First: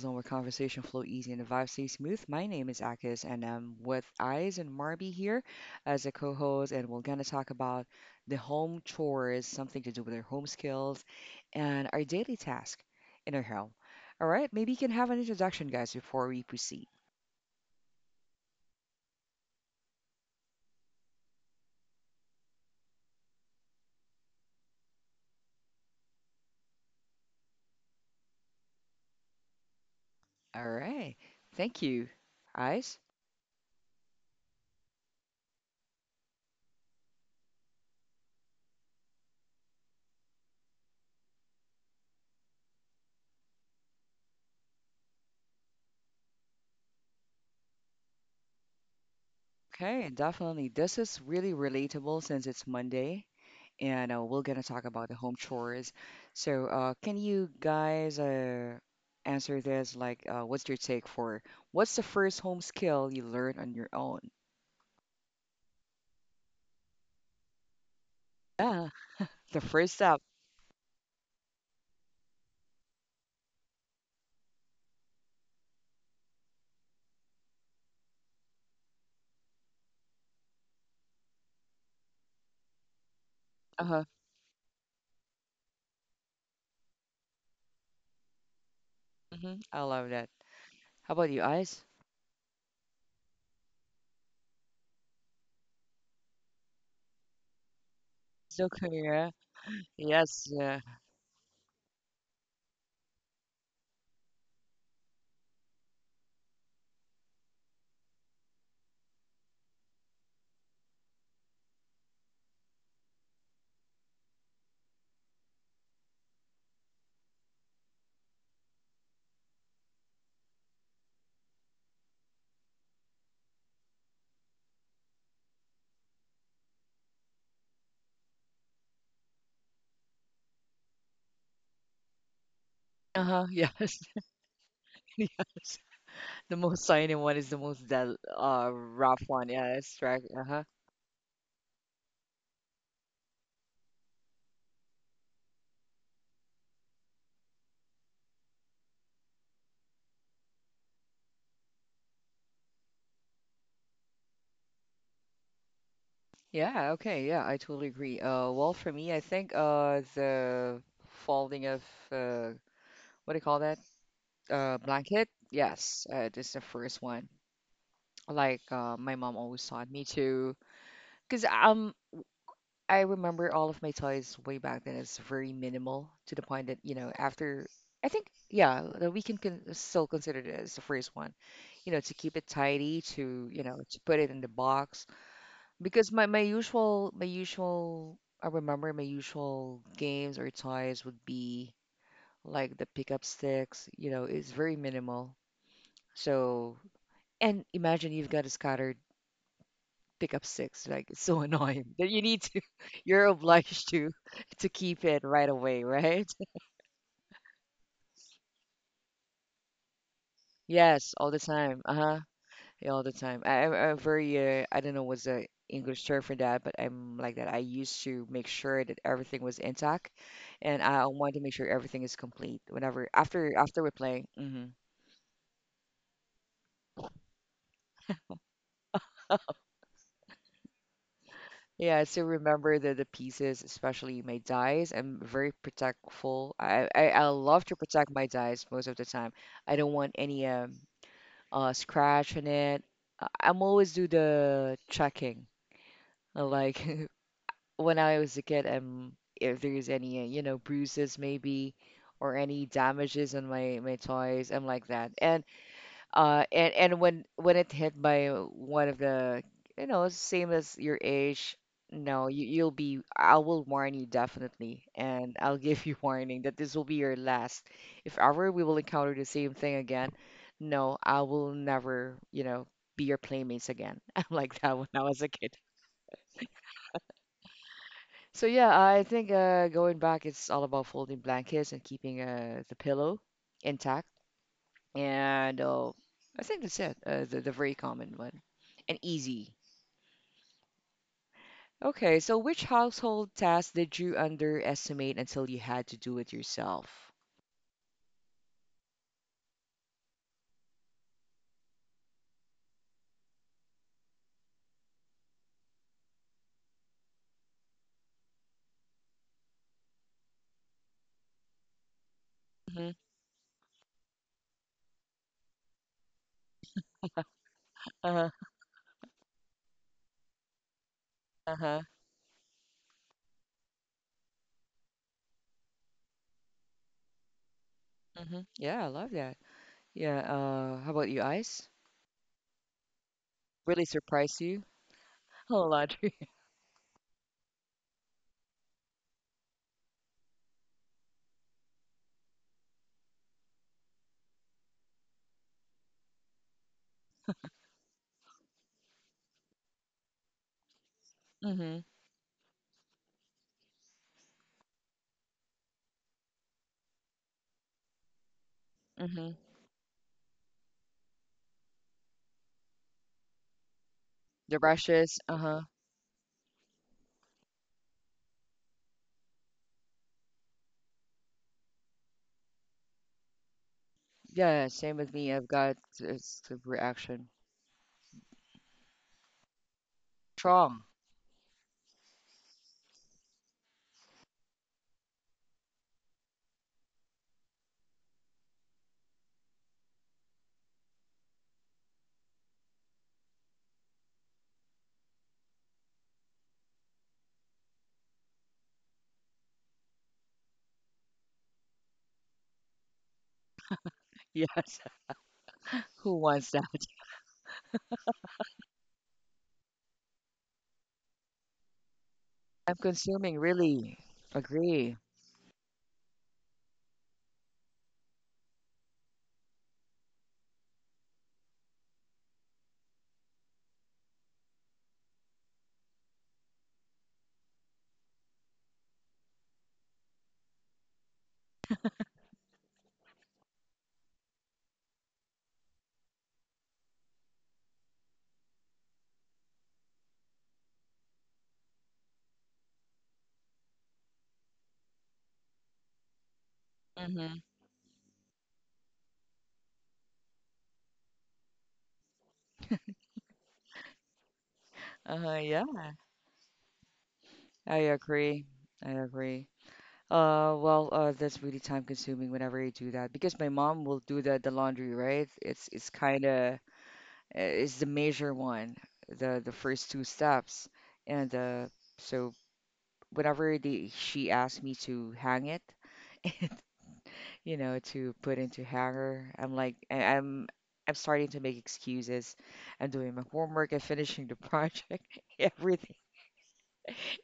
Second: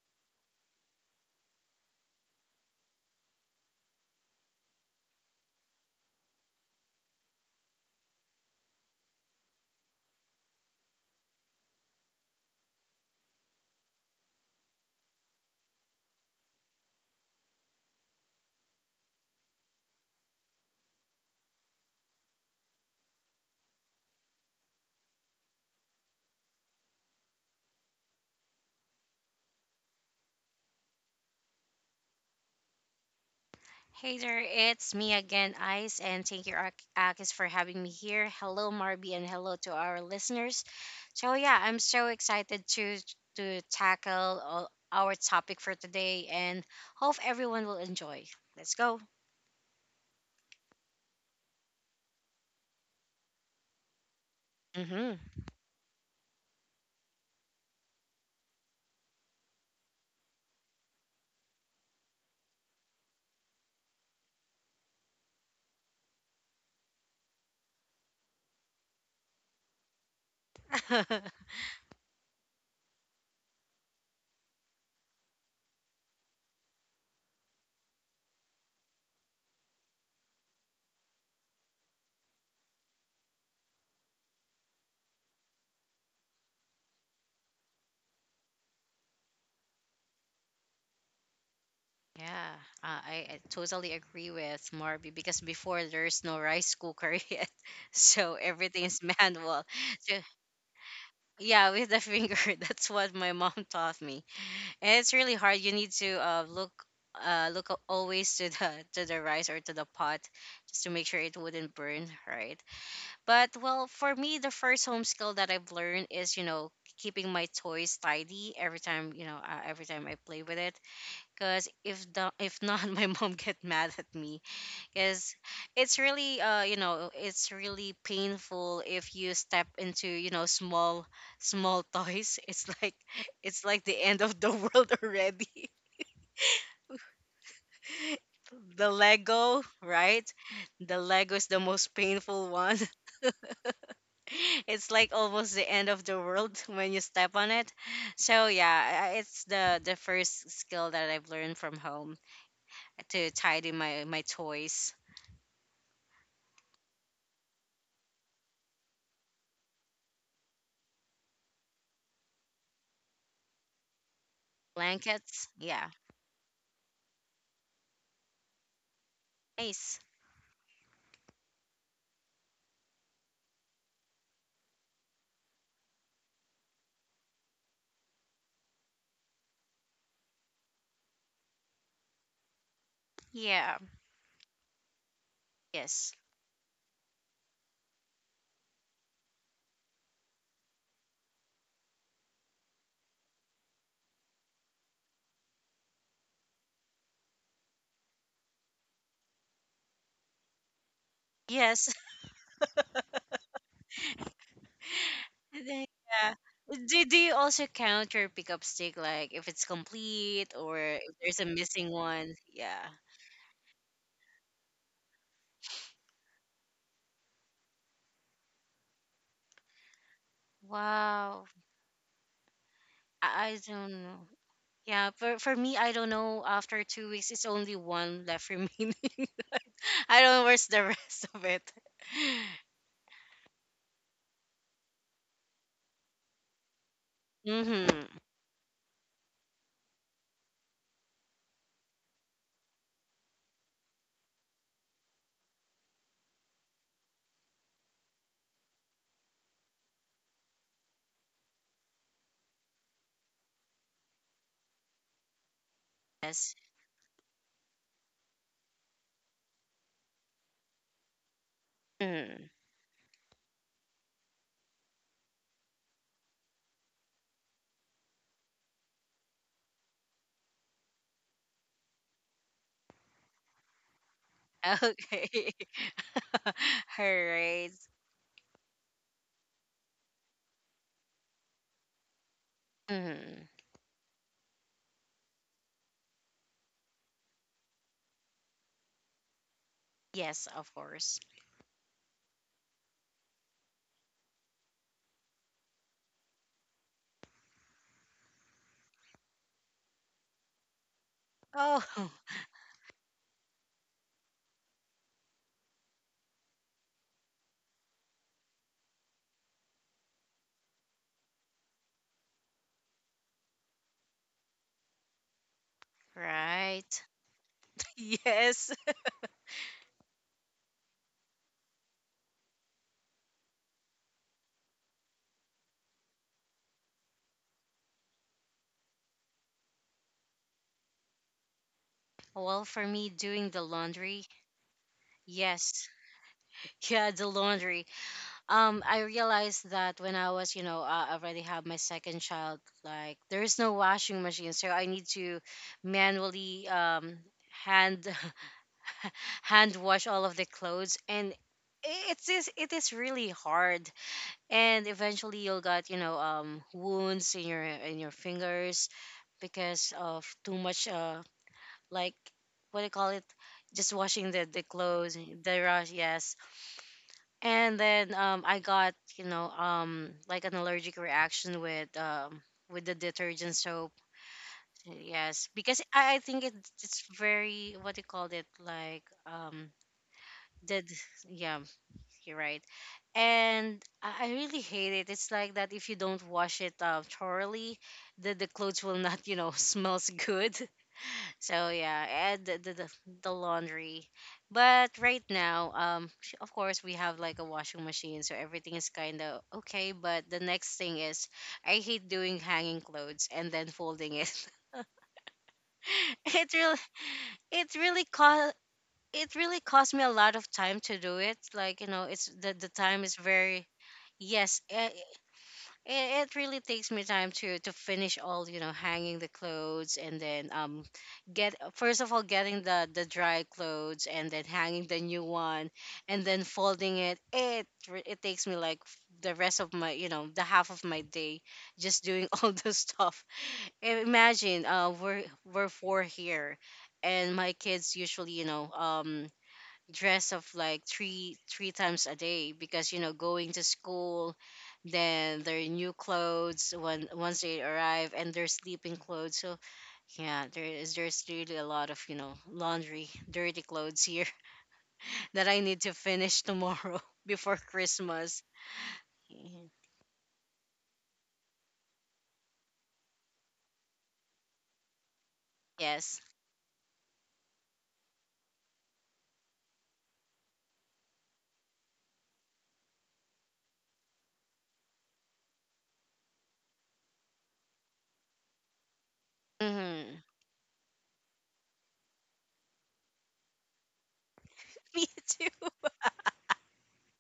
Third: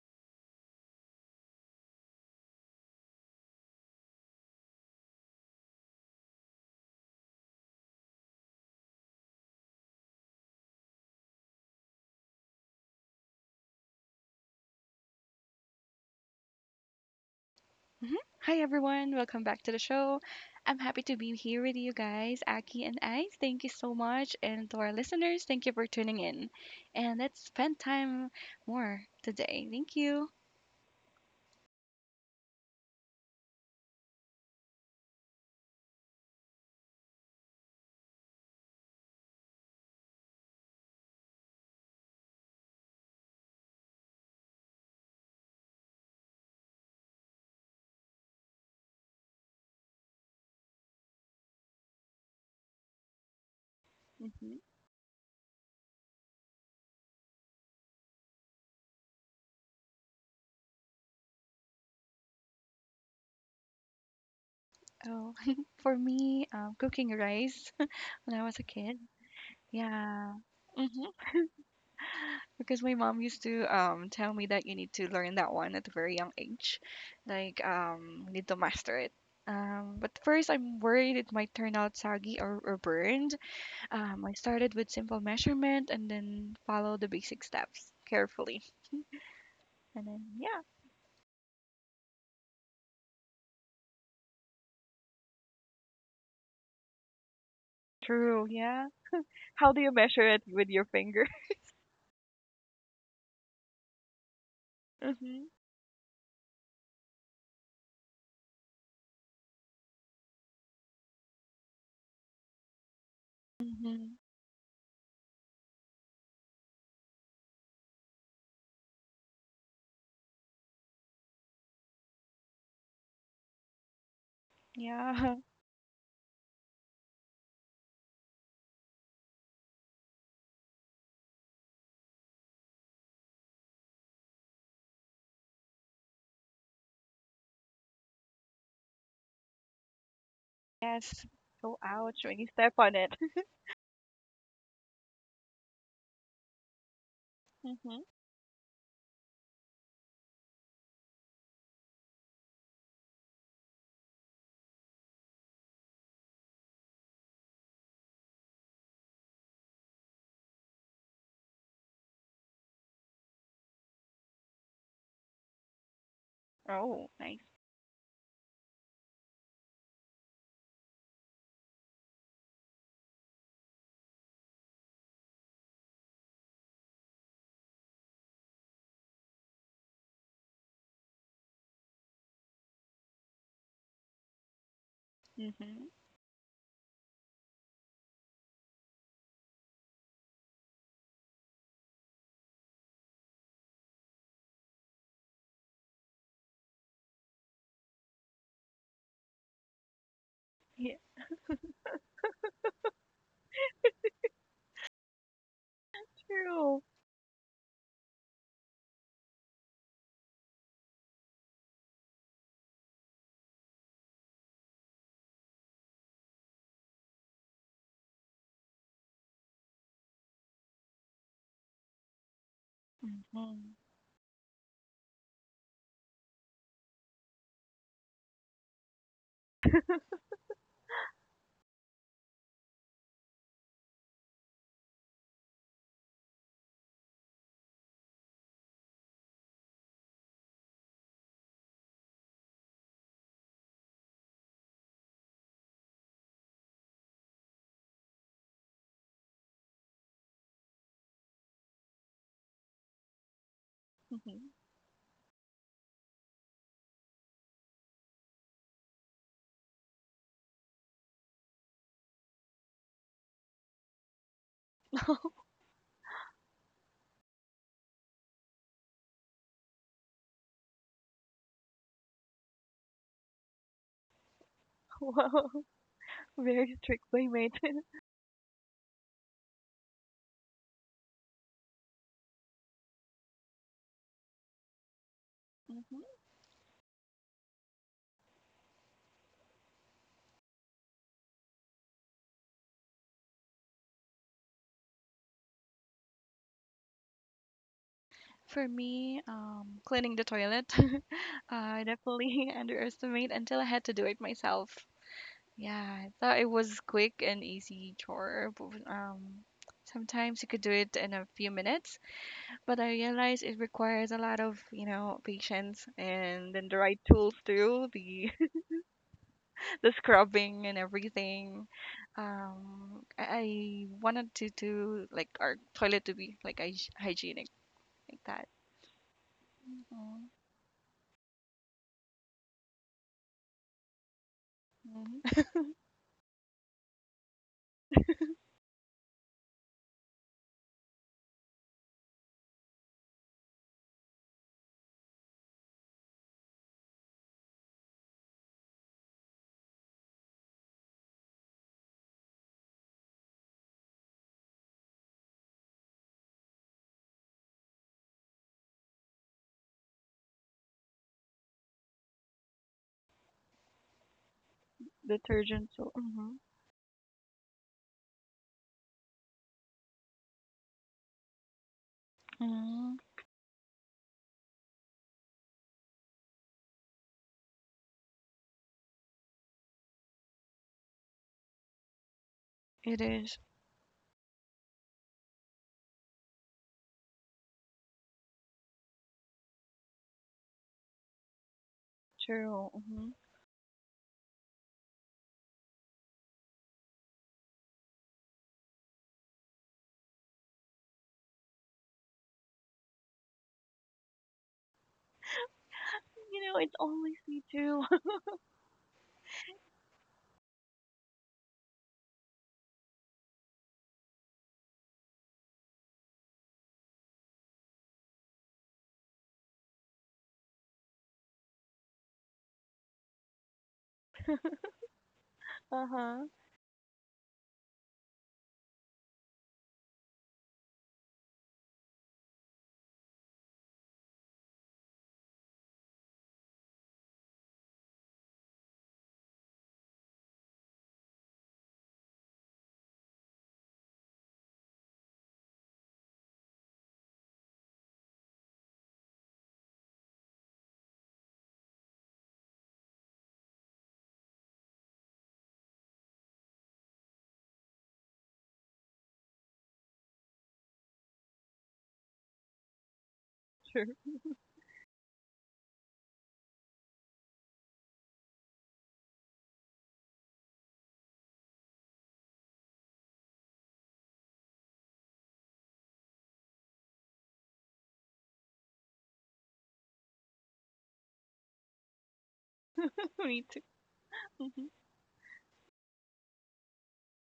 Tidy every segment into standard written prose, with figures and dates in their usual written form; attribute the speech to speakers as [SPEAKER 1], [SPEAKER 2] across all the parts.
[SPEAKER 1] zone where conversation flow easy and the vibe stay smooth. My name is Akis and I'm with Eyes and Marby here as a co-host, and we're gonna talk about the home chores, something to do with our home skills and our daily task in our home. All right, maybe you can have an introduction, guys, before we proceed.
[SPEAKER 2] Mhm. Hi everyone, welcome back to the show. I'm happy to be here with you guys, Aki and I. Thank you so much, and to our listeners, thank you for tuning in. And let's spend time more today. Thank you.
[SPEAKER 1] All right, thank you, Eyes.
[SPEAKER 3] Hey there, it's me again, Ice, and thank you, Akis, for having me here. Hello, Marby, and hello to our listeners. So yeah, I'm so excited to tackle all our topic for today, and hope everyone will enjoy. Let's go.
[SPEAKER 1] Okay, definitely. This is really relatable since it's Monday, and we're
[SPEAKER 2] hmm
[SPEAKER 1] gonna talk about the
[SPEAKER 3] Mm-hmm.
[SPEAKER 1] home chores. So, can you guys answer this? What's your take for what's the first home skill you learned on your own?
[SPEAKER 2] Oh, for me, cooking rice when I was a
[SPEAKER 1] Yeah,
[SPEAKER 2] kid.
[SPEAKER 1] the first step.
[SPEAKER 2] Yeah, hmm because my mom used to tell me that you need to learn that one at a very young age, like you need to master it. But first, I'm worried it might turn out soggy or burned.
[SPEAKER 1] Uh-huh.
[SPEAKER 2] I started with simple measurement and then follow the basic steps carefully.
[SPEAKER 1] Hmm, I
[SPEAKER 2] And
[SPEAKER 1] love
[SPEAKER 2] then,
[SPEAKER 1] that.
[SPEAKER 2] yeah.
[SPEAKER 1] How about you, Ice?
[SPEAKER 3] yeah, I totally agree with Marby because before there's no rice cooker yet, so
[SPEAKER 2] True,
[SPEAKER 1] So
[SPEAKER 3] everything
[SPEAKER 2] yeah.
[SPEAKER 3] is
[SPEAKER 1] Korea?
[SPEAKER 3] manual.
[SPEAKER 2] How do you
[SPEAKER 3] So
[SPEAKER 2] measure it
[SPEAKER 1] Yes.
[SPEAKER 2] with
[SPEAKER 1] Yeah.
[SPEAKER 2] your finger?
[SPEAKER 3] yeah, with the finger. That's what my mom taught me. And it's really
[SPEAKER 2] Mm-hmm.
[SPEAKER 3] hard. You need to look always to the to the rice or to the pot just to make sure it wouldn't burn, right? But well,
[SPEAKER 2] Mm-hmm.
[SPEAKER 3] for me, the first home skill that I've learned is keeping my toys tidy every time every time I play with it. Cause if not, my mom get mad at me because
[SPEAKER 2] Yeah.
[SPEAKER 3] it's really it's really painful if you step into small toys,
[SPEAKER 1] Uh-huh.
[SPEAKER 3] it's like the
[SPEAKER 1] Yes.
[SPEAKER 3] end of the world already.
[SPEAKER 1] Yes. The most shiny one is the most del
[SPEAKER 3] The
[SPEAKER 1] rough one.
[SPEAKER 3] lego,
[SPEAKER 1] Yeah, it's right.
[SPEAKER 3] right?
[SPEAKER 1] Uh-huh.
[SPEAKER 3] The
[SPEAKER 2] Yes.
[SPEAKER 3] lego is the
[SPEAKER 2] Go
[SPEAKER 3] most
[SPEAKER 2] ouch when you
[SPEAKER 3] painful
[SPEAKER 2] step
[SPEAKER 3] one.
[SPEAKER 2] on it.
[SPEAKER 3] It's like almost the end of the world when you step on it.
[SPEAKER 2] Mm-hmm.
[SPEAKER 3] So yeah, it's the first skill that I've learned from home, to tidy my toys.
[SPEAKER 1] Yeah, okay, yeah, I totally agree. Well, for me, I think the folding of uh, what do you call that? Blanket.
[SPEAKER 3] Blankets, yeah.
[SPEAKER 1] Yes, this is the first
[SPEAKER 2] Oh,
[SPEAKER 1] one.
[SPEAKER 2] nice.
[SPEAKER 1] Like, my mom always taught
[SPEAKER 3] Nice.
[SPEAKER 1] me to, because I remember all of my toys way back then is very minimal to the point that after I think yeah that we can con still consider it as the first one. You know, to keep it tidy, to
[SPEAKER 3] Yeah.
[SPEAKER 1] put it in the box.
[SPEAKER 2] Mm-hmm.
[SPEAKER 3] Yes.
[SPEAKER 1] Because my usual, I remember my usual games or toys would be like the pickup sticks, you know, it's very minimal. So and imagine you've got a scattered pickup sticks,
[SPEAKER 2] Yeah.
[SPEAKER 1] like it's so annoying
[SPEAKER 3] Yes.
[SPEAKER 1] that you need to you're obliged to keep it right
[SPEAKER 3] And
[SPEAKER 1] away,
[SPEAKER 3] then,
[SPEAKER 1] right?
[SPEAKER 3] yeah.
[SPEAKER 2] True.
[SPEAKER 3] Do, do you also count your pickup stick, like if it's complete or
[SPEAKER 1] Yes,
[SPEAKER 3] if
[SPEAKER 1] all the
[SPEAKER 3] there's a
[SPEAKER 1] time.
[SPEAKER 3] missing
[SPEAKER 1] Uh-huh.
[SPEAKER 3] one? Yeah.
[SPEAKER 1] Yeah, all the time. I'm a very, I don't know what's the English term for that, but I'm like that. I used to make sure that everything was intact, and I want to
[SPEAKER 3] Wow.
[SPEAKER 1] make sure everything is complete whenever after
[SPEAKER 2] Mm-hmm.
[SPEAKER 3] I
[SPEAKER 1] after we
[SPEAKER 3] don't know.
[SPEAKER 1] play. Hmm.
[SPEAKER 3] Yeah, for me, I don't know. After 2 weeks, it's only one left remaining. I don't know where's the rest of it.
[SPEAKER 1] Yeah, I still remember the pieces, especially my dies. I'm very protectful. I love to protect
[SPEAKER 3] Mm-hmm.
[SPEAKER 1] my dies most of the time. I don't want any scratch in it. I'm always do the checking, like when I was a kid, if there's any, you know, bruises maybe or any damages on my toys,
[SPEAKER 2] Mm-hmm.
[SPEAKER 1] I'm like that. And uh,
[SPEAKER 3] Yes.
[SPEAKER 1] and and when it hit by one of the, you know, same as your age, no, you
[SPEAKER 3] Mm.
[SPEAKER 1] you'll be. I will warn you definitely, and I'll give you warning that this will be your last. If ever we will encounter the same thing again, no, I will never, you know, be your playmates again. I'm like that when I was a
[SPEAKER 2] Wow.
[SPEAKER 3] Okay.
[SPEAKER 1] kid.
[SPEAKER 3] All
[SPEAKER 2] Very strict playmate.
[SPEAKER 3] right.
[SPEAKER 1] So yeah, I think going back, it's all about folding blankets and keeping the pillow
[SPEAKER 3] Mm.
[SPEAKER 1] intact. And
[SPEAKER 2] Mm-hmm.
[SPEAKER 1] I think that's it. The, very common one and easy.
[SPEAKER 3] Yes, of course.
[SPEAKER 1] Okay, so which household task did you underestimate until you had to do it yourself?
[SPEAKER 2] For me, cleaning the toilet, I
[SPEAKER 3] Oh.
[SPEAKER 2] definitely underestimate until I had to do it myself. Yeah, I thought it was quick and easy chore, but sometimes you could do it in a few minutes, but
[SPEAKER 1] Hmm.
[SPEAKER 2] I realized it requires a lot of, you know, patience and then the right
[SPEAKER 3] Right.
[SPEAKER 2] tools too,
[SPEAKER 1] Uh-huh.
[SPEAKER 2] the
[SPEAKER 3] Yes.
[SPEAKER 2] the scrubbing and everything.
[SPEAKER 1] Uh-huh.
[SPEAKER 2] I wanted to do like our toilet to be like hy hygienic like
[SPEAKER 1] Hmm.
[SPEAKER 2] that.
[SPEAKER 1] Yeah, I love that. Yeah.
[SPEAKER 2] Mhm,
[SPEAKER 1] How about you, Ice?
[SPEAKER 3] Well, for me, doing the
[SPEAKER 1] Really
[SPEAKER 3] laundry.
[SPEAKER 1] surprised you?
[SPEAKER 2] mhm.
[SPEAKER 1] Oh,
[SPEAKER 3] Yes.
[SPEAKER 1] laundry.
[SPEAKER 3] Yeah, the laundry. I realized that when I was, already have my second child, like there is no washing machine, so I need to manually hand hand wash all of the clothes, and
[SPEAKER 1] Mm-hmm.
[SPEAKER 3] it is really hard. And eventually, you'll got wounds in your fingers
[SPEAKER 1] Mm-hmm.
[SPEAKER 3] because of too much like, what do you call it, just washing
[SPEAKER 1] The
[SPEAKER 3] the clothes.
[SPEAKER 1] brushes. Uh-huh.
[SPEAKER 3] The
[SPEAKER 2] Detergent, so
[SPEAKER 3] rush, yes.
[SPEAKER 2] mhm,
[SPEAKER 3] And then I got, like, an allergic reaction with the
[SPEAKER 2] mhm.
[SPEAKER 3] detergent soap.
[SPEAKER 1] Yeah, same with me. I've
[SPEAKER 3] Yes,
[SPEAKER 1] got
[SPEAKER 3] because
[SPEAKER 1] uh,
[SPEAKER 3] I think it's
[SPEAKER 1] reaction.
[SPEAKER 3] very, what do you call it, like
[SPEAKER 1] Strong.
[SPEAKER 3] did yeah, you're right.
[SPEAKER 2] It is
[SPEAKER 3] And I really hate it. It's like that if you don't wash it thoroughly, the clothes will not, smells good. So yeah, and
[SPEAKER 2] true.
[SPEAKER 3] the laundry. But right now, of course we have like a washing machine, so everything is kind of okay. But the next thing is, I hate doing hanging clothes and then folding it.
[SPEAKER 1] Yes. Who
[SPEAKER 2] You
[SPEAKER 1] wants
[SPEAKER 3] it
[SPEAKER 2] know,
[SPEAKER 1] that?
[SPEAKER 2] it's
[SPEAKER 3] really,
[SPEAKER 2] always me
[SPEAKER 3] it
[SPEAKER 2] too.
[SPEAKER 3] really cost, it really cost me a lot of time to do it. Like, you know, it's the
[SPEAKER 1] Time
[SPEAKER 3] time is
[SPEAKER 1] consuming,
[SPEAKER 3] very,
[SPEAKER 1] really.
[SPEAKER 3] yes, eh,
[SPEAKER 1] Agree.
[SPEAKER 3] it really takes me time to finish all, you know, hanging the clothes and then get, first of all, getting the dry clothes and then hanging the new one and
[SPEAKER 2] Uh-huh.
[SPEAKER 3] then folding it. It takes me like the rest of my, you know, the half of my day, just doing all this stuff. Imagine we're four here and my kids usually, dress of like three times a day, because you know, going to school, then their new clothes when
[SPEAKER 1] Mm-hmm.
[SPEAKER 3] once they arrive, and their sleeping clothes. So yeah, there is there's really a lot of, you know, laundry, dirty clothes here, that I
[SPEAKER 1] Yeah,
[SPEAKER 3] need to finish tomorrow before
[SPEAKER 1] I
[SPEAKER 3] Christmas.
[SPEAKER 1] agree. I agree.
[SPEAKER 3] Mhm.
[SPEAKER 1] Well, that's really time consuming whenever you do that because my mom
[SPEAKER 2] True.
[SPEAKER 1] will do the laundry, right? It's
[SPEAKER 3] Yes.
[SPEAKER 1] kind of it's the major one, the first two steps, and so whenever the she asks me to hang it, you know, to put into hanger. I'm like, I-
[SPEAKER 3] Hmm.
[SPEAKER 1] I'm, I'm starting to make excuses. I'm doing my
[SPEAKER 2] Me too. To.
[SPEAKER 1] homework. I'm finishing the
[SPEAKER 3] Me
[SPEAKER 1] project.
[SPEAKER 3] too.
[SPEAKER 1] Everything,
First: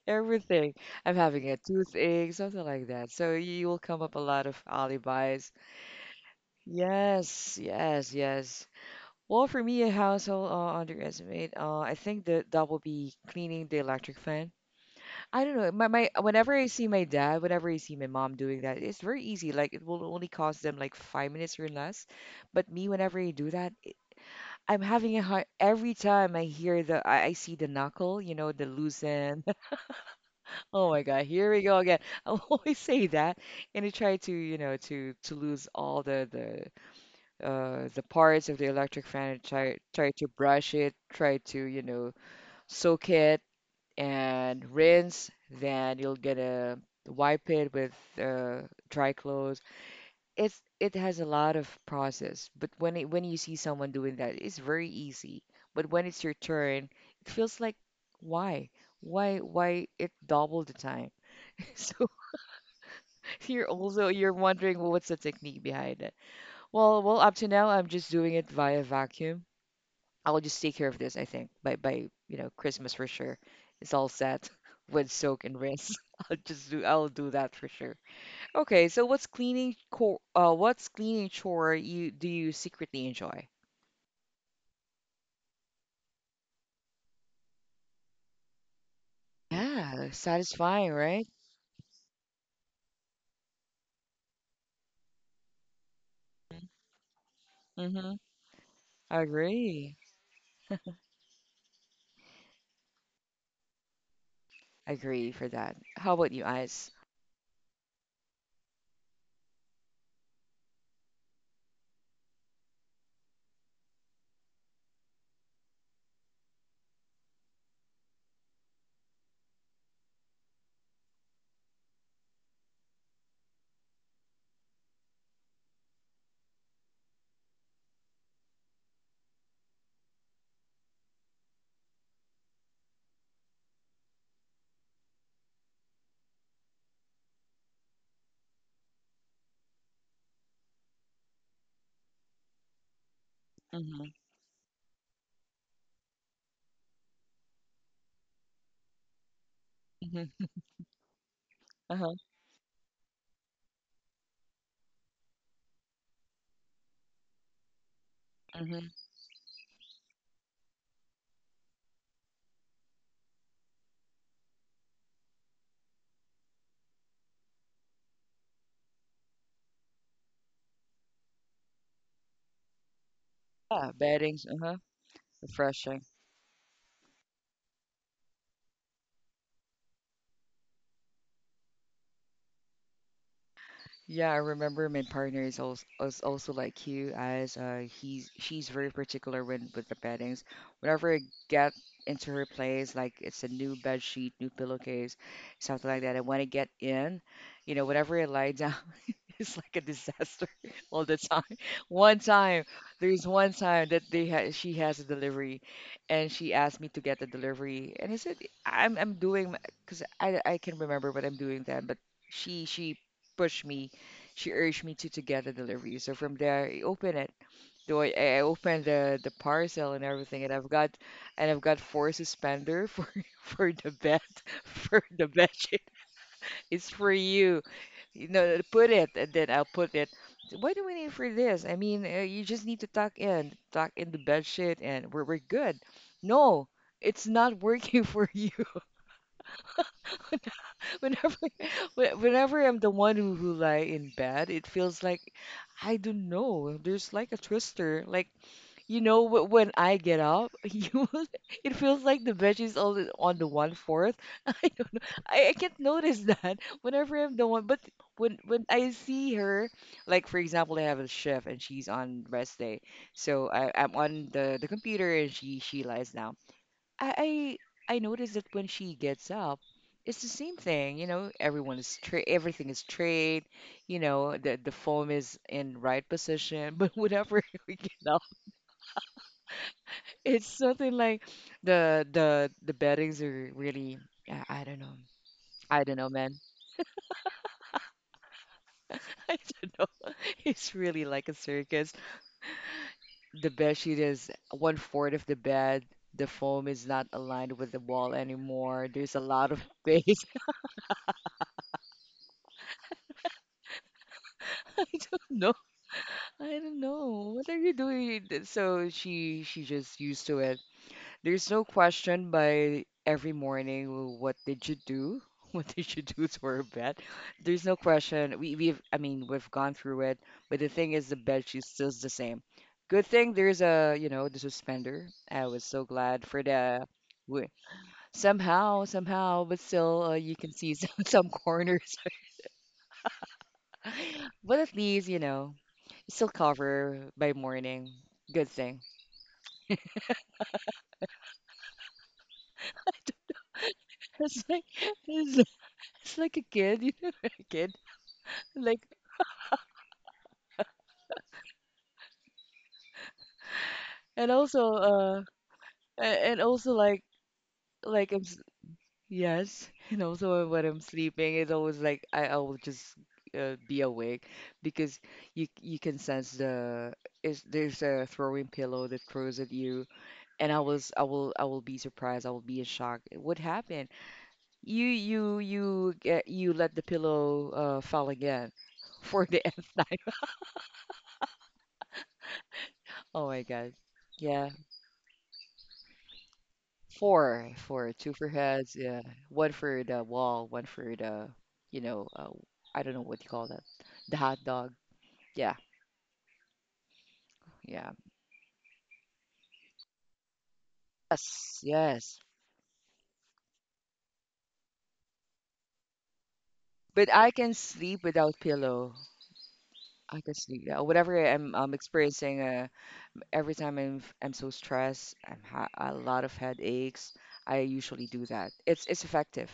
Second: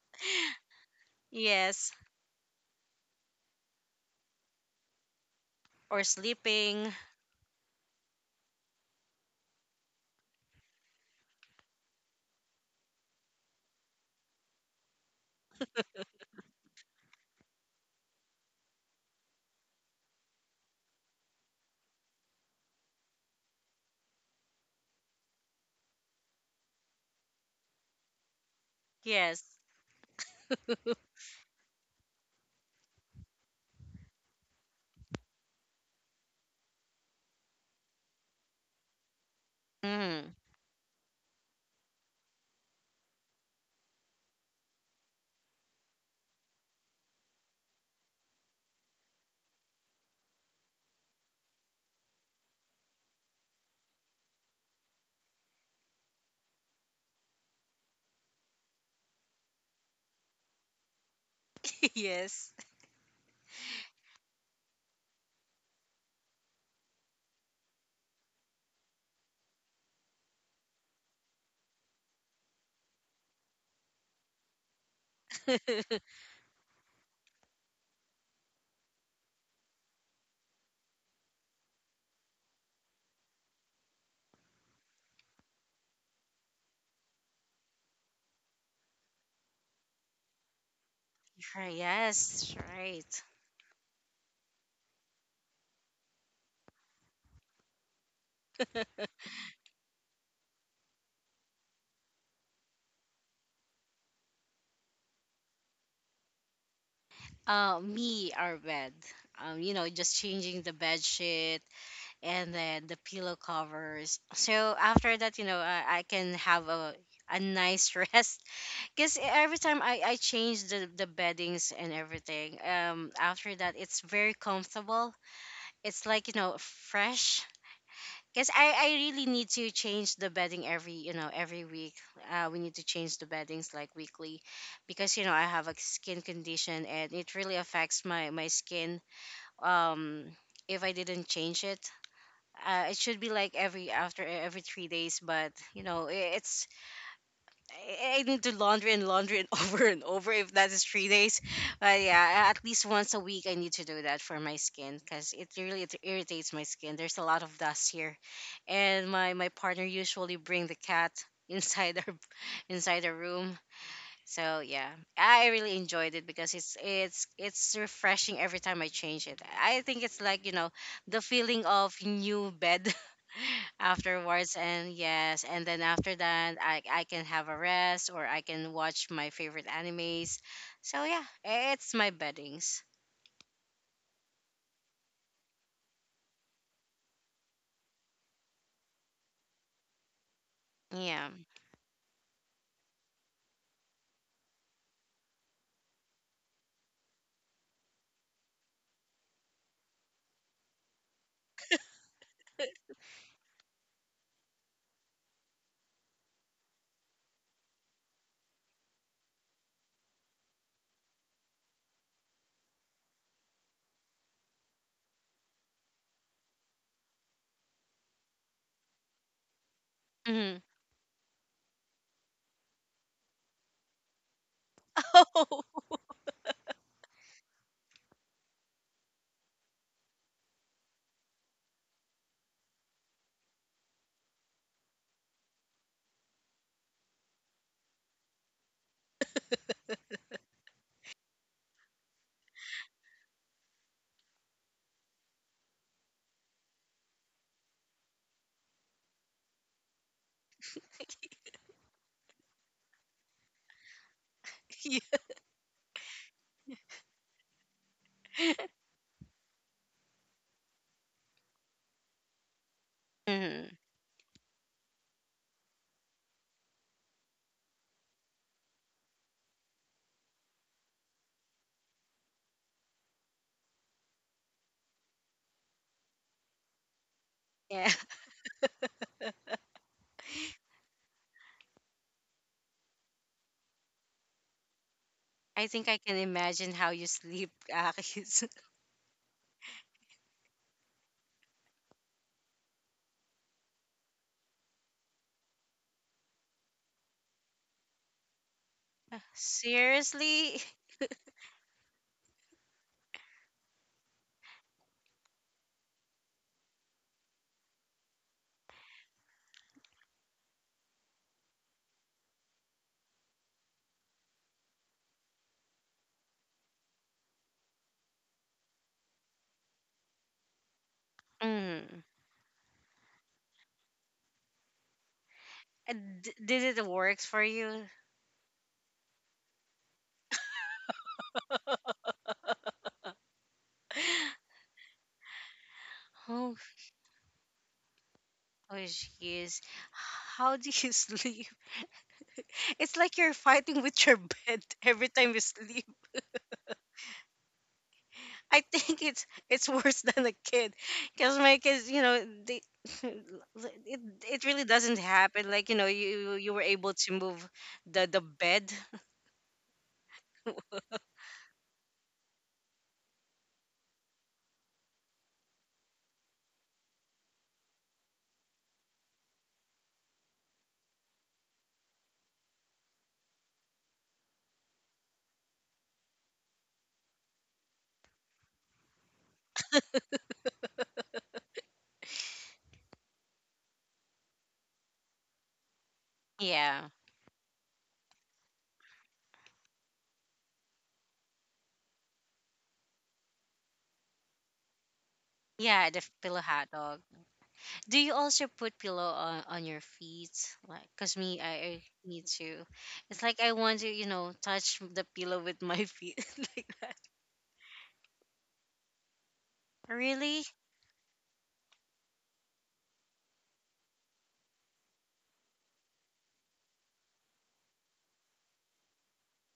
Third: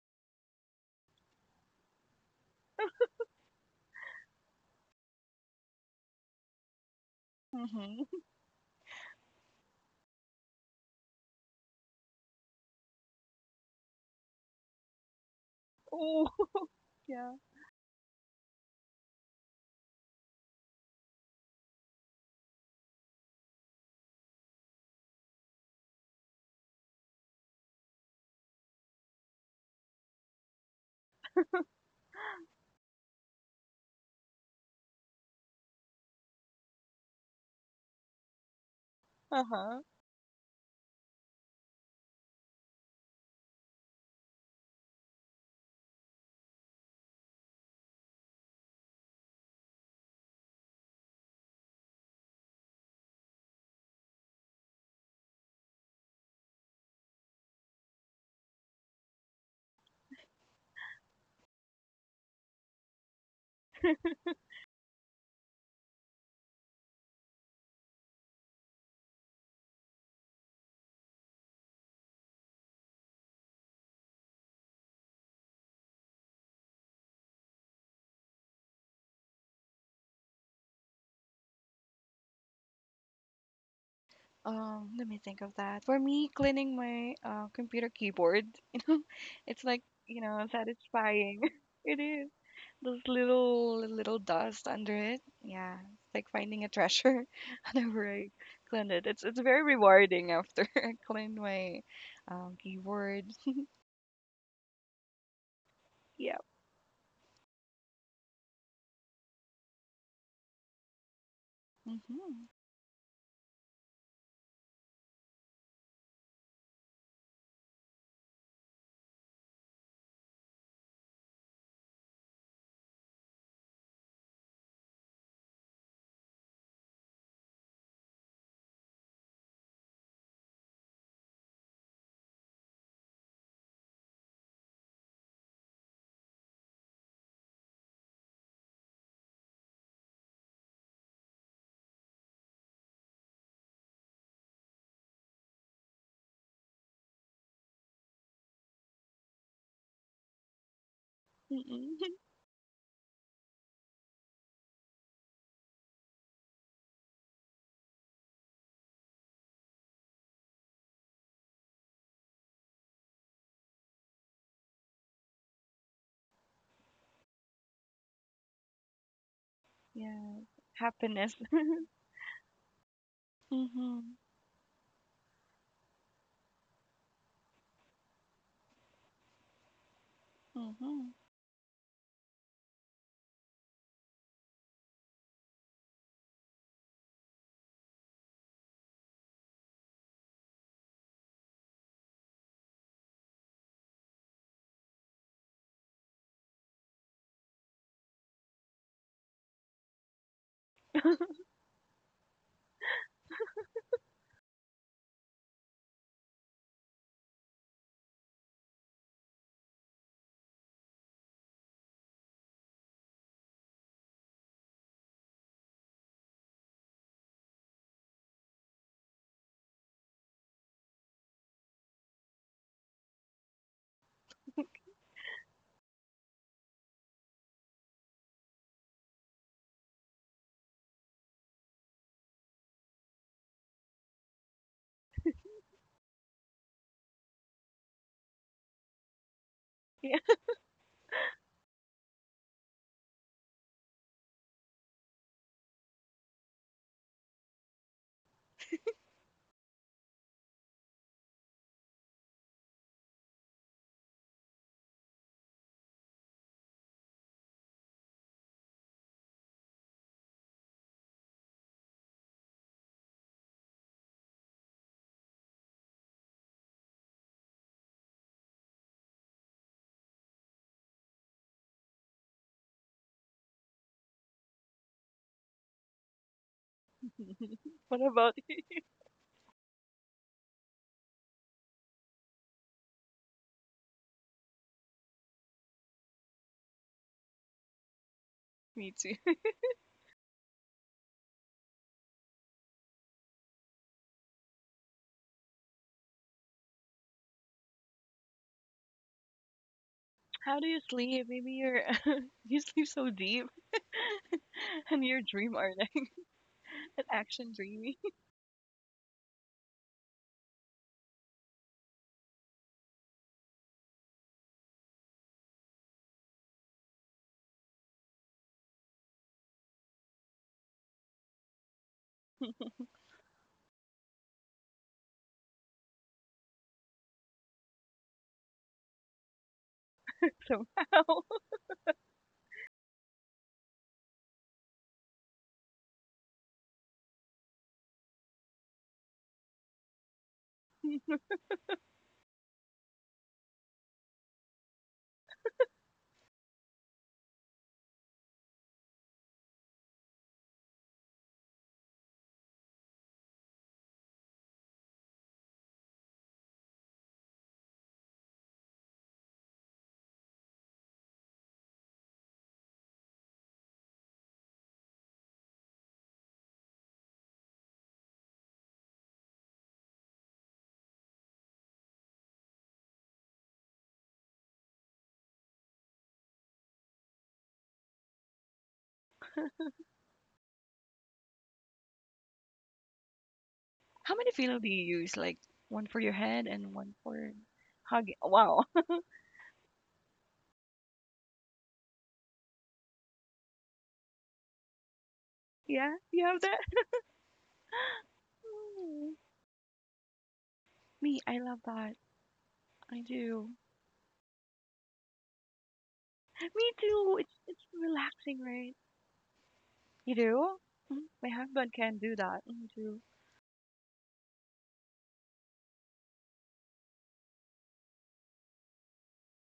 [SPEAKER 1] everything. I'm having a
[SPEAKER 3] Yes,
[SPEAKER 1] toothache, something like that. So you will come up a lot of alibis.
[SPEAKER 3] or sleeping.
[SPEAKER 1] Yes, yes,
[SPEAKER 2] Mm-hmm.
[SPEAKER 1] yes. Well, for me, a household underestimate. I think that will be cleaning the electric fan. I don't know. My
[SPEAKER 2] Oh,
[SPEAKER 1] whenever I see my
[SPEAKER 2] yeah.
[SPEAKER 1] dad, whenever I see my mom doing that, it's very easy. Like it will only cost them like 5 minutes or less. But me, whenever I do that, I'm having a hard every time I see the knuckle, you know, the
[SPEAKER 3] Yes.
[SPEAKER 1] loosen. Oh my God, here we go again. I always say that, and I try to lose all the parts of the electric fan and try
[SPEAKER 2] Uh-huh.
[SPEAKER 1] try to
[SPEAKER 3] Hmm.
[SPEAKER 1] brush it, try to soak it and rinse. Then you will gonna wipe it with uh, dry clothes. It has a lot of process, but when you see someone doing that, it's very easy. But when it's your turn, it feels like why why it double the time.
[SPEAKER 3] Yes.
[SPEAKER 1] So you're wondering well, what's the technique behind it. Well, up to now I'm just doing it via vacuum. I will just take care of this, I think, by Christmas for sure. It's all set with soak and rinse. I'll do that for sure. Okay, so what's cleaning core? What's cleaning chore you secretly enjoy?
[SPEAKER 2] Let me think of that. For me, cleaning my computer keyboard, you know, it's like,
[SPEAKER 1] Yeah,
[SPEAKER 2] you know,
[SPEAKER 1] satisfying, right?
[SPEAKER 2] satisfying.
[SPEAKER 3] Right,
[SPEAKER 2] It is.
[SPEAKER 3] yes,
[SPEAKER 2] Those
[SPEAKER 3] right.
[SPEAKER 2] little dust under it. Yeah. It's like finding a treasure
[SPEAKER 1] Mm-hmm.
[SPEAKER 2] whenever I clean it.
[SPEAKER 1] I
[SPEAKER 2] It's very
[SPEAKER 1] agree.
[SPEAKER 2] rewarding after I clean my keyboard.
[SPEAKER 1] I agree for that. How about
[SPEAKER 2] Yeah.
[SPEAKER 1] you, Eyes?
[SPEAKER 3] Me, our bed. You know, just changing the bed sheet
[SPEAKER 2] Mm-hmm.
[SPEAKER 3] and then the pillow covers. So after that, you know, I can have a nice rest, because every time I change the beddings and everything, after that it's very comfortable. It's like, you know, fresh, because I really need to change the bedding every, you know, every week. We need to change the beddings like weekly, because you know I have a skin condition and it really affects my my skin, um if I didn't change it. It should be like every
[SPEAKER 1] Mm-hmm.
[SPEAKER 3] after every 3 days, but it's I need to laundry and laundry and over and over
[SPEAKER 1] Mm-hmm.
[SPEAKER 3] if that is 3 days. But
[SPEAKER 2] Mm-hmm.
[SPEAKER 1] Uh-huh.
[SPEAKER 3] yeah, at least once a week I need to do that for my skin, because it really, it irritates my skin. There's a lot of dust here,
[SPEAKER 1] Mm-hmm.
[SPEAKER 3] and my partner usually bring the cat inside our inside our room. So yeah, I really enjoyed it because it's refreshing every time I change it. I think it's like,
[SPEAKER 2] Yeah.
[SPEAKER 3] you know, the
[SPEAKER 2] Happiness.
[SPEAKER 3] feeling of new bed
[SPEAKER 1] Yeah,
[SPEAKER 2] Mm-hmm.
[SPEAKER 1] beddings.
[SPEAKER 3] afterwards,
[SPEAKER 1] Uh-huh.
[SPEAKER 3] and yes, and then
[SPEAKER 1] Refreshing.
[SPEAKER 3] after that I can have a rest or I can watch my favorite animes. So
[SPEAKER 2] Mm-hmm.
[SPEAKER 3] yeah, it's my beddings.
[SPEAKER 1] Yeah, I remember my partner is also, like you, as he's she's very particular when with the beddings. Whenever I
[SPEAKER 3] Yeah.
[SPEAKER 1] get into her place, like it's a new bed sheet, new pillowcase, something like that. And when I want to get in, you know, whenever I lie down, it's like a disaster all the time. One time, there's one time that they ha she has a delivery, and she asked me to get the delivery, and I said I'm doing because I can remember what I'm doing then, but she pushed me she urged me to get a delivery. So from there, I open it. So I opened the parcel and everything, and
[SPEAKER 3] Hmm.
[SPEAKER 1] I've got and I've got four suspender for for the bed for the bed
[SPEAKER 3] Oh,
[SPEAKER 1] sheet. It's for you. You know, put it, and then I'll put it. Why do we need for this? I mean, you just need to tuck in, tuck in the bed sheet, and we're good. No, it's not working for you. Whenever, whenever I'm the one who lie in bed, it feels like I don't know. There's like a twister. Like when I get up, you, it feels like the bed is all on the one fourth. I,
[SPEAKER 3] yeah.
[SPEAKER 1] I can't notice that whenever I'm the one. But when I see her, like for example, I have a shift and she's on rest day, so I,
[SPEAKER 3] Hmm.
[SPEAKER 1] I'm on the computer and she lies down. I I noticed that when she gets up, it's the same thing. You know, everyone is straight, everything is straight. You know, the foam is in right position. But whenever we
[SPEAKER 3] Yeah.
[SPEAKER 2] What
[SPEAKER 1] get up,
[SPEAKER 2] about you?
[SPEAKER 1] it's something like the beddings are really. I don't know.
[SPEAKER 3] I
[SPEAKER 1] I
[SPEAKER 3] think I
[SPEAKER 1] don't know,
[SPEAKER 3] can
[SPEAKER 1] man.
[SPEAKER 3] imagine how you sleep, Akis.
[SPEAKER 2] Me too.
[SPEAKER 1] I don't know. It's really like a circus. The bed sheet is one fourth of the bed. The foam is not aligned with the wall anymore. There's a lot of space.
[SPEAKER 3] Seriously?
[SPEAKER 2] How do you sleep? Maybe you're you sleep so deep,
[SPEAKER 1] I
[SPEAKER 2] and your
[SPEAKER 1] don't know.
[SPEAKER 2] dream arting
[SPEAKER 1] I don't
[SPEAKER 2] like an
[SPEAKER 1] know. What
[SPEAKER 2] action
[SPEAKER 1] are you
[SPEAKER 2] dreaming
[SPEAKER 1] doing? So she just used to it. There's no question by every morning, "Well, what did you do? What did you do to our bed? There's no question. We've, I mean, we've gone through it, but the thing is the bed she's still
[SPEAKER 3] Hmm.
[SPEAKER 1] the same. Good thing there's a you know the suspender. I was so
[SPEAKER 3] And
[SPEAKER 1] glad for
[SPEAKER 3] did it
[SPEAKER 1] the
[SPEAKER 3] works for
[SPEAKER 1] w-
[SPEAKER 3] you?
[SPEAKER 1] somehow somehow, but still you can see some,
[SPEAKER 2] somehow.
[SPEAKER 1] some corners. But at least, still
[SPEAKER 3] Oh,
[SPEAKER 1] cover by morning. Good
[SPEAKER 3] oh,
[SPEAKER 1] thing.
[SPEAKER 3] jeez. How do you sleep? It's like you're fighting with your
[SPEAKER 1] It's
[SPEAKER 3] bed
[SPEAKER 1] like
[SPEAKER 3] every time you
[SPEAKER 1] it's, like-
[SPEAKER 3] sleep.
[SPEAKER 1] it's like a kid, you know, a kid.
[SPEAKER 3] I
[SPEAKER 1] Like
[SPEAKER 3] think it's worse than a kid, because my kids, you know, they it
[SPEAKER 1] and
[SPEAKER 3] it really
[SPEAKER 1] also
[SPEAKER 3] doesn't happen. Like, you know,
[SPEAKER 1] a-
[SPEAKER 3] you
[SPEAKER 1] and
[SPEAKER 3] you were
[SPEAKER 1] also
[SPEAKER 3] able
[SPEAKER 1] like
[SPEAKER 3] to move
[SPEAKER 1] like
[SPEAKER 3] the
[SPEAKER 1] I'm s-
[SPEAKER 3] bed.
[SPEAKER 1] yes, and also when I'm sleeping, it's always like I will just be awake because you can sense there's a throwing pillow that throws at you, and I will be surprised, I will be in shock. What happened? You let the pillow fall again for the nth time. Oh my God.
[SPEAKER 2] How many
[SPEAKER 1] Yeah.
[SPEAKER 2] pillow do you use? Like one for your head and
[SPEAKER 3] Yeah,
[SPEAKER 2] one for
[SPEAKER 1] Four, four, two
[SPEAKER 2] hugging.
[SPEAKER 1] for
[SPEAKER 2] Wow.
[SPEAKER 1] heads, yeah. One for the wall, one for the, you know, uh, I don't know what you call that. The hot dog. Yeah,
[SPEAKER 3] yeah,
[SPEAKER 2] Yeah,
[SPEAKER 3] the
[SPEAKER 2] you
[SPEAKER 3] pillow
[SPEAKER 2] have that.
[SPEAKER 3] hot dog.
[SPEAKER 1] yeah.
[SPEAKER 3] Do you also put pillow
[SPEAKER 2] Hmm.
[SPEAKER 3] on your feet? Like, cause
[SPEAKER 2] Me,
[SPEAKER 3] me,
[SPEAKER 2] I
[SPEAKER 1] Yes,
[SPEAKER 2] love
[SPEAKER 3] I
[SPEAKER 2] that.
[SPEAKER 1] yes.
[SPEAKER 3] need to.
[SPEAKER 2] I
[SPEAKER 3] It's like I
[SPEAKER 2] do.
[SPEAKER 3] want to, you know, touch the pillow with my feet like
[SPEAKER 2] Me
[SPEAKER 3] that.
[SPEAKER 1] But
[SPEAKER 2] too.
[SPEAKER 1] I
[SPEAKER 2] It's
[SPEAKER 1] can
[SPEAKER 2] it's
[SPEAKER 1] sleep without
[SPEAKER 2] relaxing, right?
[SPEAKER 1] pillow.
[SPEAKER 2] You
[SPEAKER 1] I can
[SPEAKER 3] Really?
[SPEAKER 2] do?
[SPEAKER 1] sleep. Yeah,
[SPEAKER 2] Mhm.
[SPEAKER 1] whatever
[SPEAKER 2] My
[SPEAKER 1] I'm I'm
[SPEAKER 2] husband can do
[SPEAKER 1] experiencing,
[SPEAKER 2] that. Me too.
[SPEAKER 1] every time I'm so stressed, I'm ha a lot of headaches. I usually do that. It's effective.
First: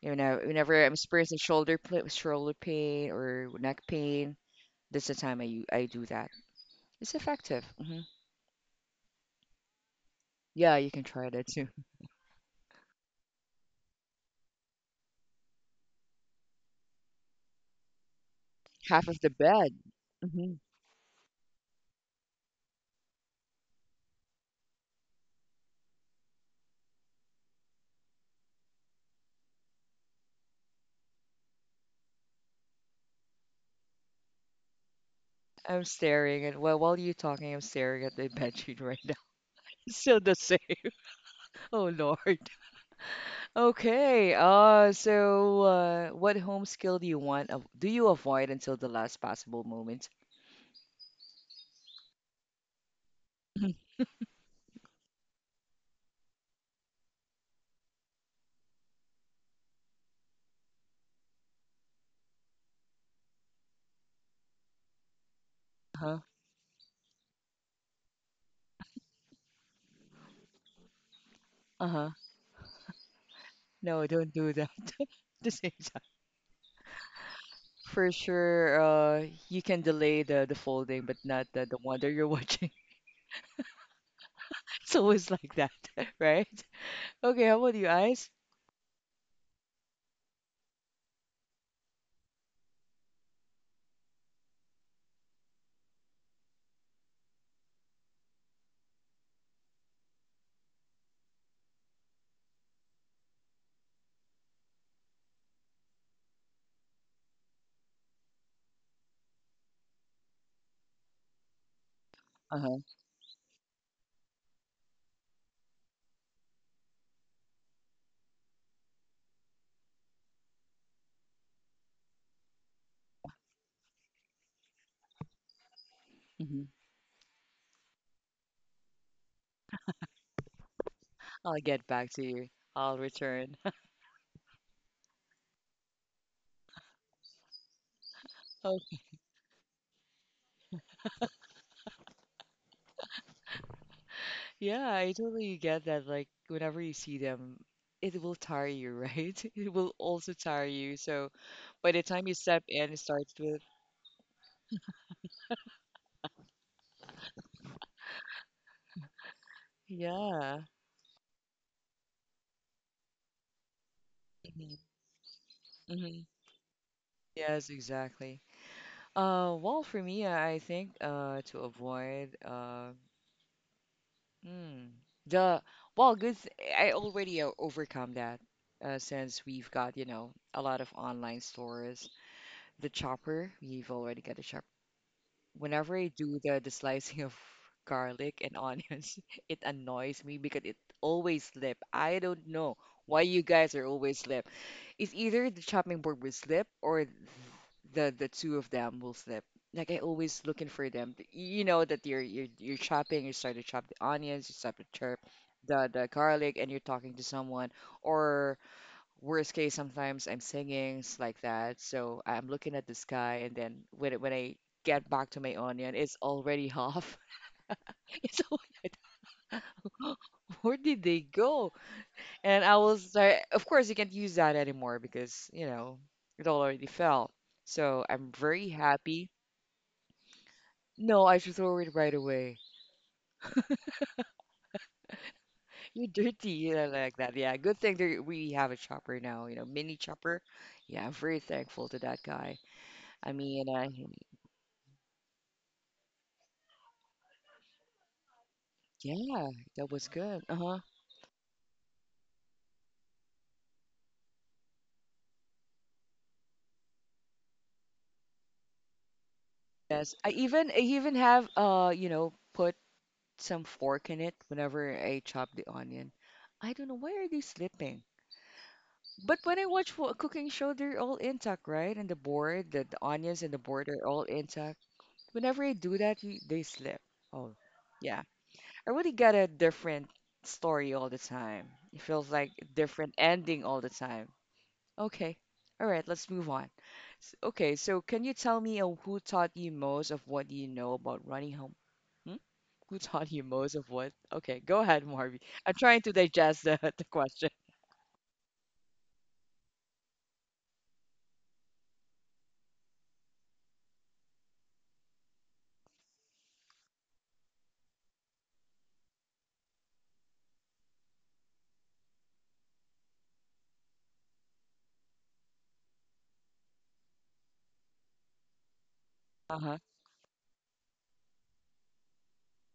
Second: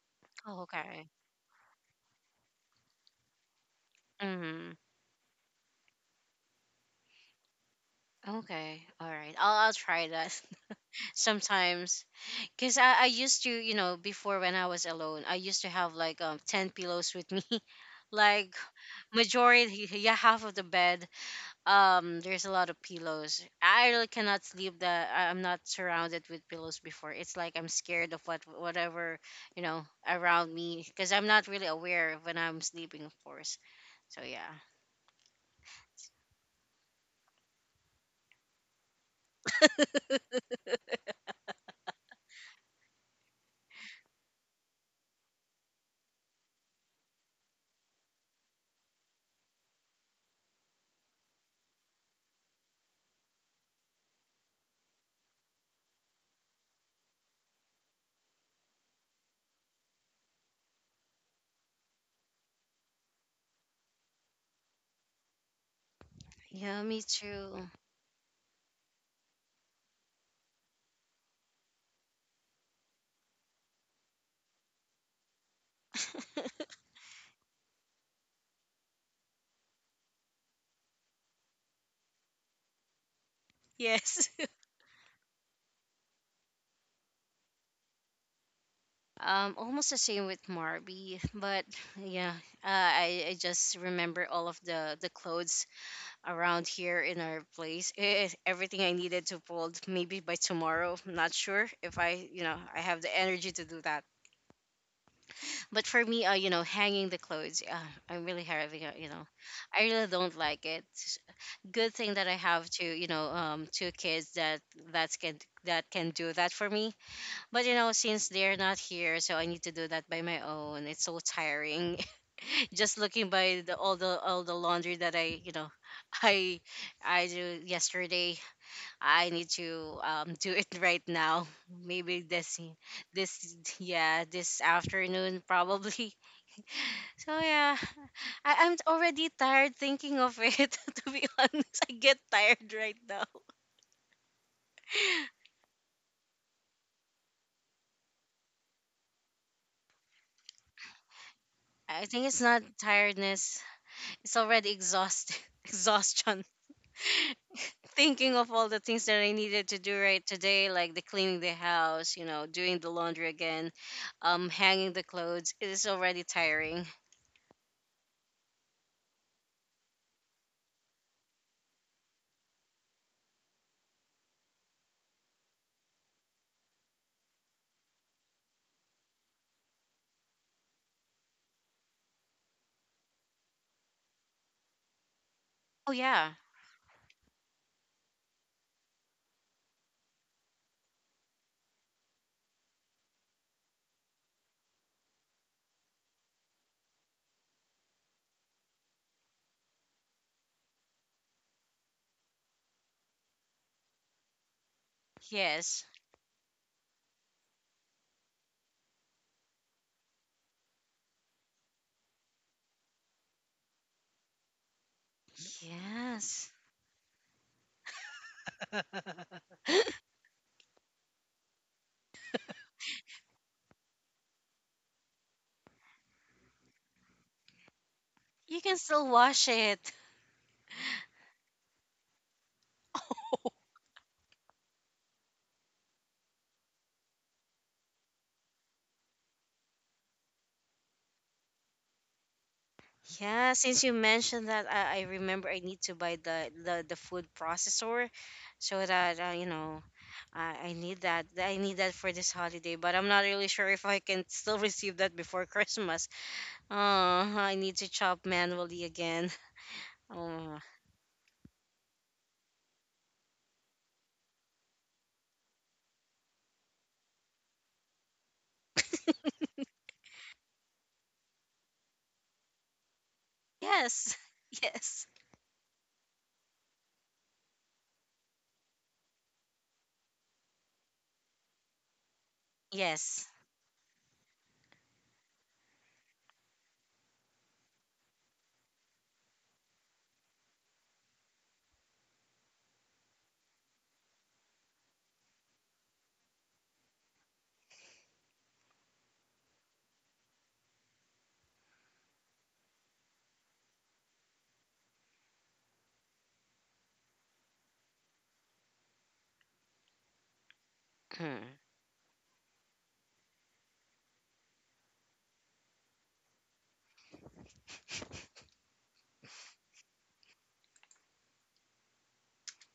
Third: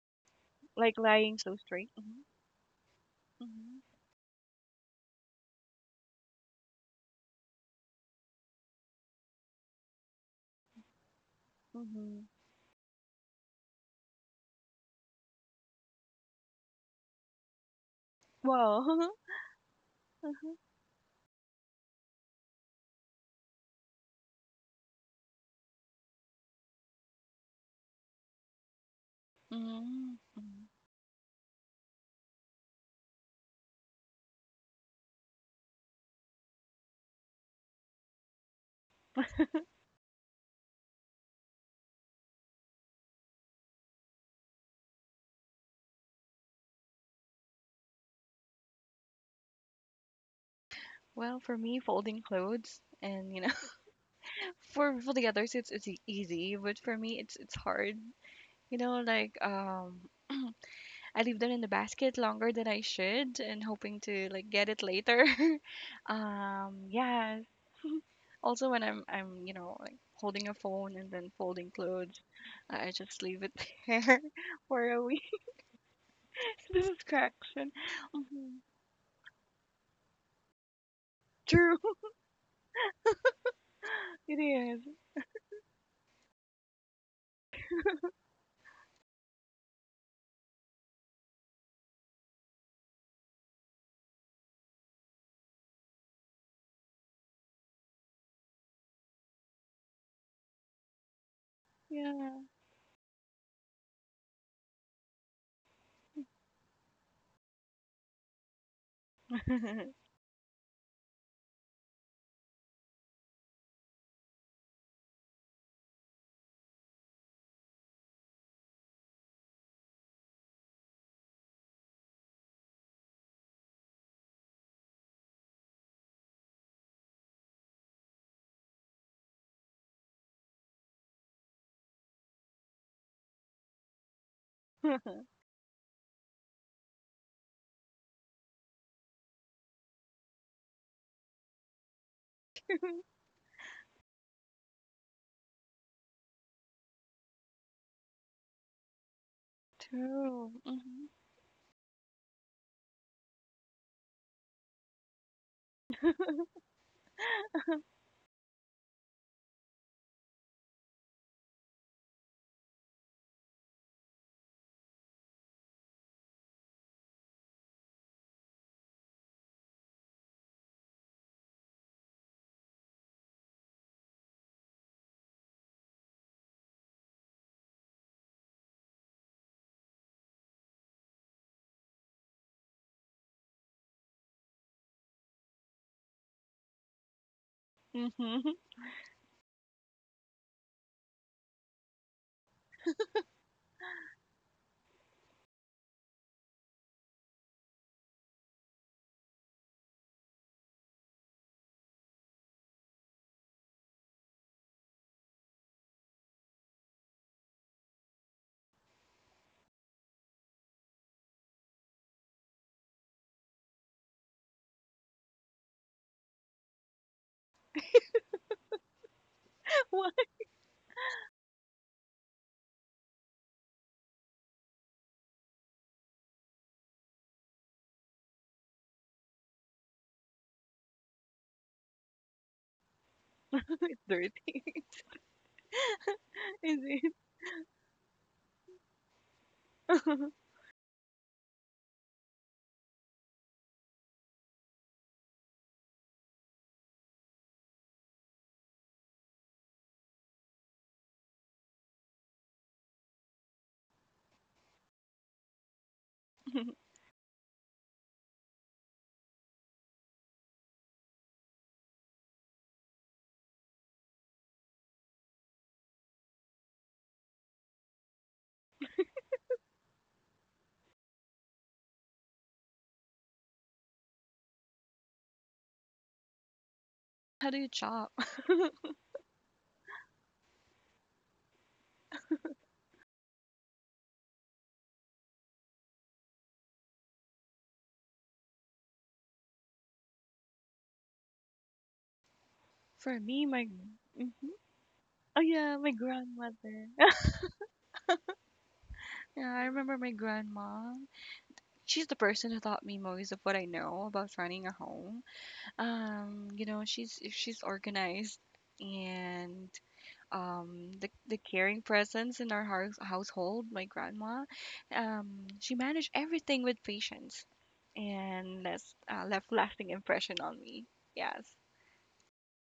[SPEAKER 1] You know,
[SPEAKER 3] Oh,
[SPEAKER 1] whenever I'm
[SPEAKER 2] Like
[SPEAKER 3] okay.
[SPEAKER 2] lying
[SPEAKER 1] experiencing
[SPEAKER 2] so straight. Hmm
[SPEAKER 1] shoulder pain or neck pain,
[SPEAKER 3] Mm-hmm.
[SPEAKER 1] this is the time I do that. It's effective. Hmm
[SPEAKER 3] Okay. All right. I'll try that
[SPEAKER 1] Yeah, you can try that too.
[SPEAKER 2] hmm
[SPEAKER 3] sometimes.
[SPEAKER 2] hmm
[SPEAKER 3] Cause I used to, you know, before when I was alone, I used to have like ten pillows with me, like
[SPEAKER 1] Half
[SPEAKER 2] Wow.
[SPEAKER 1] of the bed.
[SPEAKER 3] majority, yeah, half
[SPEAKER 1] Hmm
[SPEAKER 3] of the bed. There's a lot of pillows. I really cannot sleep that I'm not surrounded with pillows before. It's like I'm scared of what, whatever, you know,
[SPEAKER 2] Mm,
[SPEAKER 3] around
[SPEAKER 2] mm.
[SPEAKER 3] me, because I'm not really aware when I'm sleeping, of course. So yeah.
[SPEAKER 1] I'm staring at well, while you're talking, I'm staring at the bed sheet right now. Still the same. Oh Lord. Okay. So what home skill do you want? Do you avoid until the last possible moment?
[SPEAKER 2] Well, for me, folding clothes and you know, for the others, it's easy, but for me, it's hard. You know, like I leave them in the basket longer than I should, and hoping to like get it later.
[SPEAKER 1] Uh huh.
[SPEAKER 3] Yeah, me
[SPEAKER 2] Yeah.
[SPEAKER 3] too.
[SPEAKER 2] Also, when I'm you know like holding a phone and then folding
[SPEAKER 1] Uh huh.
[SPEAKER 2] clothes, I just leave it
[SPEAKER 1] No,
[SPEAKER 2] there
[SPEAKER 1] don't do that.
[SPEAKER 2] for a
[SPEAKER 1] At
[SPEAKER 2] week.
[SPEAKER 1] the same.
[SPEAKER 2] Distraction.
[SPEAKER 1] For
[SPEAKER 2] Mhm.
[SPEAKER 1] sure, you can delay the folding, but not the,
[SPEAKER 2] True,
[SPEAKER 1] the one that you're watching.
[SPEAKER 3] Yes.
[SPEAKER 2] it is.
[SPEAKER 1] It's always like that, right? Okay, how about you, Ice?
[SPEAKER 3] Almost the same with Marby, but yeah, I just remember all of the clothes around here in our place is everything I needed to fold maybe by tomorrow. I'm not sure if I, you know, I have the energy to do that. But for me, you know, hanging the clothes, I'm really having, a, you know,
[SPEAKER 2] Yeah.
[SPEAKER 3] I really don't like it. Good thing that I have
[SPEAKER 1] Uh-huh.
[SPEAKER 3] to, you know, two kids that that can that can do that for me. But you know, since they're not here, so I need to do that by my own. It's so tiring. Just looking by the all the all the laundry that I, you know, I
[SPEAKER 1] hmm
[SPEAKER 3] I do yesterday. I need to do it right now.
[SPEAKER 1] I'll get back
[SPEAKER 3] Maybe
[SPEAKER 1] to you. I'll return.
[SPEAKER 3] this, yeah, this afternoon probably. So yeah, I, I'm
[SPEAKER 1] Oh,
[SPEAKER 3] already tired thinking of it. To be honest, I get tired right now.
[SPEAKER 1] yeah, I totally get that. Like, whenever you see them, it will tire you, right? It will also
[SPEAKER 2] True.
[SPEAKER 1] tire you.
[SPEAKER 2] Mhm.
[SPEAKER 1] So by the
[SPEAKER 3] I think
[SPEAKER 1] time you
[SPEAKER 3] it's not
[SPEAKER 1] step in, it starts
[SPEAKER 3] tiredness.
[SPEAKER 1] with,
[SPEAKER 3] It's already exhaust exhaustion, thinking of all the things that I needed to do right
[SPEAKER 1] yeah.
[SPEAKER 3] today, like the cleaning the house, you know, doing the laundry again,
[SPEAKER 1] hmm
[SPEAKER 3] hanging the clothes. It is
[SPEAKER 1] hmm
[SPEAKER 3] already tiring.
[SPEAKER 1] Yes, exactly. Well, for me, I think to avoid. Mm. The well, good. I already overcome that since we've got, you know, a lot of online stores. The chopper, we've already got a chopper
[SPEAKER 3] Oh
[SPEAKER 1] whenever I
[SPEAKER 3] yeah,
[SPEAKER 1] do the slicing of garlic
[SPEAKER 2] Mhm.
[SPEAKER 1] and onions, it annoys me because it always slip. I don't know why you guys are always slip. It's either the chopping board will slip or the two of them will slip. Like I always looking for them. You know that you're chopping, you start to chop the onions, you start to chop
[SPEAKER 3] yes,
[SPEAKER 1] the garlic, and you're talking to someone, or worst case sometimes I'm like that, so I'm looking at the sky and then when, when I get back to my onion, it's
[SPEAKER 3] yes.
[SPEAKER 1] already half. It's already,
[SPEAKER 2] What?
[SPEAKER 1] where did they go? And I was start, of course you can't use that anymore because you know it already fell. So I'm
[SPEAKER 3] You
[SPEAKER 1] very
[SPEAKER 3] can still
[SPEAKER 1] happy.
[SPEAKER 3] wash it.
[SPEAKER 1] No, I should throw it right away.
[SPEAKER 2] Dirty.
[SPEAKER 1] You're dirty, you
[SPEAKER 2] Is
[SPEAKER 1] know,
[SPEAKER 2] it?
[SPEAKER 1] like that. Yeah, good thing there, we have a chopper now, you know, mini chopper. Yeah, I'm very thankful to that guy. i
[SPEAKER 3] Yeah,
[SPEAKER 1] mean
[SPEAKER 3] since
[SPEAKER 1] uh,
[SPEAKER 3] you mentioned that, I remember I need to buy the food processor, so that you
[SPEAKER 1] Yeah,
[SPEAKER 3] know,
[SPEAKER 1] that was good.
[SPEAKER 3] I
[SPEAKER 1] Uh-huh.
[SPEAKER 3] need that. I need that for this holiday, but I'm not really sure if I can still receive that before Christmas. Oh, I need to chop manually again.
[SPEAKER 1] Yes. I
[SPEAKER 3] Oh,
[SPEAKER 1] even I even have, you know, put some fork in it whenever I chop the onion. I don't know why are they slipping. But when I watch a cooking show, they're all intact, right? And the board, the onions and the board are
[SPEAKER 3] yes,
[SPEAKER 1] all intact.
[SPEAKER 3] yes,
[SPEAKER 1] Whenever I do that, you, they slip.
[SPEAKER 2] How
[SPEAKER 1] Oh,
[SPEAKER 2] do you chop?
[SPEAKER 1] yeah. I really get a different story all the time. It feels like a different
[SPEAKER 3] yes.
[SPEAKER 1] ending all the time. Okay. All right, let's move on. Okay, so can you tell me who taught you most of what you know about running home? Hmm? Who
[SPEAKER 2] For
[SPEAKER 1] taught you
[SPEAKER 2] me, my
[SPEAKER 1] most of what?
[SPEAKER 2] hmm
[SPEAKER 1] Okay, go ahead, Marvy.
[SPEAKER 2] oh
[SPEAKER 1] I'm
[SPEAKER 2] yeah, my
[SPEAKER 1] trying to digest the,
[SPEAKER 2] grandmother.
[SPEAKER 1] the question.
[SPEAKER 2] Yeah, I remember my grandma. She's the person who taught me most of what I know about running a home. You know, she's organized and the caring presence in our household, my grandma, she managed everything with patience and that's left
[SPEAKER 1] Uh-huh.
[SPEAKER 2] lasting impression on me. Yes.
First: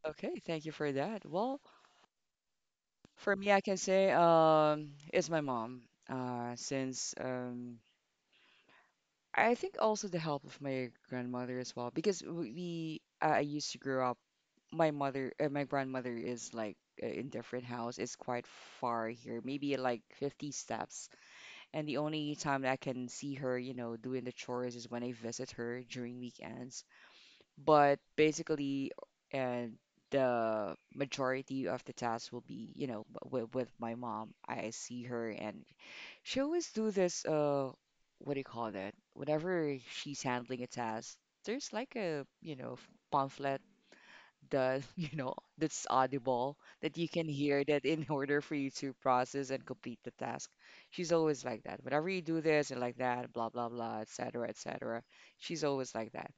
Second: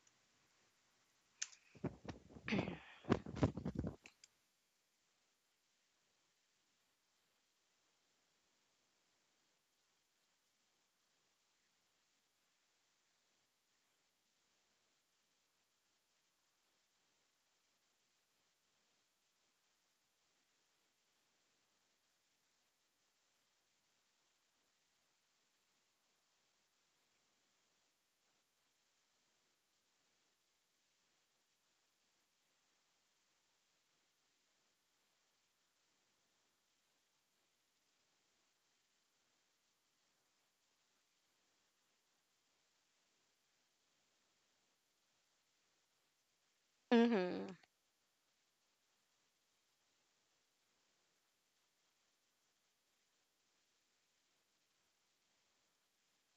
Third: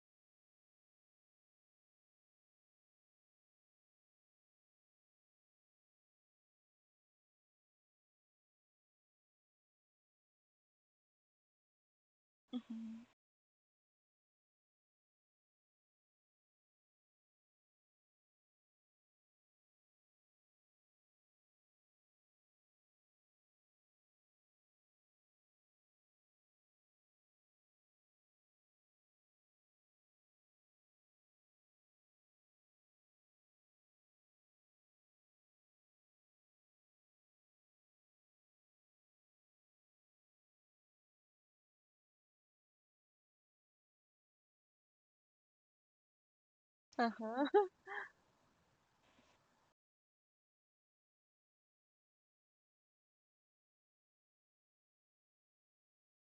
[SPEAKER 1] Okay, thank you for that. Well, for me, I can say it's my mom. Since I think also the help of my grandmother as well because we
[SPEAKER 2] hmm
[SPEAKER 1] I used to grow up. My mother, my grandmother is like in different house. It's quite far here, maybe like 50 steps. And the only time that I can see her, you know, doing the chores is when I visit her during weekends. But basically, and the majority of the tasks will be, you know, with my mom. I see her and she always do this. What do you call that? Whenever she's handling a task, there's like a, you know, pamphlet that you know that's audible that you can
[SPEAKER 3] Mm-hmm.
[SPEAKER 1] hear
[SPEAKER 2] Uh-huh.
[SPEAKER 1] that in order for you to process and complete the task. She's always like that. Whenever you do this and like that, blah blah blah, etc. etc. She's always like that.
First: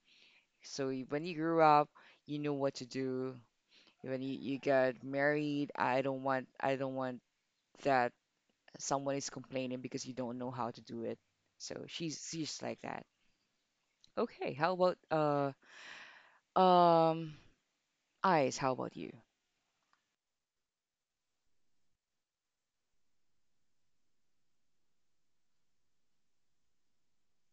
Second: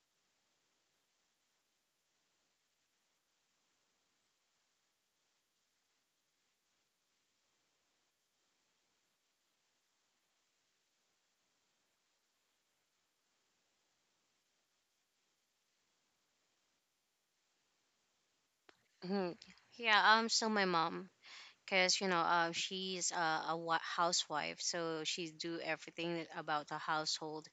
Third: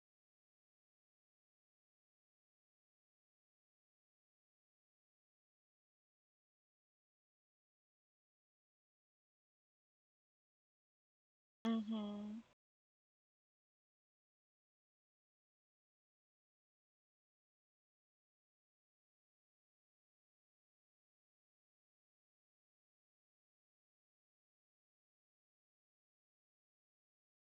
[SPEAKER 1] So when you grew up, you knew what to do. When you got married, I don't want that someone is complaining because you don't know how to do it. So she's
[SPEAKER 2] hmm
[SPEAKER 1] she's like that. Okay, how about um eyes? How about you?
[SPEAKER 3] Hmm. Yeah. So my mom, cause you know, she's a housewife, so she do everything about the household.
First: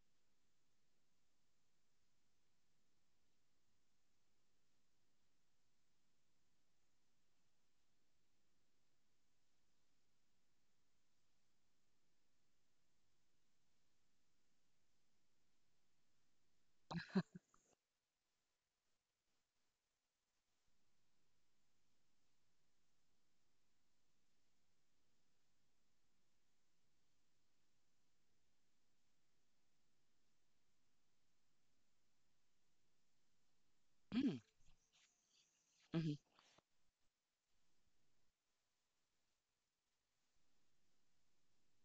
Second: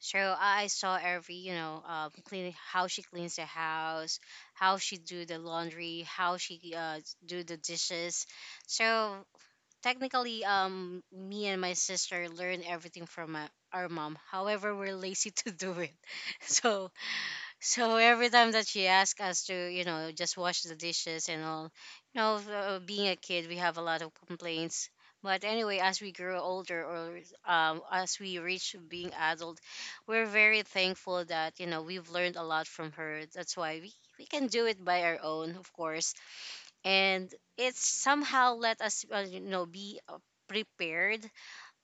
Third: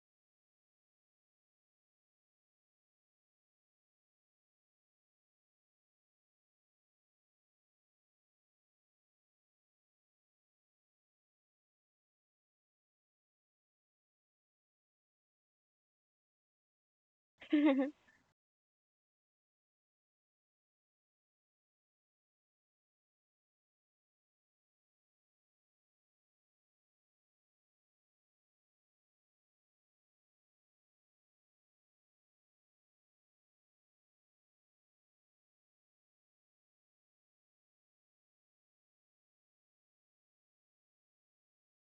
[SPEAKER 3] So I saw every, you know, clean how she cleans the house, how she do the laundry, how she do the dishes. So technically me and my sister learn everything from our mom, however we're lazy to do it. so so every time that she asks us to, you know, just wash the dishes and all, you know, being a kid, we have a lot of complaints. But anyway, as we grow older or as we reach being adult, we're very thankful that, you know, we've learned a lot from her. That's why
[SPEAKER 1] Mm,
[SPEAKER 3] we
[SPEAKER 1] hmm.
[SPEAKER 3] can do it by our own, of
[SPEAKER 1] Mm-hmm.
[SPEAKER 3] course. And it somehow let us, you know, be prepared,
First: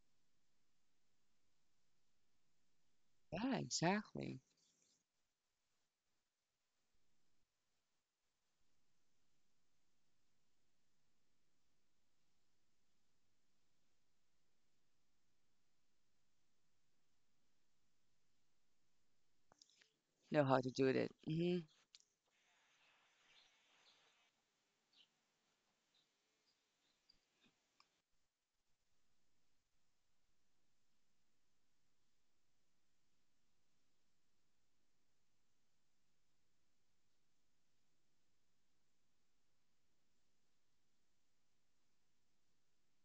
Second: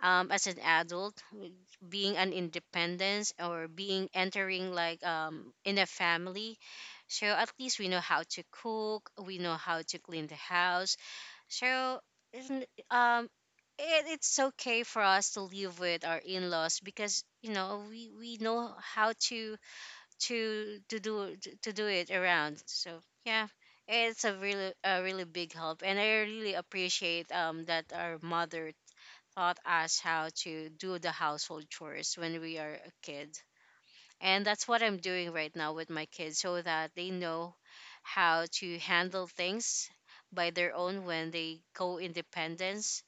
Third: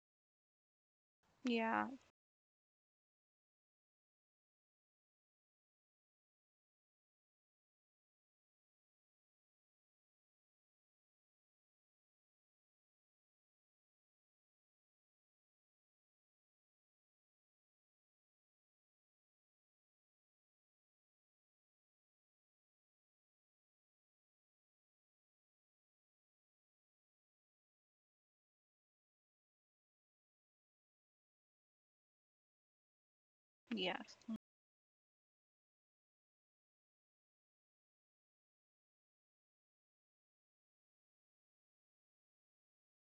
[SPEAKER 3] as an adult,
[SPEAKER 2] Yeah.
[SPEAKER 3] being an independence
[SPEAKER 1] Yeah,
[SPEAKER 3] or being
[SPEAKER 1] exactly.
[SPEAKER 3] entering like, in a family. So at least we know how to cook, we know how to clean the house. So isn't um it's okay for us to live with our in-laws because, you know, we know how
[SPEAKER 1] Know how to
[SPEAKER 3] to
[SPEAKER 1] do
[SPEAKER 3] to
[SPEAKER 1] it.
[SPEAKER 3] do
[SPEAKER 1] Hmm
[SPEAKER 3] to do it around. So yeah, it's a really big help, and I really appreciate that our mother taught us how to do the household chores when we are a kid.
[SPEAKER 2] Yes.
[SPEAKER 3] And that's what I'm doing right now with my kids, so that they know how to handle things by their own when they go independence,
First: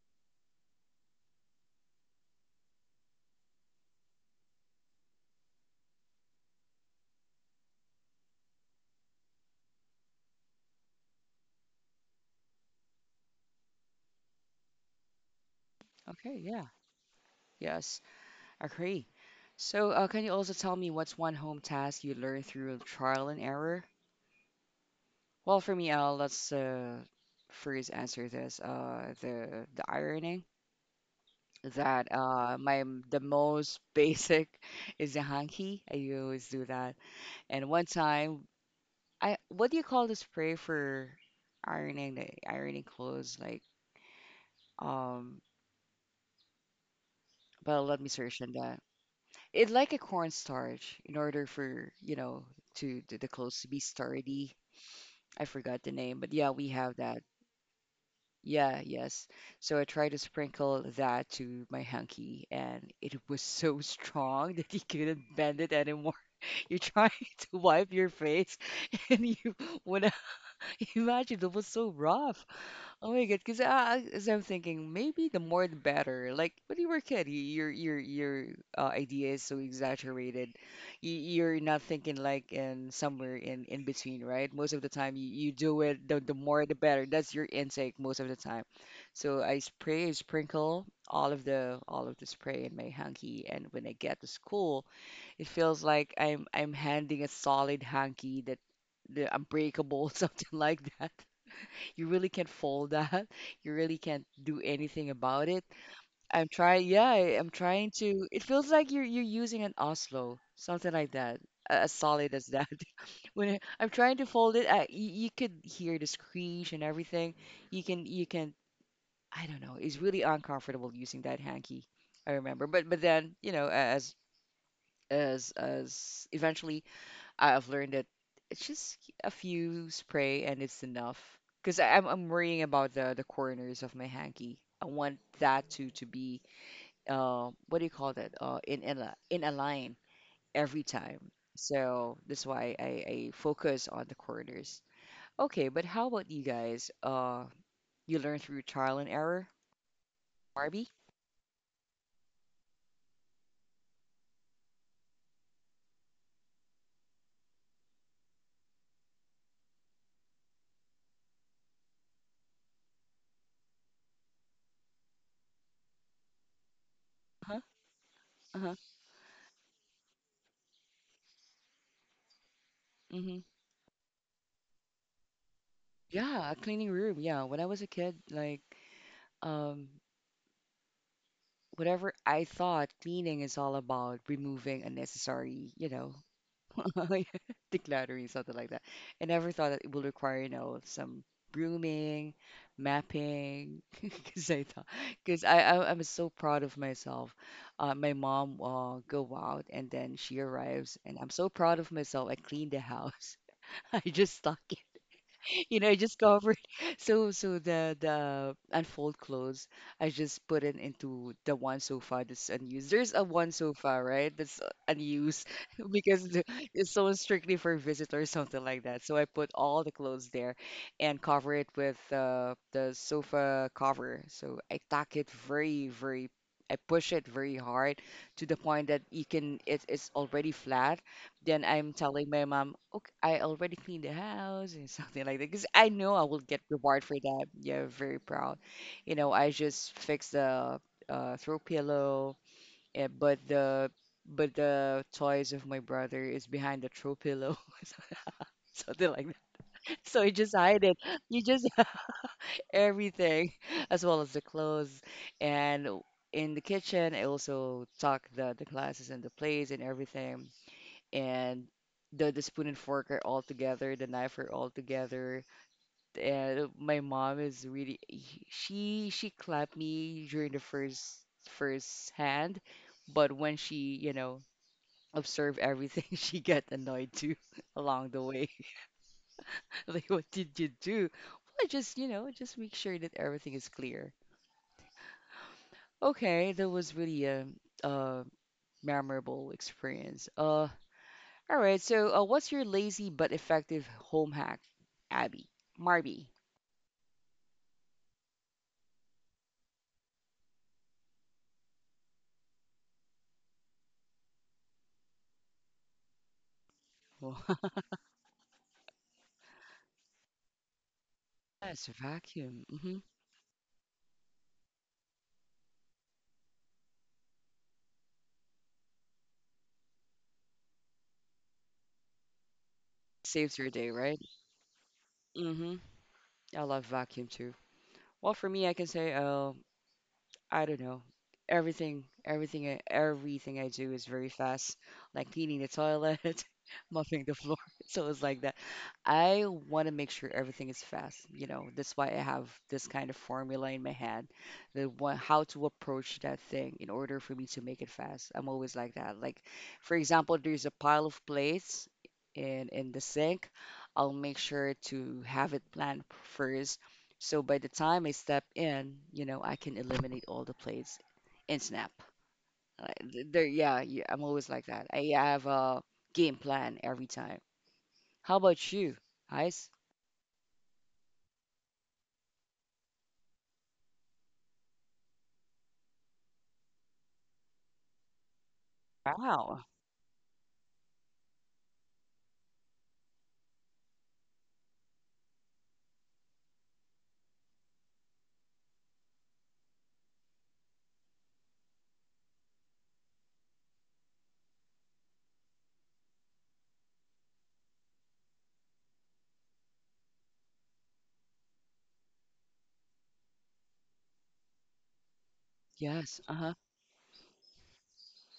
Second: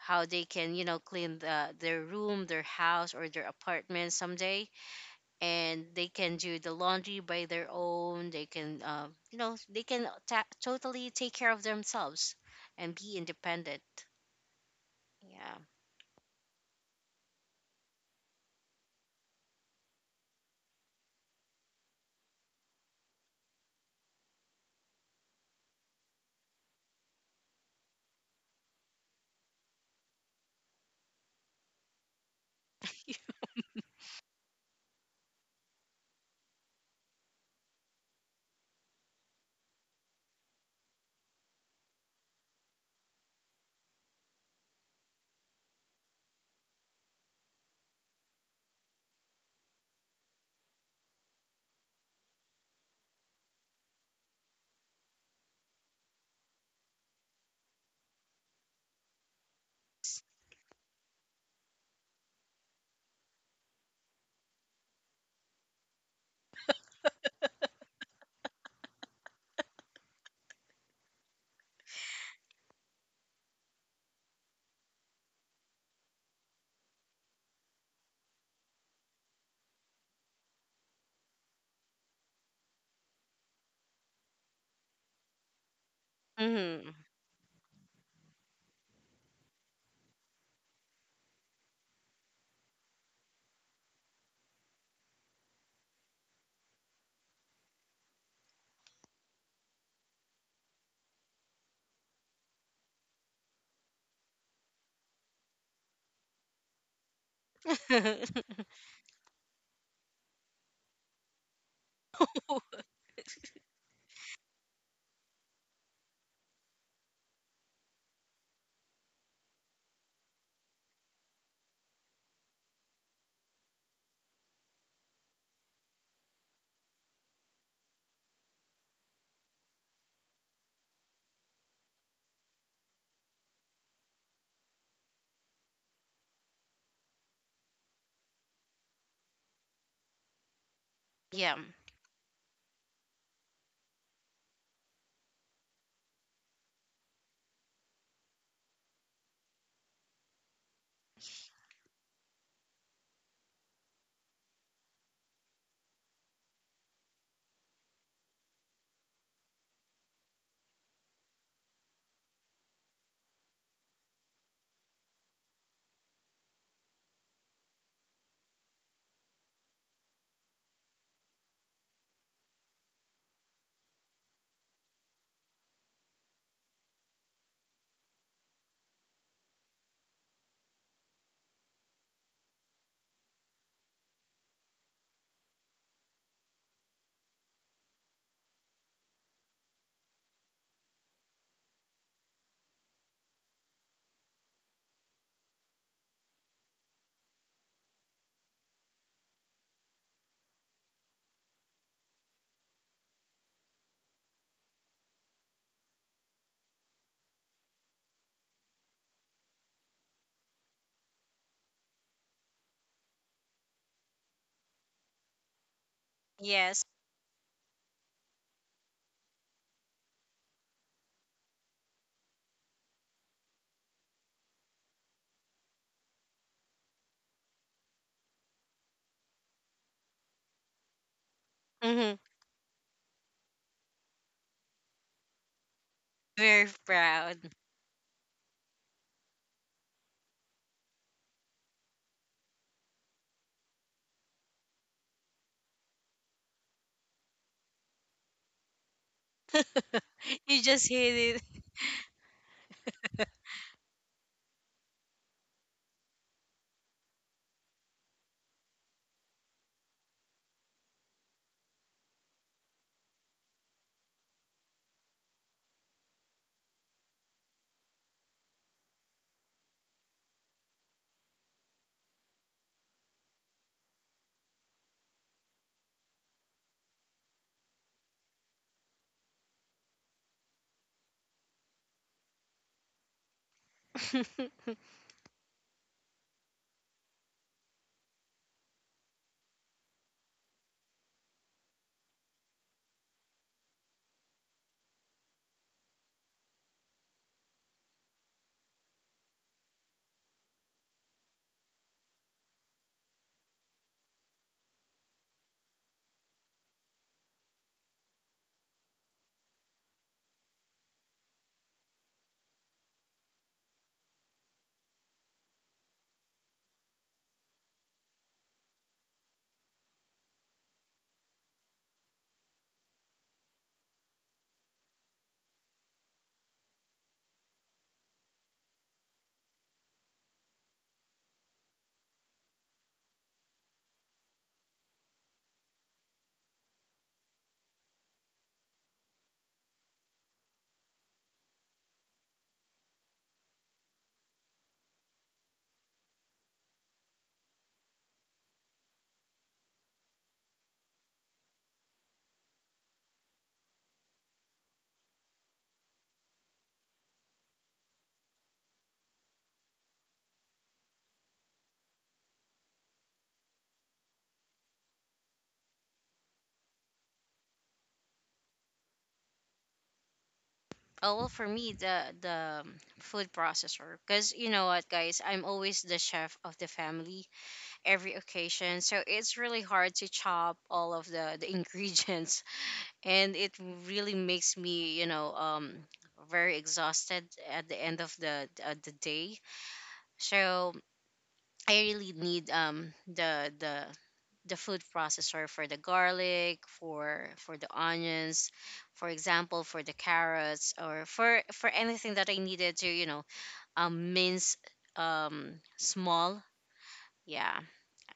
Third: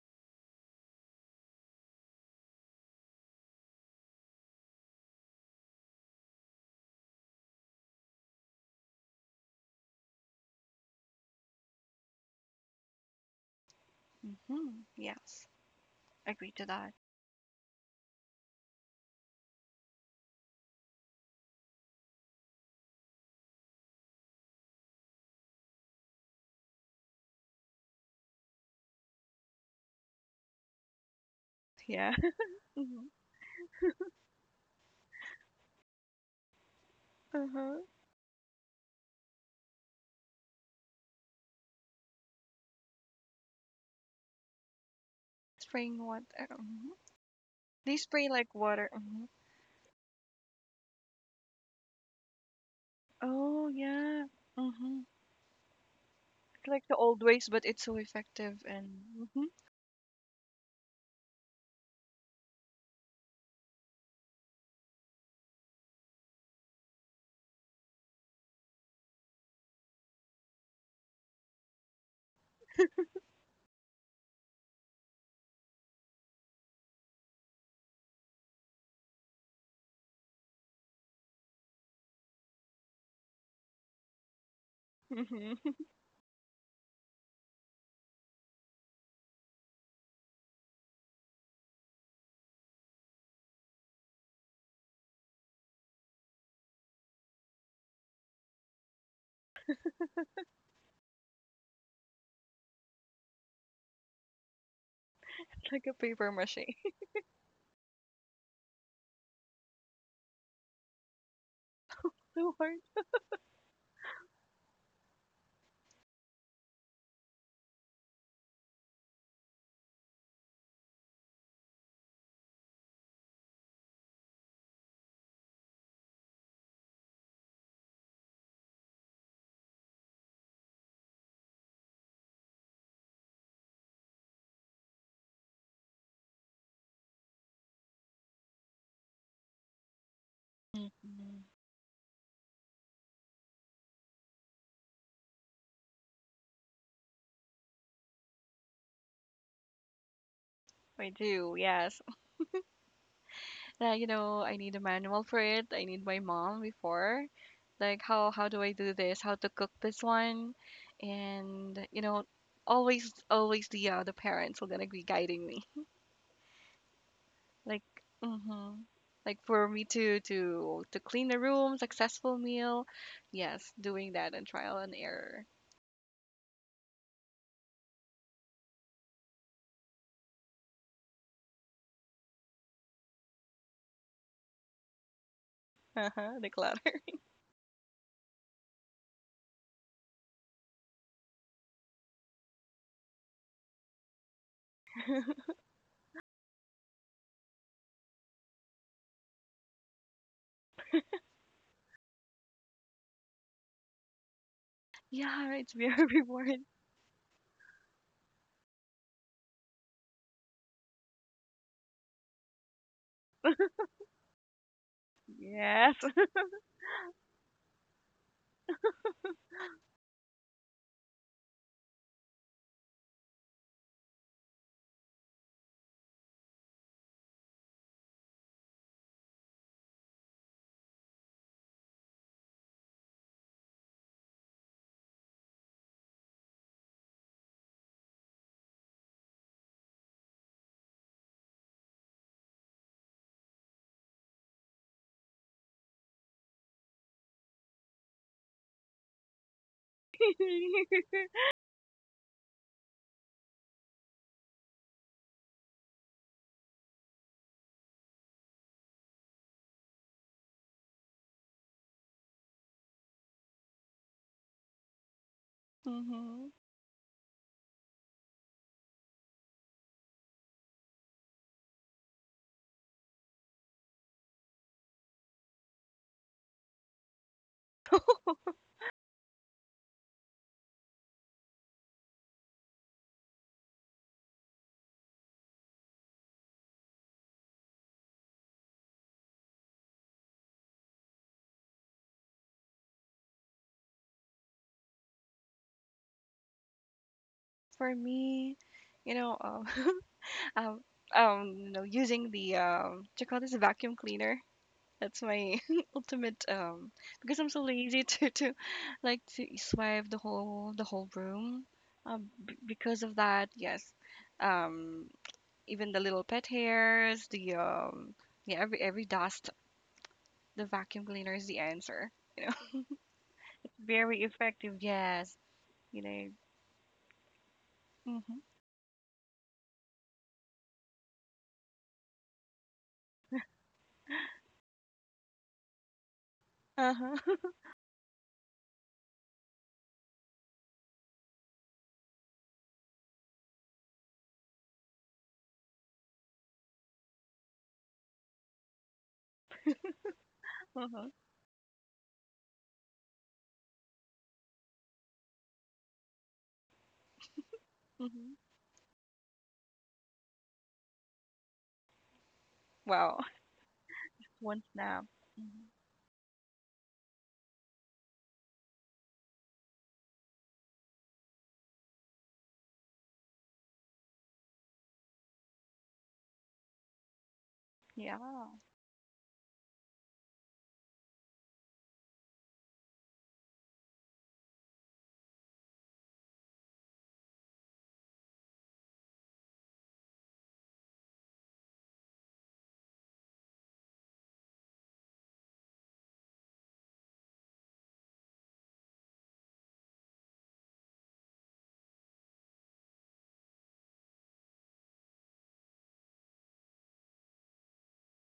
[SPEAKER 3] how they can, you know, clean their room, their house, or their apartment someday, and they can do the laundry by their own. They can, you know, they can totally take care of themselves and be independent.
[SPEAKER 2] hmm Yes.
[SPEAKER 3] Yeah.
[SPEAKER 1] Okay,
[SPEAKER 2] Agree to
[SPEAKER 1] yeah,
[SPEAKER 2] that.
[SPEAKER 1] yes, agree. So can you also tell me what's one home task you learned through trial and error? Well, for me, let's first answer this. The ironing. That
[SPEAKER 2] Yeah. hmm
[SPEAKER 1] the most basic is the hanky. I always do that. And
[SPEAKER 2] Uh-huh.
[SPEAKER 1] one time, I what do you call the spray for ironing the ironing clothes? Um,
[SPEAKER 2] Spraying water. Hmm
[SPEAKER 1] but
[SPEAKER 2] They
[SPEAKER 1] let me
[SPEAKER 2] spray
[SPEAKER 1] search on
[SPEAKER 2] like
[SPEAKER 1] that.
[SPEAKER 2] water. Hmm
[SPEAKER 1] It's like a cornstarch in order for, you know, to the clothes
[SPEAKER 2] Oh
[SPEAKER 1] to be
[SPEAKER 2] yeah.
[SPEAKER 1] sturdy.
[SPEAKER 2] hmm
[SPEAKER 1] I forgot the name, but yeah, we
[SPEAKER 2] Like the
[SPEAKER 1] have
[SPEAKER 2] old
[SPEAKER 1] that.
[SPEAKER 2] ways, but it's so effective
[SPEAKER 1] Yeah, yes.
[SPEAKER 2] and.
[SPEAKER 1] So I tried to sprinkle that to my hanky, and it was so strong that you couldn't bend it anymore. You're trying to wipe your face, and you when I imagine that was so rough. Oh my God, because I, as I'm thinking, maybe the more the better. Like when you were a kid, your idea is so exaggerated. You, you're not thinking like in somewhere in between, right? Most of the time, you
[SPEAKER 2] Hmm
[SPEAKER 1] do it. The more the
[SPEAKER 3] Mm-hmm.
[SPEAKER 1] better. That's your intake most of the time. So I spray, I sprinkle all of the spray in my hanky, and when I get to school, it feels like I'm handing a solid hanky that the unbreakable, something like that. You really can't fold that. You really can't do anything about it.
[SPEAKER 2] Like a paper
[SPEAKER 1] I'm
[SPEAKER 2] mache.
[SPEAKER 1] trying, yeah, I'm trying to. It feels like you're using an Oslo, something like that, as solid as
[SPEAKER 2] So
[SPEAKER 1] that.
[SPEAKER 2] hard.
[SPEAKER 1] When I'm trying to fold it, I, you could hear the screech and everything. You can I don't know. It's really uncomfortable using that hanky. I remember, but then you know, as eventually I've learned that it's just a few spray and it's enough. Because I'm worrying about the corners of my hanky. I want that to be what do you call that? In in a line every time.
[SPEAKER 2] Mhm.
[SPEAKER 3] Yeah.
[SPEAKER 1] So that's why I focus on the corners. Okay, but how about you guys? You learn through trial and error, Barbie?
[SPEAKER 2] I do, yes. Yeah, you know, I need a manual for it. I need my mom before. Like how do I do this? How to cook this one? And you know, always always the parents are gonna be guiding me.
[SPEAKER 1] Uh-huh.
[SPEAKER 2] Like
[SPEAKER 1] Uh-huh.
[SPEAKER 2] mm-hmm. Like for me to to clean the room, successful meal.
[SPEAKER 1] hmm
[SPEAKER 2] Yes, doing that and trial and error.
[SPEAKER 1] Yeah, a cleaning room. Yeah, when I was a kid, like um whatever I thought cleaning is all about removing unnecessary, you know,
[SPEAKER 2] Uh-huh. The clutter.
[SPEAKER 1] decluttering, something like that. I never thought that it would require, you know, some brooming, mapping, because I thought, because I, I'm so proud of myself. My mom go out and then she arrives, and I'm so proud of myself. I cleaned the house. I just stuck
[SPEAKER 2] Yeah, it's
[SPEAKER 1] you know, I
[SPEAKER 2] very
[SPEAKER 1] just covered.
[SPEAKER 2] rewarding.
[SPEAKER 1] So, so the unfold clothes, I just put it into the one so far that's unused. There's a one so far, right? That's unused
[SPEAKER 2] Yes.
[SPEAKER 1] because
[SPEAKER 3] Yes.
[SPEAKER 1] it's so strictly for visitors, something like that. So I put all the clothes there and cover it with the sofa cover. So I tack it very, very. I push it very hard to the point that you can. It, it's already flat, then I'm
[SPEAKER 3] Mm-hmm.
[SPEAKER 1] telling my mom, okay, I already cleaned the house and something like that because I know I will get
[SPEAKER 3] Very
[SPEAKER 1] reward for that.
[SPEAKER 3] proud.
[SPEAKER 1] Yeah, very proud. You know, I just fixed the throw pillow, eh, but the toys of my brother is behind the throw pillow, so- something like that. So you just
[SPEAKER 3] You
[SPEAKER 1] hide
[SPEAKER 3] just
[SPEAKER 1] it.
[SPEAKER 3] hit
[SPEAKER 1] You
[SPEAKER 3] it.
[SPEAKER 1] just hide everything, as well as the clothes and. In the kitchen, I also tuck the glasses and the plates and everything and the spoon and fork are all together, the knife are all together.
[SPEAKER 2] hmm
[SPEAKER 1] And my mom is really she clapped me during the first first hand, but when she, you know, observed everything, she got annoyed too along the way. Like, what did you do? Well, just, you know, just make sure that everything is clear. Okay, that was really a memorable experience. All right. So, what's your lazy but effective home hack, Abby? Marby.
[SPEAKER 2] For me, you know, um, you know, using the do you call this vacuum cleaner? That's my ultimate
[SPEAKER 1] Well,
[SPEAKER 2] because I'm so lazy to like to swipe the whole room.
[SPEAKER 1] yes,
[SPEAKER 2] B
[SPEAKER 1] vacuum. Hmm
[SPEAKER 2] because of that, yes. Um, Even the little pet hairs, the yeah, every dust, the vacuum cleaner is the answer. You know,
[SPEAKER 1] Saves your day, right?
[SPEAKER 2] very effective. Yes,
[SPEAKER 1] Mm hmm.
[SPEAKER 2] you know.
[SPEAKER 1] I love vacuum too. Well,
[SPEAKER 2] Hmm
[SPEAKER 1] for me, I can say, I don't know. Everything, everything, everything I do is very fast, like cleaning the toilet, mopping the
[SPEAKER 2] Uh-huh.
[SPEAKER 1] floor. So it's like that. I want to make sure everything is fast. You know, that's why I have this kind of formula in my head, the one, how to approach that thing in order for me to make it fast. I'm always like that. Like, for example, there's a pile
[SPEAKER 2] Uh-huh.
[SPEAKER 1] of plates in the sink. I'll make sure to have it planned first, so by the time I
[SPEAKER 2] hmm
[SPEAKER 1] step in, you know, I can eliminate all the plays in snap.
[SPEAKER 2] Wow.
[SPEAKER 1] There, yeah, yeah, I'm always
[SPEAKER 2] One
[SPEAKER 1] like that.
[SPEAKER 2] snap.
[SPEAKER 1] I have
[SPEAKER 2] Mhm.
[SPEAKER 1] a game plan every time. How about you, Ice?
[SPEAKER 3] Oh, well, for me, the food processor, because you know what, guys, I'm always the chef of the family every
[SPEAKER 2] Yeah.
[SPEAKER 3] occasion, so it's really
[SPEAKER 1] Wow.
[SPEAKER 3] hard to chop all of the ingredients. And it really makes me, you know, very exhausted at the end of the day. So I really need, the food processor for the garlic, for the onions, for example, for the carrots, or for anything that I needed to, you know, mince
[SPEAKER 1] Yes. Uh-huh.
[SPEAKER 3] small. Yeah.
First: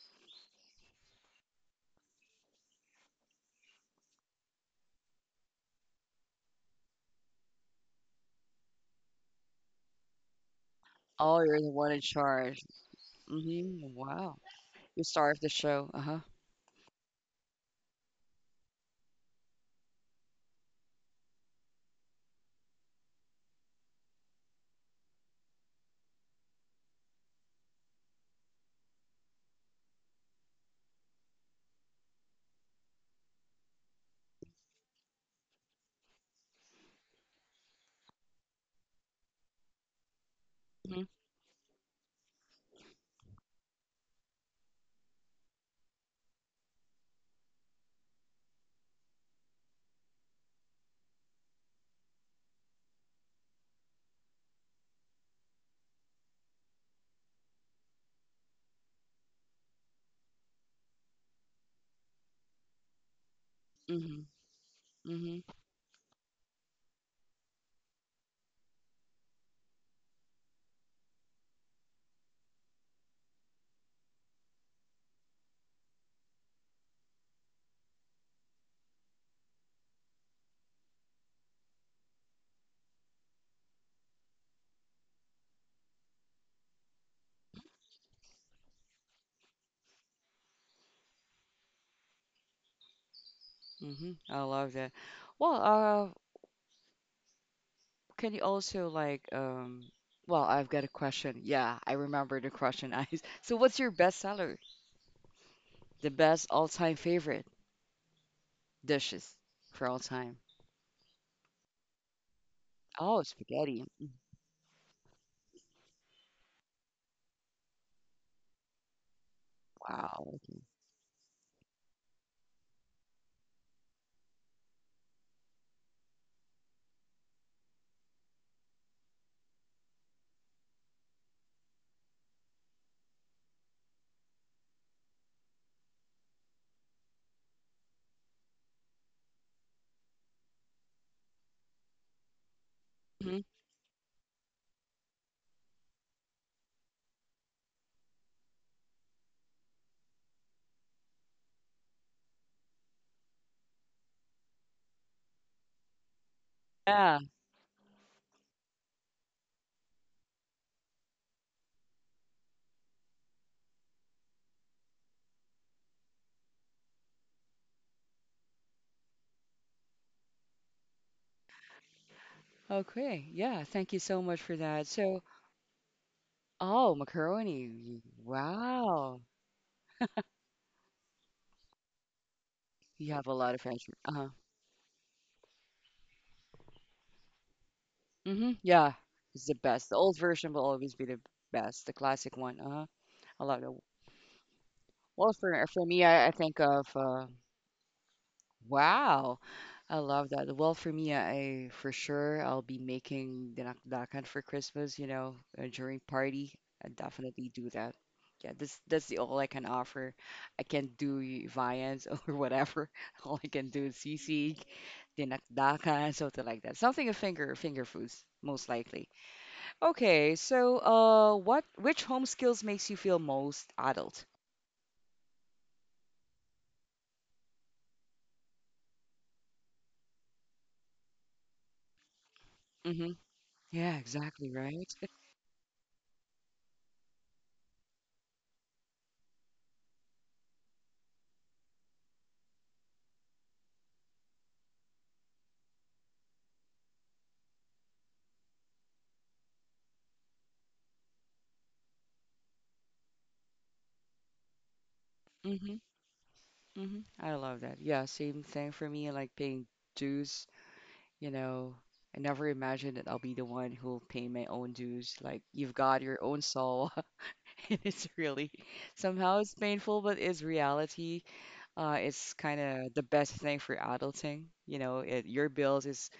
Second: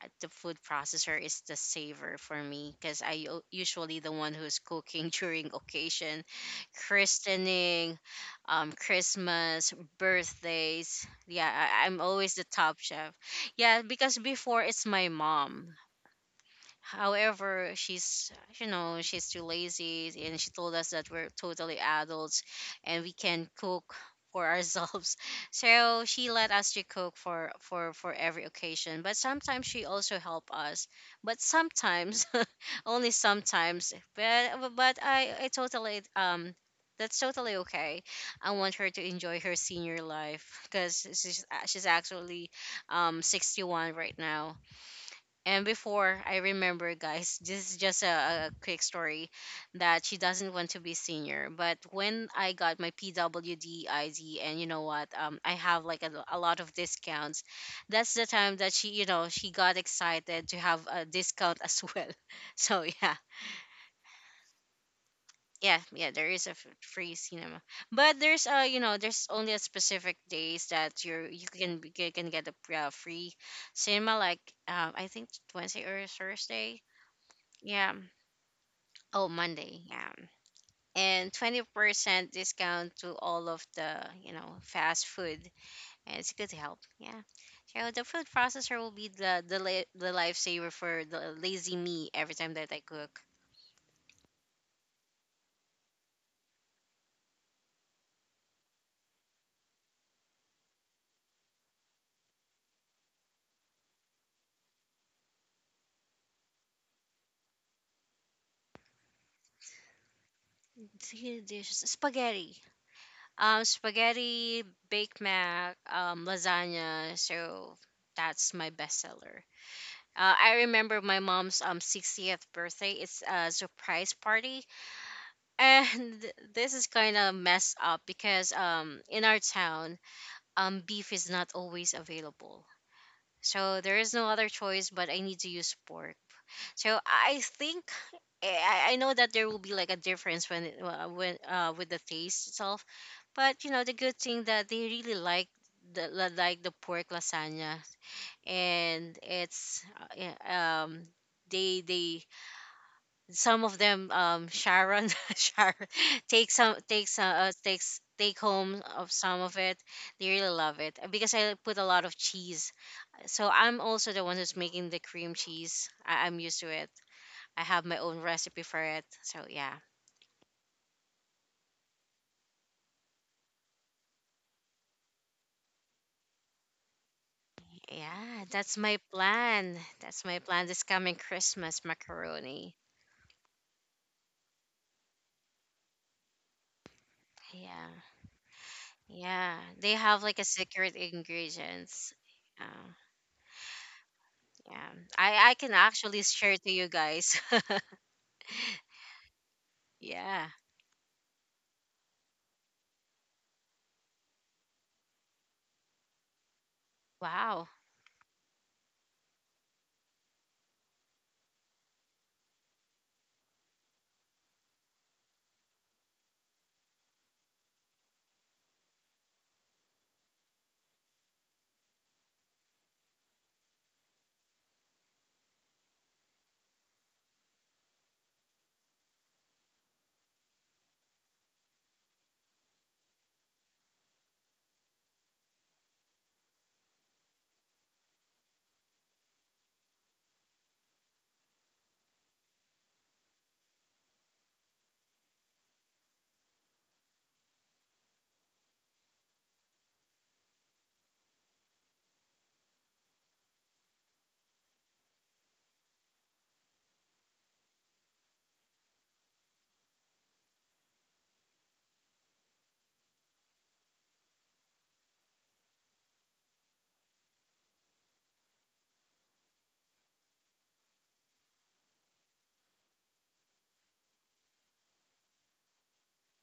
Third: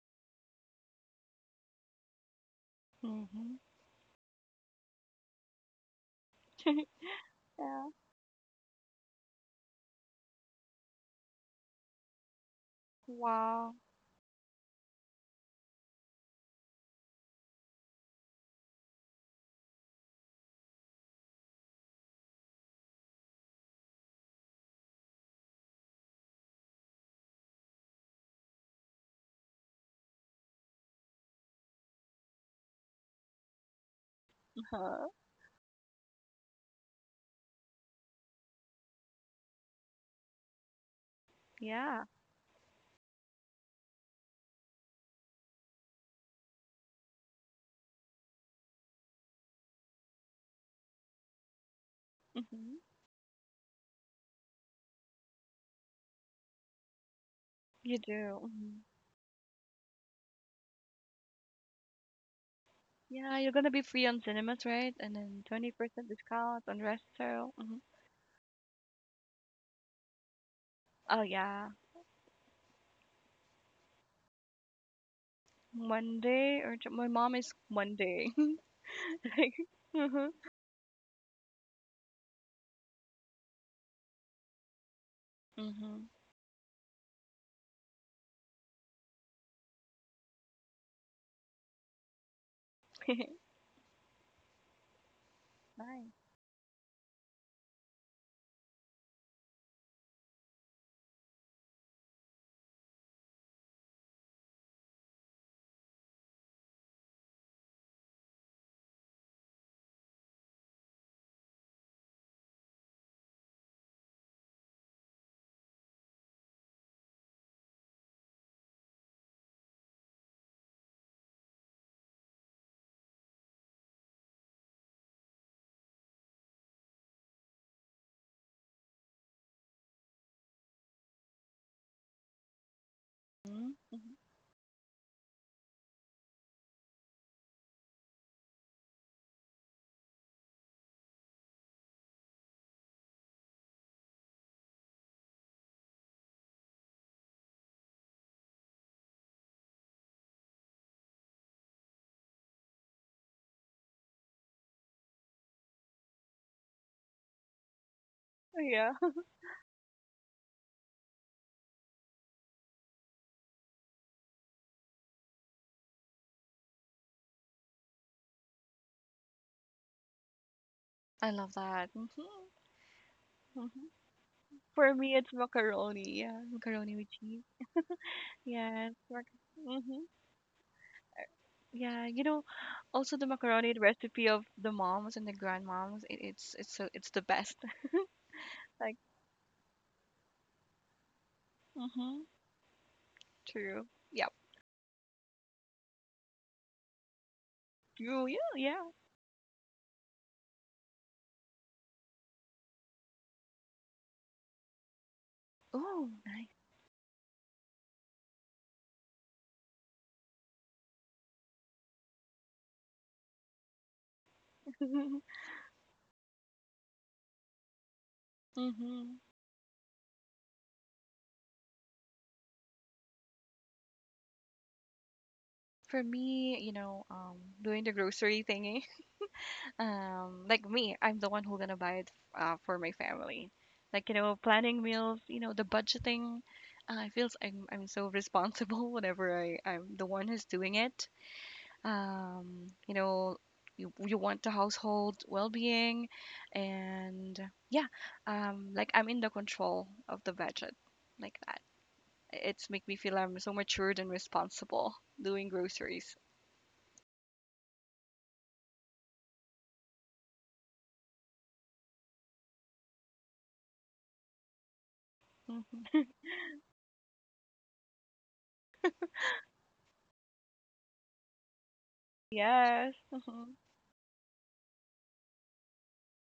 [SPEAKER 3] Uh, the food processor is the saver for me because I
[SPEAKER 2] hmm
[SPEAKER 3] usually the one who's cooking during occasion, christening,
[SPEAKER 2] Yeah.
[SPEAKER 3] Christmas, birthdays. Yeah,
[SPEAKER 1] Oh, you're the
[SPEAKER 3] I'm
[SPEAKER 1] one in
[SPEAKER 3] always the top
[SPEAKER 1] charge.
[SPEAKER 3] chef. Yeah,
[SPEAKER 2] Wow.
[SPEAKER 1] Mm-hmm.
[SPEAKER 3] because
[SPEAKER 1] Wow.
[SPEAKER 3] before it's my
[SPEAKER 1] You star of the
[SPEAKER 3] mom.
[SPEAKER 1] show. Uh-huh.
[SPEAKER 3] However, she's, you know, she's too lazy, and she told us that we're totally adults, and we can cook for ourselves. So she let us to cook for every occasion. But sometimes she also help us. But sometimes, only sometimes. But I
[SPEAKER 2] Huh.
[SPEAKER 3] I totally. That's totally okay. I want her to enjoy her senior life because
[SPEAKER 1] Mm-hmm.
[SPEAKER 3] she's
[SPEAKER 2] Yeah.
[SPEAKER 3] actually 61 right now. And before, I remember, guys, this is just a quick story, that she doesn't want to be senior. But when I got my
[SPEAKER 2] hmm
[SPEAKER 3] PWD ID, and you know what, I have like a lot of discounts. That's
[SPEAKER 2] You
[SPEAKER 3] the time
[SPEAKER 2] do.
[SPEAKER 3] that she,
[SPEAKER 2] Hmm
[SPEAKER 3] you know, she got excited to have a discount as well. So yeah,
[SPEAKER 2] Yeah, you're gonna be free
[SPEAKER 1] Mm-hmm.
[SPEAKER 2] on cinemas, right? And
[SPEAKER 1] Mm-hmm.
[SPEAKER 2] then
[SPEAKER 3] yeah.
[SPEAKER 2] 20%
[SPEAKER 3] There is a
[SPEAKER 2] discount on
[SPEAKER 3] free cinema,
[SPEAKER 2] restaurant. Hmm
[SPEAKER 3] but there's, you know, there's only a specific days that you are
[SPEAKER 2] Oh
[SPEAKER 3] you can
[SPEAKER 2] yeah.
[SPEAKER 3] you can get a free cinema. Like, I think Wednesday or
[SPEAKER 2] Monday
[SPEAKER 3] Thursday.
[SPEAKER 2] or my mom is
[SPEAKER 3] Yeah.
[SPEAKER 2] Monday.
[SPEAKER 3] Oh,
[SPEAKER 2] Like,
[SPEAKER 3] Monday, yeah.
[SPEAKER 2] hmm
[SPEAKER 3] And 20% discount to all of the, you know, fast food. And
[SPEAKER 2] hmm
[SPEAKER 3] it's good help, yeah. So the food processor will be the the lifesaver for the lazy me every time that I cook.
[SPEAKER 1] Mm-hmm. I love that. Well, uh,
[SPEAKER 2] Nice.
[SPEAKER 1] can you also like well, I've got a question. Yeah, I remember the question, Ice. So what's your best seller? The best all-time favorite dishes for all time.
[SPEAKER 3] Three dishes. Spaghetti.
[SPEAKER 1] Oh,
[SPEAKER 3] Um,
[SPEAKER 1] spaghetti. Mm.
[SPEAKER 3] spaghetti, Big Mac, lasagna. So that's my bestseller. I
[SPEAKER 1] Wow.
[SPEAKER 3] remember my mom's 60th birthday. It's a surprise party. And this is kind of messed up because in our town, beef is not always available. So
[SPEAKER 2] Hmm
[SPEAKER 3] there is no
[SPEAKER 2] hmm
[SPEAKER 3] other choice, but I need to use pork. So I think, I know that there will be like a difference when with the taste itself,
[SPEAKER 1] Mhm.
[SPEAKER 3] but you know the good thing that they really like like the pork lasagna. And it's yeah, um they, some of them, um, Sharon, Sharon
[SPEAKER 1] Yeah.
[SPEAKER 3] take home of
[SPEAKER 2] Yeah.
[SPEAKER 3] some of it. They really love it. Because I put a lot of cheese. So I'm also the one who's making the cream cheese. I'm used to it. I have my own recipe for it, so yeah.
[SPEAKER 2] I love that. Hmm
[SPEAKER 1] Okay. Yeah.
[SPEAKER 2] hmm
[SPEAKER 1] Thank you so much for that.
[SPEAKER 2] For me,
[SPEAKER 1] So,
[SPEAKER 2] it's macaroni. Yeah, macaroni
[SPEAKER 1] oh,
[SPEAKER 2] with cheese.
[SPEAKER 1] macaroni. You—
[SPEAKER 3] Yeah,
[SPEAKER 2] Yes.
[SPEAKER 1] wow.
[SPEAKER 2] Mac- hmm
[SPEAKER 3] that's my plan this coming Christmas,
[SPEAKER 2] Yeah, you know,
[SPEAKER 3] macaroni.
[SPEAKER 1] You
[SPEAKER 2] also the
[SPEAKER 1] have a lot of
[SPEAKER 2] macaroni
[SPEAKER 1] answers.
[SPEAKER 2] recipe
[SPEAKER 1] Uh-huh.
[SPEAKER 2] of the moms and the grandmoms, it's so it's the best.
[SPEAKER 3] Yeah,
[SPEAKER 1] Mm-hmm. Yeah.
[SPEAKER 2] Like,
[SPEAKER 3] yeah,
[SPEAKER 1] It's the
[SPEAKER 3] they
[SPEAKER 1] best. The
[SPEAKER 3] have
[SPEAKER 1] old
[SPEAKER 3] like a
[SPEAKER 1] version will
[SPEAKER 3] secret
[SPEAKER 1] always be the best.
[SPEAKER 3] ingredients.
[SPEAKER 1] The
[SPEAKER 2] mm-hmm,
[SPEAKER 1] classic one.
[SPEAKER 3] Uh,
[SPEAKER 1] Uh-huh. A lot of.
[SPEAKER 2] true. Yep.
[SPEAKER 3] yeah, I
[SPEAKER 1] Well,
[SPEAKER 3] can
[SPEAKER 1] for
[SPEAKER 3] actually
[SPEAKER 1] me, I
[SPEAKER 3] share to
[SPEAKER 1] think
[SPEAKER 3] you
[SPEAKER 1] of
[SPEAKER 3] guys.
[SPEAKER 2] True. Yeah, yeah.
[SPEAKER 1] wow. I
[SPEAKER 3] Yeah.
[SPEAKER 1] love that. Well, for me, I for sure I'll be making dinakdakan for Christmas, you know, during
[SPEAKER 2] Oh,
[SPEAKER 1] party.
[SPEAKER 2] nice.
[SPEAKER 1] I
[SPEAKER 3] Wow.
[SPEAKER 1] definitely do that. Yeah, that's the all I can offer. I can't do y- viands or whatever. All I can do is sisig, dinakdakan, something like that. Something of finger finger foods, most likely.
[SPEAKER 2] Mm-hmm.
[SPEAKER 1] Okay, so what which home skills makes you feel most adult?
[SPEAKER 2] For me, you know, doing the grocery thingy. Like me, I'm the one who gonna buy it for my
[SPEAKER 1] Mm-hmm.
[SPEAKER 2] family.
[SPEAKER 1] Yeah,
[SPEAKER 2] Like, you know,
[SPEAKER 1] exactly,
[SPEAKER 2] planning
[SPEAKER 1] right?
[SPEAKER 2] meals, you know, the budgeting. I feels I'm so responsible whenever I'm the one who's doing it. You know, you want the household well-being and yeah, like I'm in the control of the budget, like that, it's make me feel I'm so matured and responsible doing groceries.
[SPEAKER 1] hmm I love that. Yeah, same thing for me, like paying dues, you know. I never imagined that I'll be the one who'll pay my own dues. Like you've
[SPEAKER 2] Mhm.
[SPEAKER 1] got your own soul. And it's really somehow it's painful, but it's reality. It's kind
[SPEAKER 2] Yes.
[SPEAKER 1] of the best
[SPEAKER 2] hmm
[SPEAKER 1] thing for adulting. You know, it, your bills is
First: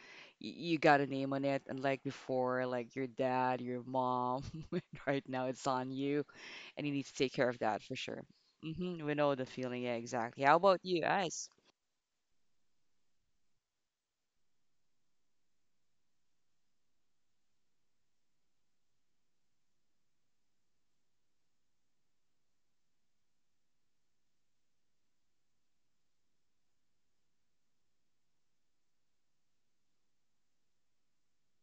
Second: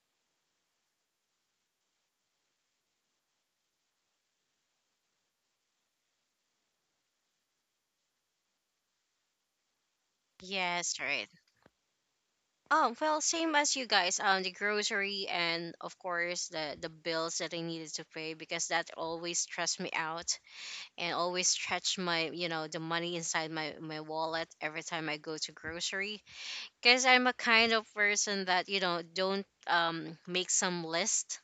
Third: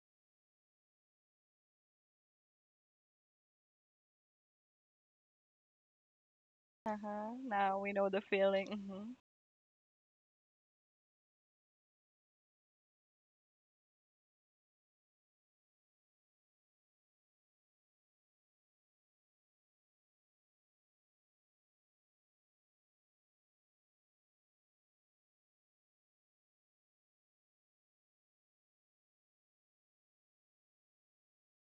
[SPEAKER 1] y- you got a name on it, and like before, like your dad, your mom. Right now, it's on you, and you need to
[SPEAKER 2] Uh-huh.
[SPEAKER 1] take care of
[SPEAKER 2] Now
[SPEAKER 1] that
[SPEAKER 2] we
[SPEAKER 1] for
[SPEAKER 2] know the
[SPEAKER 1] sure.
[SPEAKER 2] feeling.
[SPEAKER 1] hmm
[SPEAKER 2] Hmm
[SPEAKER 1] We know the feeling. Yeah, exactly. How about you,
[SPEAKER 3] Yes, right.
[SPEAKER 1] guys?
[SPEAKER 3] Oh, well, same as you guys. The grocery, and of course the bills that I needed to pay, because that always stressed me out and always stretched my, you know, the money inside my my wallet every time I go to grocery. Because I'm a kind of person that, you know, don't make some list.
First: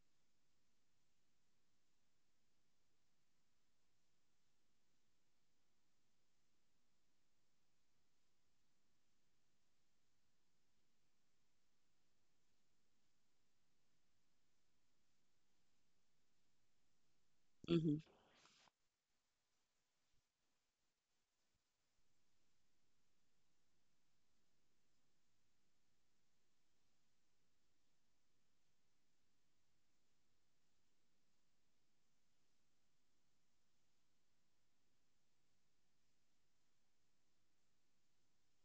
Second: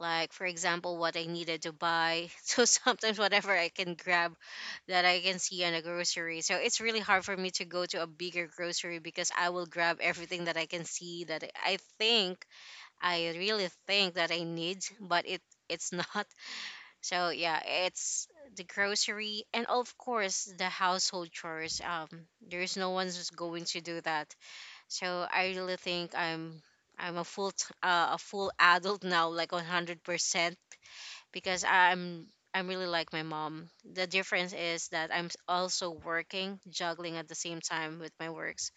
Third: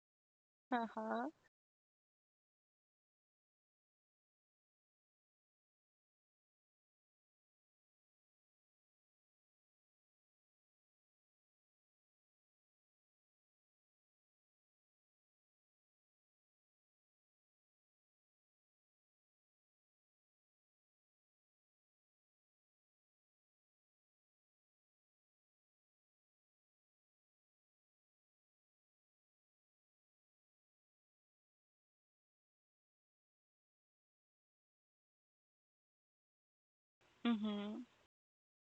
[SPEAKER 3] Like for example, what I
[SPEAKER 2] Uh-huh.
[SPEAKER 3] needed to buy. So sometimes whatever I can grab that I can see on a grocery. So it's really hard for me to go to a bigger grocery because I will grab everything that I can see that I think, I really think that I need, but it's not. So yeah,
[SPEAKER 1] Mhm.
[SPEAKER 3] it's the grocery, and of course the household chores. There's no one's just going to do that. So I really think I'm a full t- a full adult now, like 100% because I'm really like my mom. The difference is that I'm also working, juggling at the same
[SPEAKER 2] hmm
[SPEAKER 3] time with my works.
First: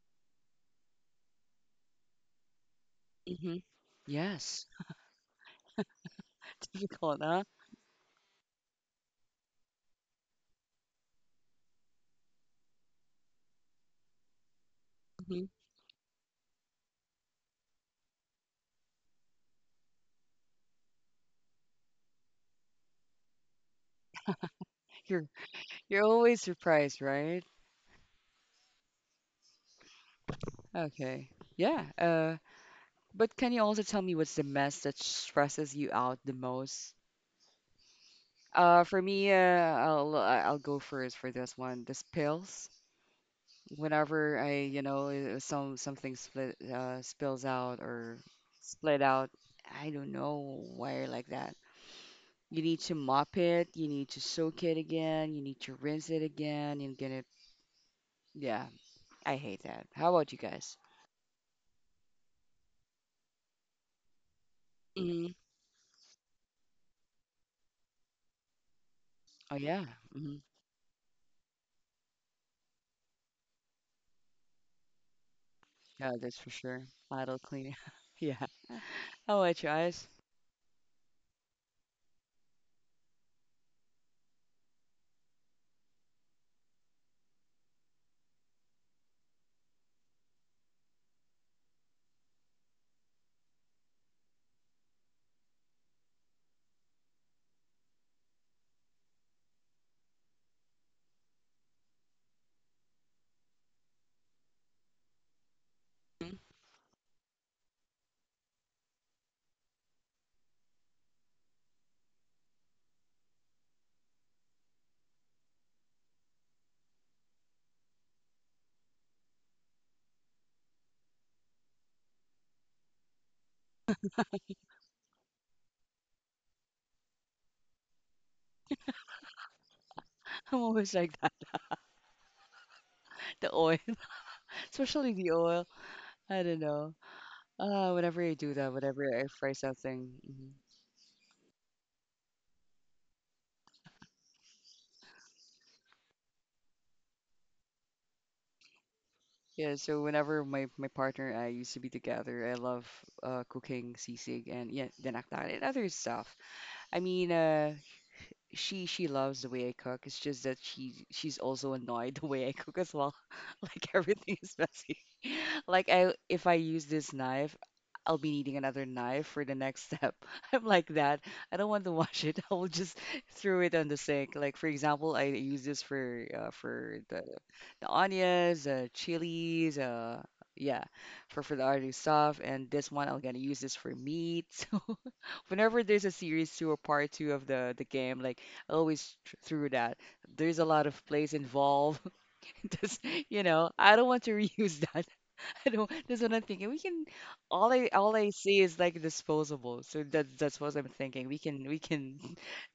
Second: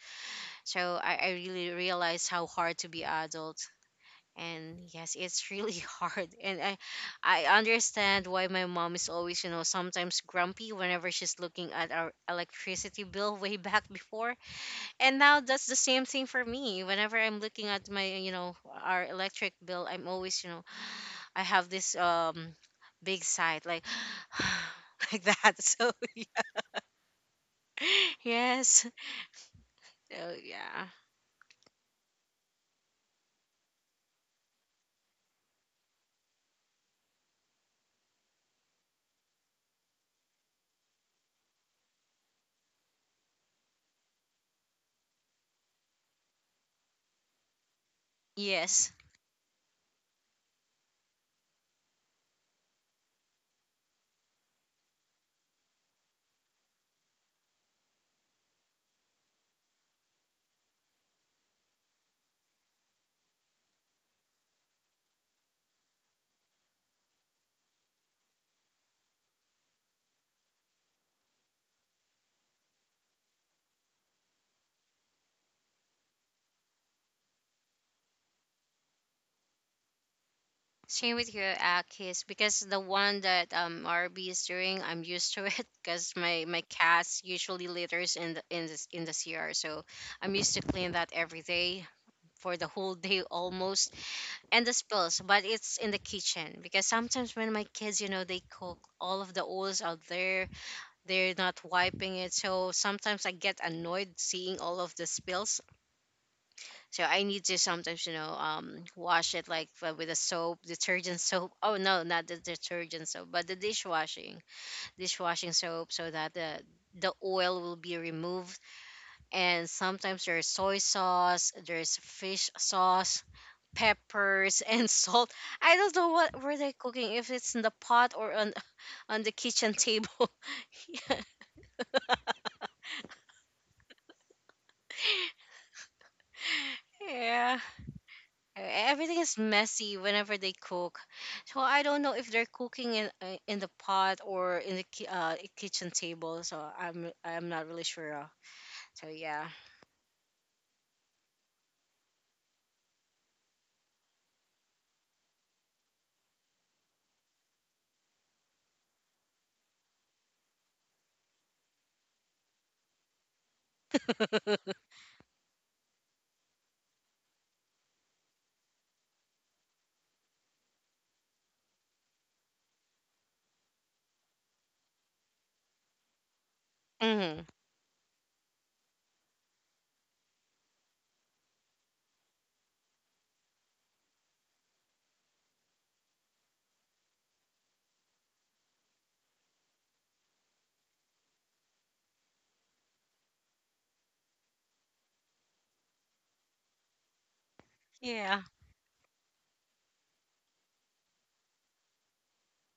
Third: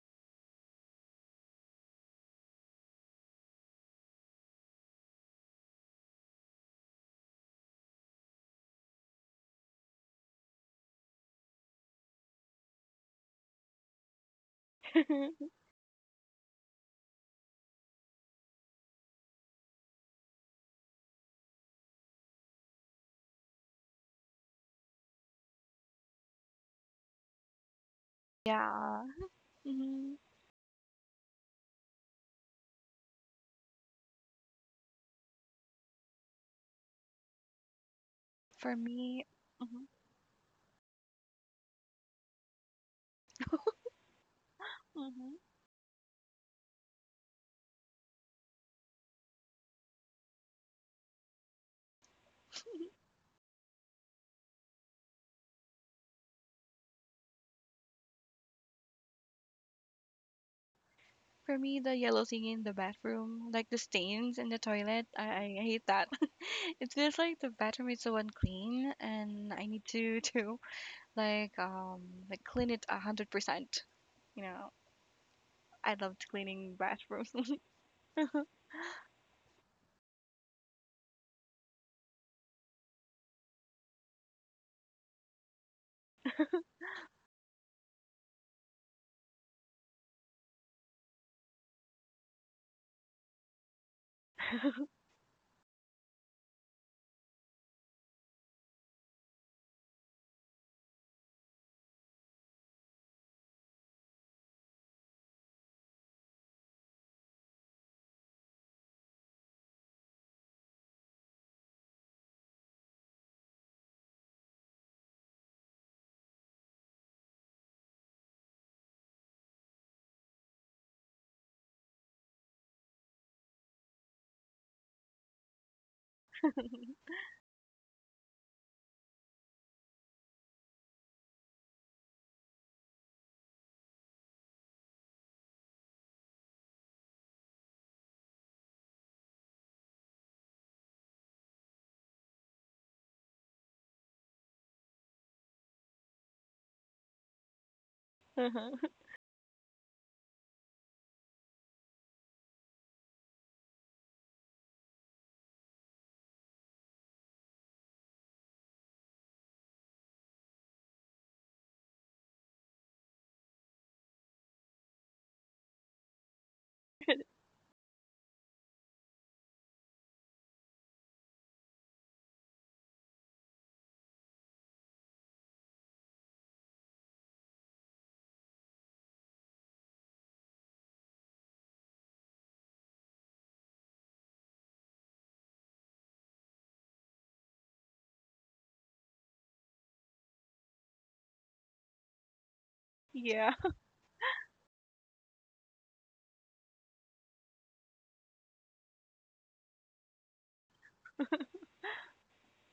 [SPEAKER 3] So I really realized how hard to be adult.
[SPEAKER 1] Mhm. Yes.
[SPEAKER 3] And yes, it's really hard. And I
[SPEAKER 1] Difficult, huh?
[SPEAKER 3] I understand why my mom is always, you know, sometimes grumpy whenever she's looking at our electricity bill way back before. And now
[SPEAKER 1] Mhm.
[SPEAKER 3] that's the same thing for me. Whenever I'm looking at my, you know, our electric bill, I'm always, you know, I have this big sigh, like like
[SPEAKER 1] You're
[SPEAKER 3] that. So
[SPEAKER 1] you're
[SPEAKER 3] yeah.
[SPEAKER 1] always surprised, right?
[SPEAKER 3] Yes.
[SPEAKER 2] yeah. hmm
[SPEAKER 3] So yeah.
[SPEAKER 1] Okay. Yeah. But can you also tell me what's the mess that stresses you out the most?
[SPEAKER 2] For
[SPEAKER 1] For
[SPEAKER 2] me.
[SPEAKER 1] me,
[SPEAKER 2] Hmm
[SPEAKER 1] I'll I'll go first for this one. The spills. Whenever I, you know,
[SPEAKER 2] hmm
[SPEAKER 1] some something split spills out or
[SPEAKER 3] Yes.
[SPEAKER 1] split out, I don't know why you're like that. You need to mop it. You need to soak it again. You need to rinse it again. And get it. Yeah, I hate that. How about you guys?
[SPEAKER 2] For me, the yellow thing in the bathroom, like the stains in the toilet,
[SPEAKER 1] Hmm
[SPEAKER 2] I hate that. It feels like the bathroom is so unclean, and
[SPEAKER 1] Oh
[SPEAKER 2] I
[SPEAKER 1] yeah,
[SPEAKER 2] need to
[SPEAKER 1] hmm,
[SPEAKER 2] to like um like clean it 100%. You know, I
[SPEAKER 1] yeah,
[SPEAKER 2] loved
[SPEAKER 1] that's for
[SPEAKER 2] cleaning
[SPEAKER 1] sure. Idle
[SPEAKER 2] bathrooms.
[SPEAKER 1] cleaning. Yeah. How about you guys?
[SPEAKER 3] Same with your Akis, because the one that RB is doing, I'm used to it because my cats usually litters in the CR. So I'm used to clean that every day for the whole day almost. And the spills, but it's in the kitchen, because sometimes when my kids, you know, they cook, all of the oils out there, they're not wiping it. So sometimes I get annoyed seeing all of the spills.
[SPEAKER 1] Mhm.
[SPEAKER 3] So I need to sometimes, you know, wash it like, with a soap, detergent soap. Oh no, not the detergent soap, but the dishwashing soap, so that the oil will be removed. And sometimes there's soy sauce, there's fish sauce, peppers, and salt. I don't know what were they cooking, if it's in the pot or on the kitchen table.
[SPEAKER 1] I'm always like that. The oil, especially the oil. I don't know.
[SPEAKER 3] Yeah,
[SPEAKER 1] Whenever I do that, whenever
[SPEAKER 3] everything
[SPEAKER 1] I
[SPEAKER 3] is
[SPEAKER 1] fry
[SPEAKER 3] messy
[SPEAKER 1] something.
[SPEAKER 3] whenever
[SPEAKER 1] Hmm
[SPEAKER 3] they cook. So I don't know if they're cooking in, in the pot or in the kitchen table. So I'm not really sure. Uh,
[SPEAKER 2] Uh-huh.
[SPEAKER 3] so yeah.
[SPEAKER 1] Yeah, so whenever my, my partner and I used to be together, I love cooking sisig and yeah, dinakdakan and other stuff. I mean, uh, she loves the way I cook. It's just that she she's also annoyed the way I cook as well. Like everything is messy. Like I, if I use this knife, I'll be needing another knife for the next step. I'm like that. I don't want to wash it. I will just throw it on the sink. Like for example, I use this for
[SPEAKER 3] Hmm.
[SPEAKER 1] the onions, chilies, yeah, for the other stuff. And this one, I'm gonna use this for meat. So whenever there's a series two or part two of the game, like I always tr- through that. There's a lot of plays involved. Just you
[SPEAKER 2] Yeah.
[SPEAKER 1] know, I don't want to reuse that. I don't. That's what I'm thinking. We can all I
[SPEAKER 3] Yeah.
[SPEAKER 1] see is like disposable. So that's what I'm thinking. We can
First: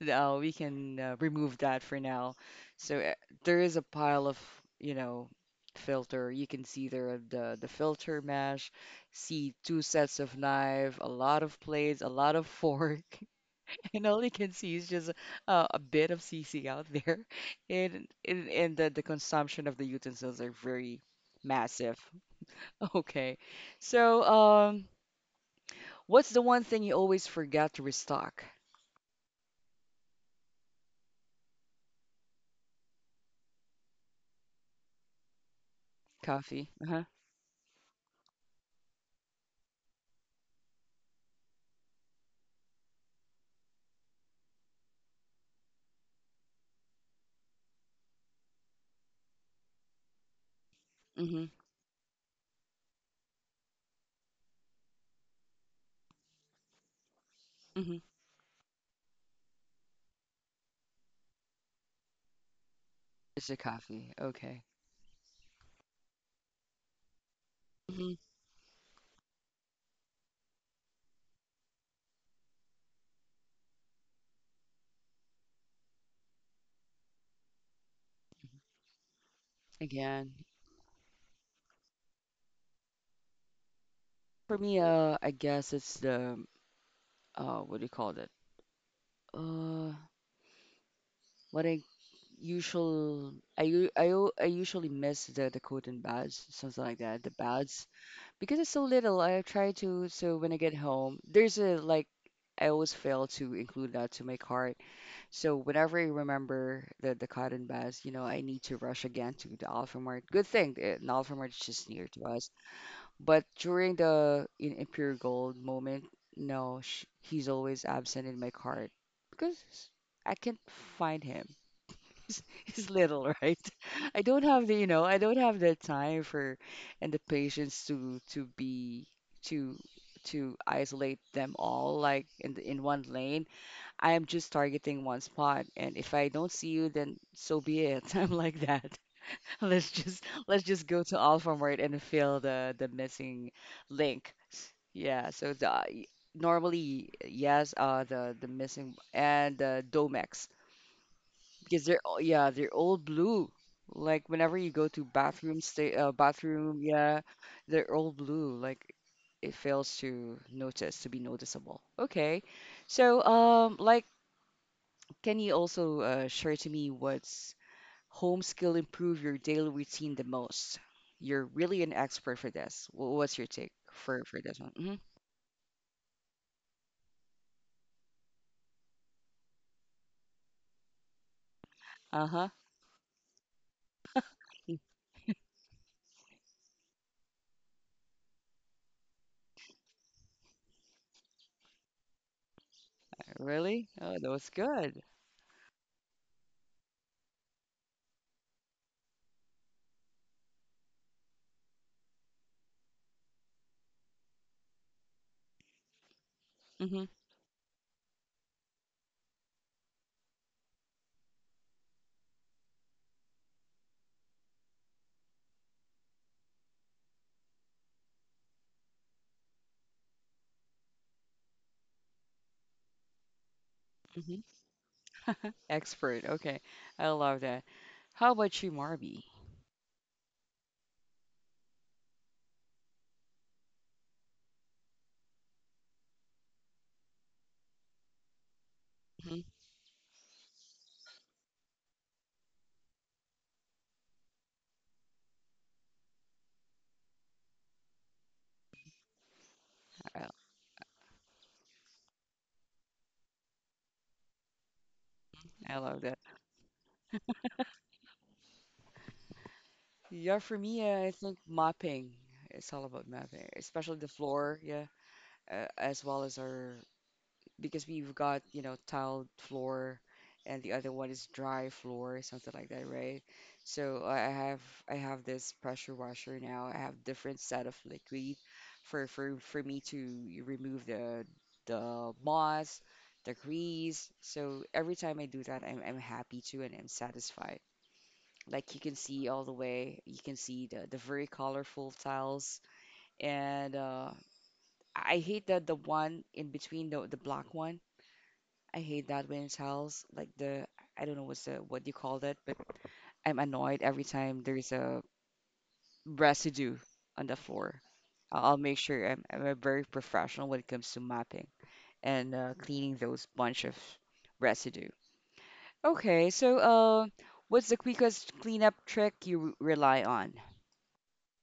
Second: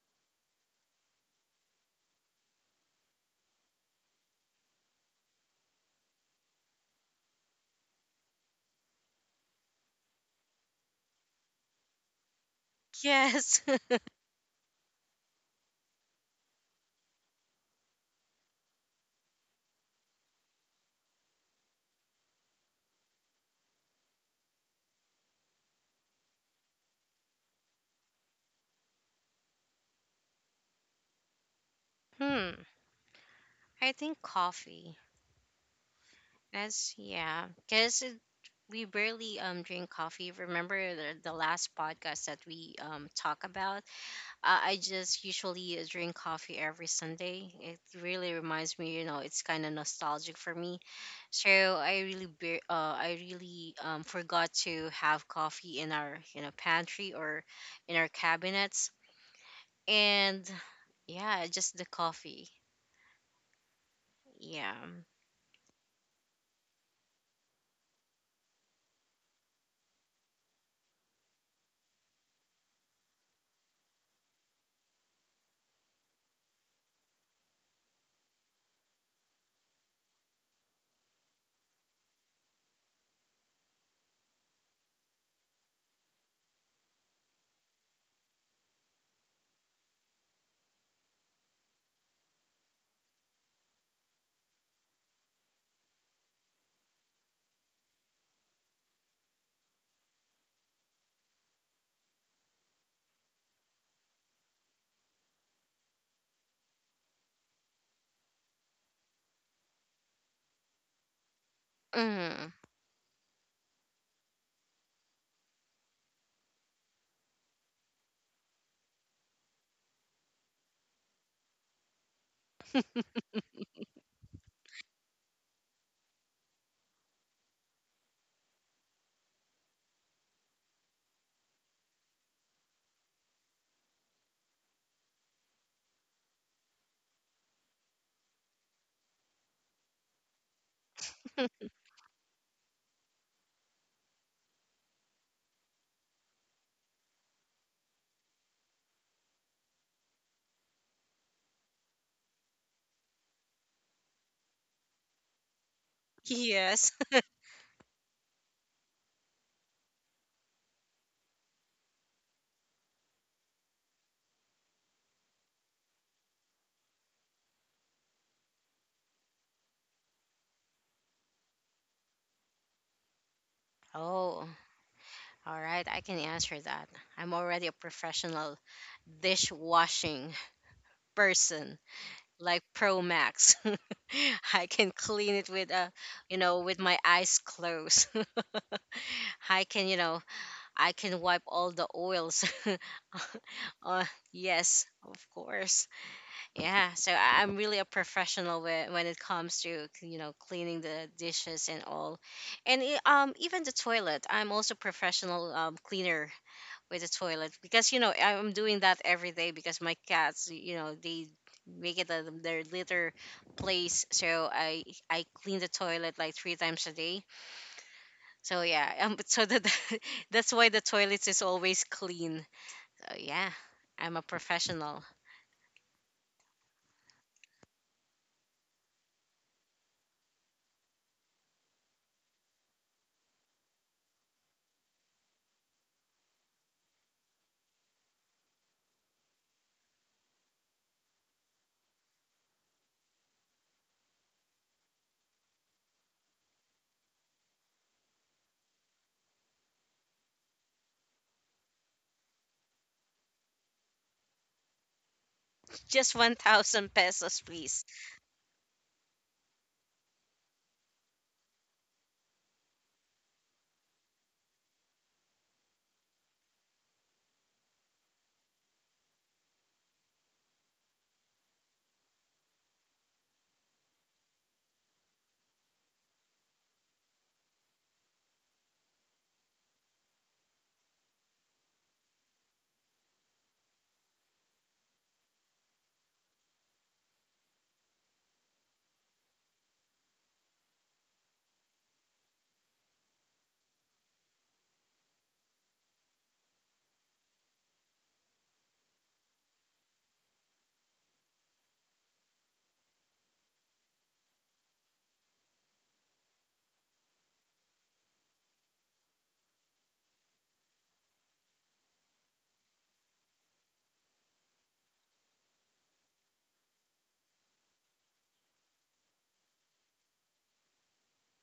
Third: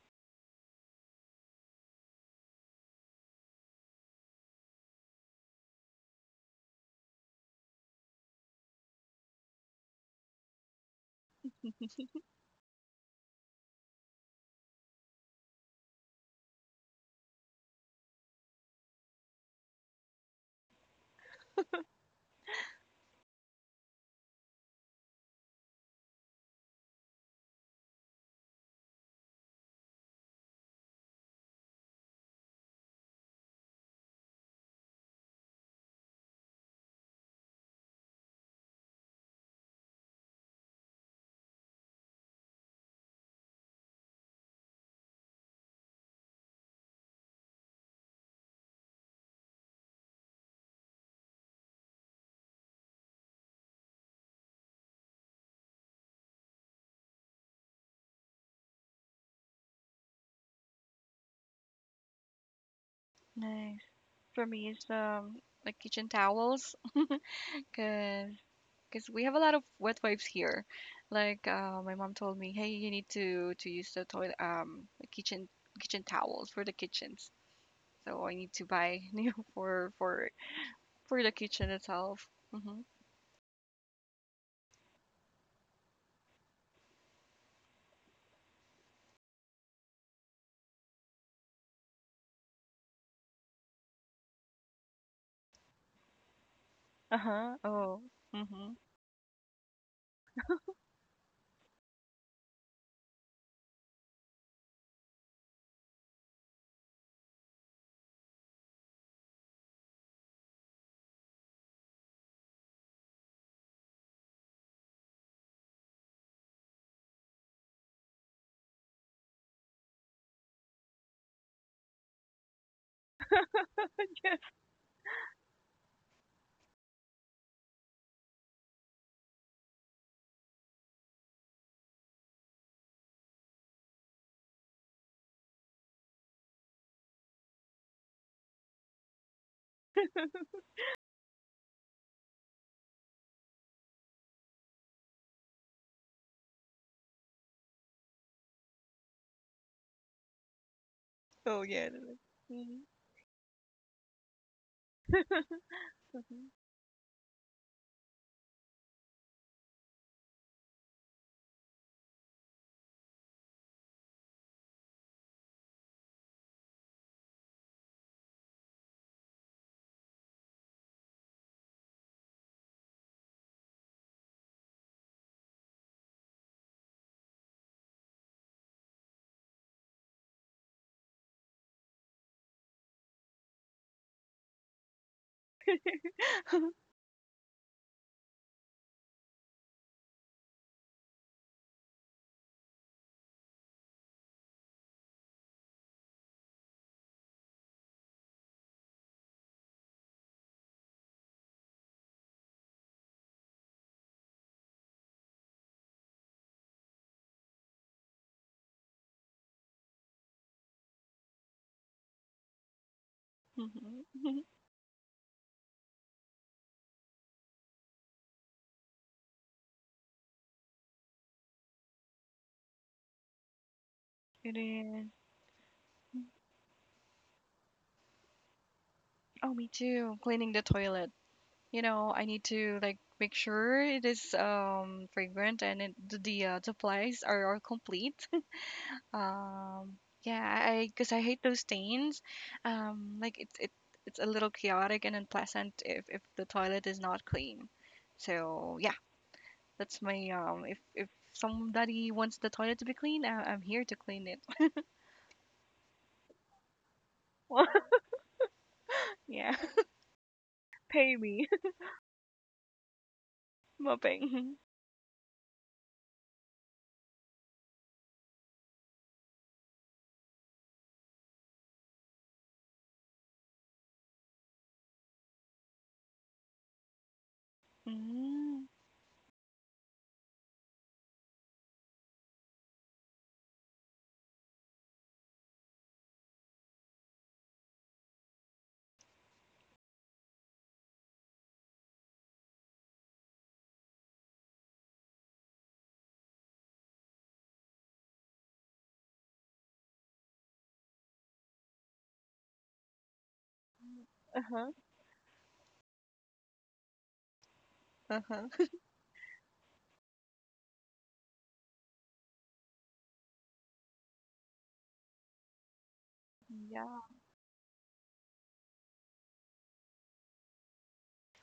[SPEAKER 1] we can remove that for now. So there is a pile of you know filter. You can see there are the filter mesh, see two sets of knife, a lot of plates, a lot of fork.
[SPEAKER 3] Yes.
[SPEAKER 1] And all you can see is just a bit of CC out there. And the consumption of the utensils are very massive. Okay. So, what's the one thing you always forgot to restock?
[SPEAKER 3] Hmm. I think coffee.
[SPEAKER 1] Coffee.
[SPEAKER 3] That's
[SPEAKER 1] Uh-huh.
[SPEAKER 3] yeah. Because we barely drink coffee. Remember the last podcast that we talk about? I just usually drink coffee every Sunday. It really reminds me, you know, it's kind of nostalgic for me.
[SPEAKER 1] Mm-hmm.
[SPEAKER 3] So I really I really forgot to have coffee in our, you know, pantry or in
[SPEAKER 1] Mm-hmm.
[SPEAKER 3] our cabinets. And yeah, just the coffee.
[SPEAKER 1] It's the
[SPEAKER 2] Nice.
[SPEAKER 1] coffee.
[SPEAKER 2] For
[SPEAKER 1] Okay.
[SPEAKER 2] me,
[SPEAKER 3] Yeah.
[SPEAKER 2] it's like kitchen towels,
[SPEAKER 1] Mm-hmm.
[SPEAKER 2] cause we have a lot of wet wipes here. Like my mom told me, hey, you need to use the toilet the kitchen kitchen towels for the kitchen. So I need to buy new for for
[SPEAKER 1] Again,
[SPEAKER 2] for the kitchen itself. Mm-hmm.
[SPEAKER 1] for me, I guess it's the, what do you call it? Uh, what I usual I usually miss the coat and bags, something like
[SPEAKER 2] Uh
[SPEAKER 1] that. The
[SPEAKER 2] huh.
[SPEAKER 1] bags,
[SPEAKER 2] Oh.
[SPEAKER 1] because it's
[SPEAKER 2] Mm-hmm.
[SPEAKER 1] so little, I try to, so when I get home, there's a like I always fail to include that to my cart. So whenever I remember the cotton bags, you know, I need to rush again to the Alfamart. Good thing eh, the an Alfamart is just near to
[SPEAKER 3] Mm.
[SPEAKER 1] us. But during the in pure gold moment, no, sh he's always absent in my cart because I can't find him, is is little, right? I don't have the, you know, I don't have the time for and the patience to be to to isolate them all like in the, in one lane. I am just targeting one spot, and if I don't see you, then so be it. I'm like that. Let's just go to Alphamart and fill the missing link. Yeah, so the normally yes, the missing and the Domex
[SPEAKER 2] Oh
[SPEAKER 1] because
[SPEAKER 2] yeah.
[SPEAKER 1] they're all yeah they're
[SPEAKER 2] Mm-hmm.
[SPEAKER 1] all blue, like whenever you go to bathroom stay bathroom,
[SPEAKER 3] Yes.
[SPEAKER 1] yeah, they're all blue, like it fails to notice to be noticeable. Okay, so like, can you also share to me what's home skill improve your daily routine the most? You're really an expert for this. What's your take for
[SPEAKER 3] Oh.
[SPEAKER 1] this one? Hmm
[SPEAKER 3] All right, I can answer that. I'm already a professional dishwashing person,
[SPEAKER 1] Uh-huh.
[SPEAKER 3] like Pro Max. I can clean it with you know, with my eyes closed. I can, you know, I can wipe all the oils.
[SPEAKER 1] Really?
[SPEAKER 3] Uh,
[SPEAKER 1] Oh, that was
[SPEAKER 3] yes,
[SPEAKER 1] good.
[SPEAKER 3] of course. Yeah, so I'm really a professional when it comes to, you know, cleaning the dishes and all. And even the toilet, I'm also professional, cleaner with
[SPEAKER 1] Mm-hmm.
[SPEAKER 3] the toilet, because you know I'm doing that every day, because my cats, you know, they make it a, their litter place.
[SPEAKER 2] Mm-hmm.
[SPEAKER 3] So I clean the toilet like 3 times a day. So yeah, um, but so that that's why the toilet is always clean. So yeah, I'm a
[SPEAKER 1] Mm-hmm.
[SPEAKER 2] And
[SPEAKER 3] professional.
[SPEAKER 2] then,
[SPEAKER 1] Expert. Okay, I love that. How about you, Marby?
[SPEAKER 2] oh, me too. Cleaning the toilet. You know, I need to like make sure it is fragrant and supplies are complete.
[SPEAKER 1] Mm-hmm.
[SPEAKER 2] Um, yeah, I because I hate those stains. Like it it's a little chaotic and unpleasant if the toilet is not clean. So yeah. That's
[SPEAKER 1] I
[SPEAKER 2] my. If somebody wants the toilet to be clean, I'm here to clean it.
[SPEAKER 1] I love
[SPEAKER 3] Just
[SPEAKER 1] that.
[SPEAKER 3] 1,000 pesos please.
[SPEAKER 2] Yeah.
[SPEAKER 1] Yeah, for me, I
[SPEAKER 2] Pay
[SPEAKER 1] think
[SPEAKER 2] me
[SPEAKER 1] mopping. It's all about mopping, especially the
[SPEAKER 2] mopping.
[SPEAKER 1] floor. Yeah, as well as our because we've got you know tiled floor, and the other one is dry floor, something like that, right? So I have I have this pressure washer now. I have different set of liquid
[SPEAKER 2] Mm,
[SPEAKER 1] for me to remove the moss, the grease. So every time I do that, I'm happy too, and I'm satisfied. Like you can see all the way, you can see the very colorful tiles. And I hate that the one in between the black one. I hate that when it tiles like the I don't know what's the what you call that, but I'm annoyed every time
[SPEAKER 2] Uh-huh.
[SPEAKER 1] there's a residue on the floor. I'll
[SPEAKER 2] uh-huh.
[SPEAKER 1] make sure I'm a very professional when it comes to mapping and cleaning those bunch of residue. Okay, so
[SPEAKER 2] Yeah.
[SPEAKER 1] what's the quickest cleanup trick you rely on?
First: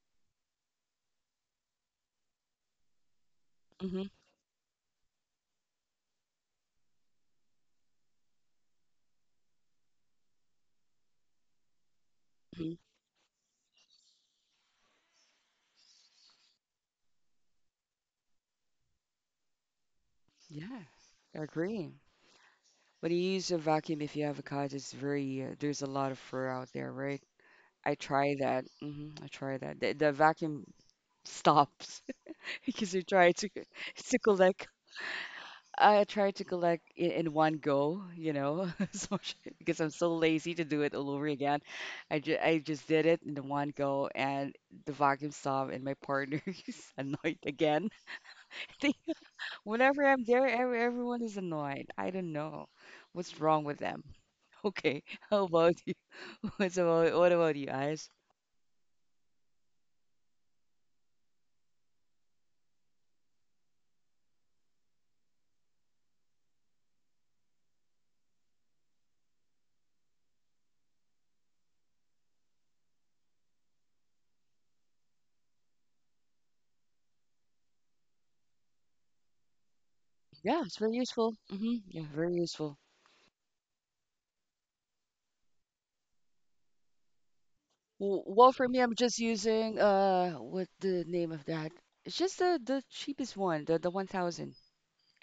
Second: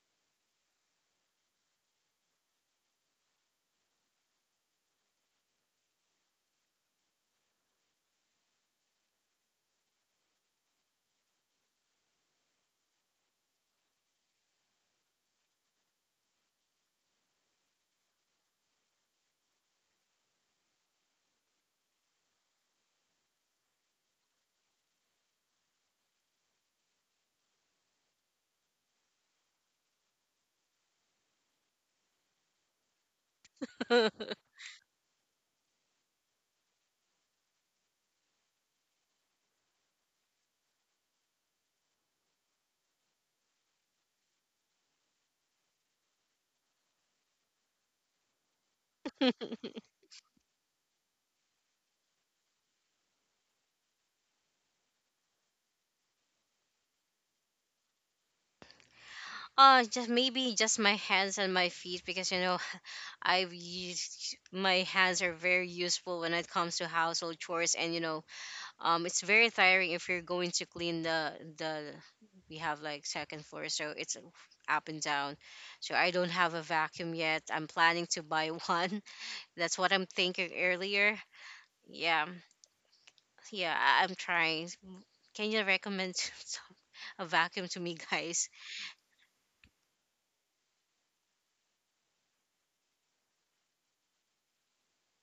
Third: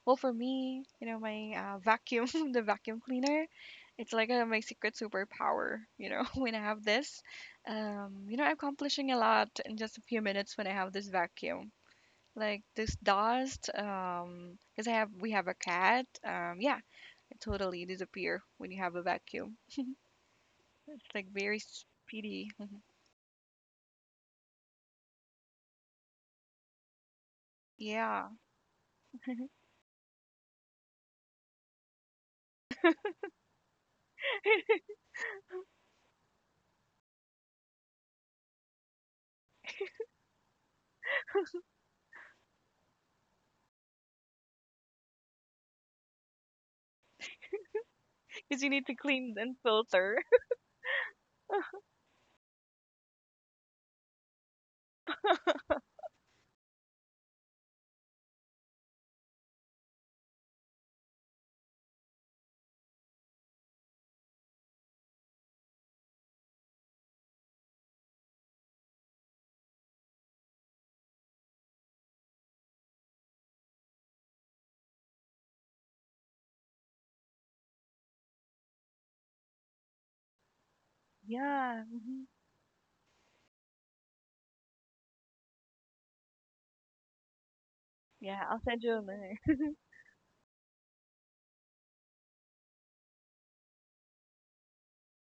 [SPEAKER 2] Well, for me, you know, my vacuum, the vacuum cleaner,
[SPEAKER 1] Mm-hmm.
[SPEAKER 2] it's like my secret superpower. You know, when I have this, you know, I'm accomplishing a lot in just a few minutes when I have this vacuum. Like this dust because I have we have a cat, yeah, it totally disappear when you have a vacuum.
[SPEAKER 1] Yeah,
[SPEAKER 2] It's like
[SPEAKER 1] I
[SPEAKER 2] very
[SPEAKER 1] agree.
[SPEAKER 2] speedy.
[SPEAKER 1] But you use a vacuum if you have a cat. It's very there's a lot of fur out there, right? I
[SPEAKER 2] yeah.
[SPEAKER 1] try that. Hmm I
[SPEAKER 2] Because
[SPEAKER 1] try that. The vacuum stops because you try to
[SPEAKER 3] Uh,
[SPEAKER 1] to collect. I try to collect in one go, you know, as much- because I'm so lazy to do it all over again. I just did it in the one go, and the vacuum stopped, and my partner is annoyed again.
[SPEAKER 2] you need to clean and
[SPEAKER 1] Whenever
[SPEAKER 2] filter.
[SPEAKER 1] I'm there, every, everyone is annoyed. I don't know what's wrong with them. Okay, how about you? What's about, what about you guys?
[SPEAKER 3] just maybe just my hands and my feet, because you know I've used my hands are very useful when it comes to household chores. And you know, it's very tiring if you're going to clean the we have like second floor, so it's up and down. So I don't have a vacuum yet. I'm planning to buy one. That's what I'm thinking
[SPEAKER 1] Yeah, it's very
[SPEAKER 3] earlier.
[SPEAKER 1] useful. Hmm
[SPEAKER 2] yeah.
[SPEAKER 1] Yeah,
[SPEAKER 3] Yeah.
[SPEAKER 1] very useful.
[SPEAKER 3] Yeah, I'm trying. Can you recommend a vacuum to me,
[SPEAKER 2] Yeah,
[SPEAKER 3] guys?
[SPEAKER 1] Well,
[SPEAKER 2] I'll
[SPEAKER 1] for me,
[SPEAKER 2] send you
[SPEAKER 1] I'm
[SPEAKER 2] a
[SPEAKER 1] just
[SPEAKER 2] link.
[SPEAKER 1] using what the name of that? It's just the cheapest one, the 1000,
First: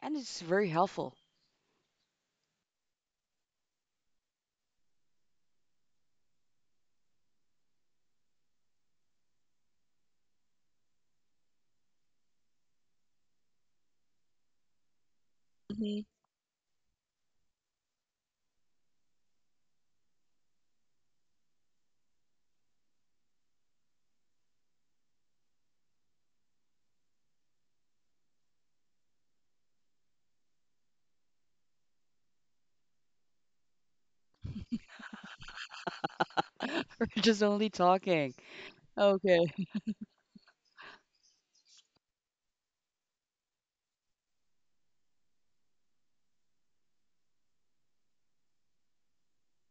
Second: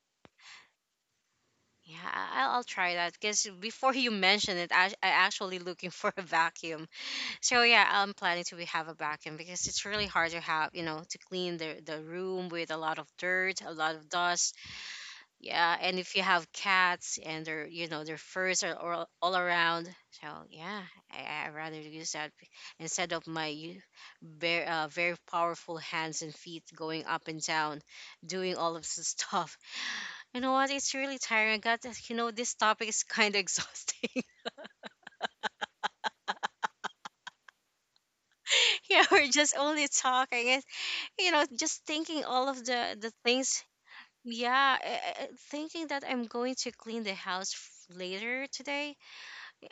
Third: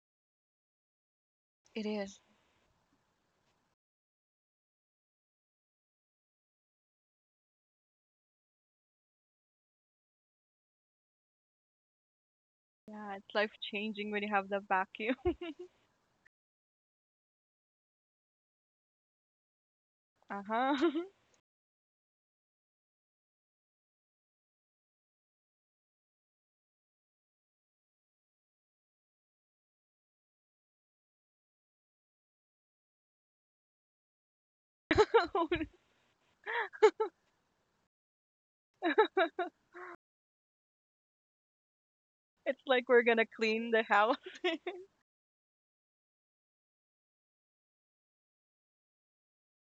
[SPEAKER 1] and it's very helpful.
[SPEAKER 2] it
[SPEAKER 3] Yeah,
[SPEAKER 2] is.
[SPEAKER 3] will, I'll try that, because before you mentioned it, I actually looking for a vacuum. So yeah, I'm planning to have a vacuum, because it's really hard to have, you know, to clean the room with a lot of
[SPEAKER 2] Yeah, it's life
[SPEAKER 3] dirt, a lot of
[SPEAKER 2] changing when you have
[SPEAKER 3] dust.
[SPEAKER 2] the vacuum.
[SPEAKER 3] Yeah, and
[SPEAKER 1] Hmm
[SPEAKER 3] if you have cats, and their, you know, their furs are all around. So yeah,
[SPEAKER 2] uh-huh.
[SPEAKER 3] I rather use that instead of my very very powerful hands and feet going up and down, doing all of this stuff. You know what? It's really tiring. I got you know this topic is kind of exhausting.
[SPEAKER 1] Just only talking.
[SPEAKER 3] Yeah, we're
[SPEAKER 1] Okay.
[SPEAKER 3] just only talking. You know, just thinking all
[SPEAKER 2] It's
[SPEAKER 3] of
[SPEAKER 2] like
[SPEAKER 3] the
[SPEAKER 2] we're
[SPEAKER 3] the
[SPEAKER 2] gonna
[SPEAKER 3] things.
[SPEAKER 2] clean the house.
[SPEAKER 3] Yeah, thinking that I'm going to clean the house later today.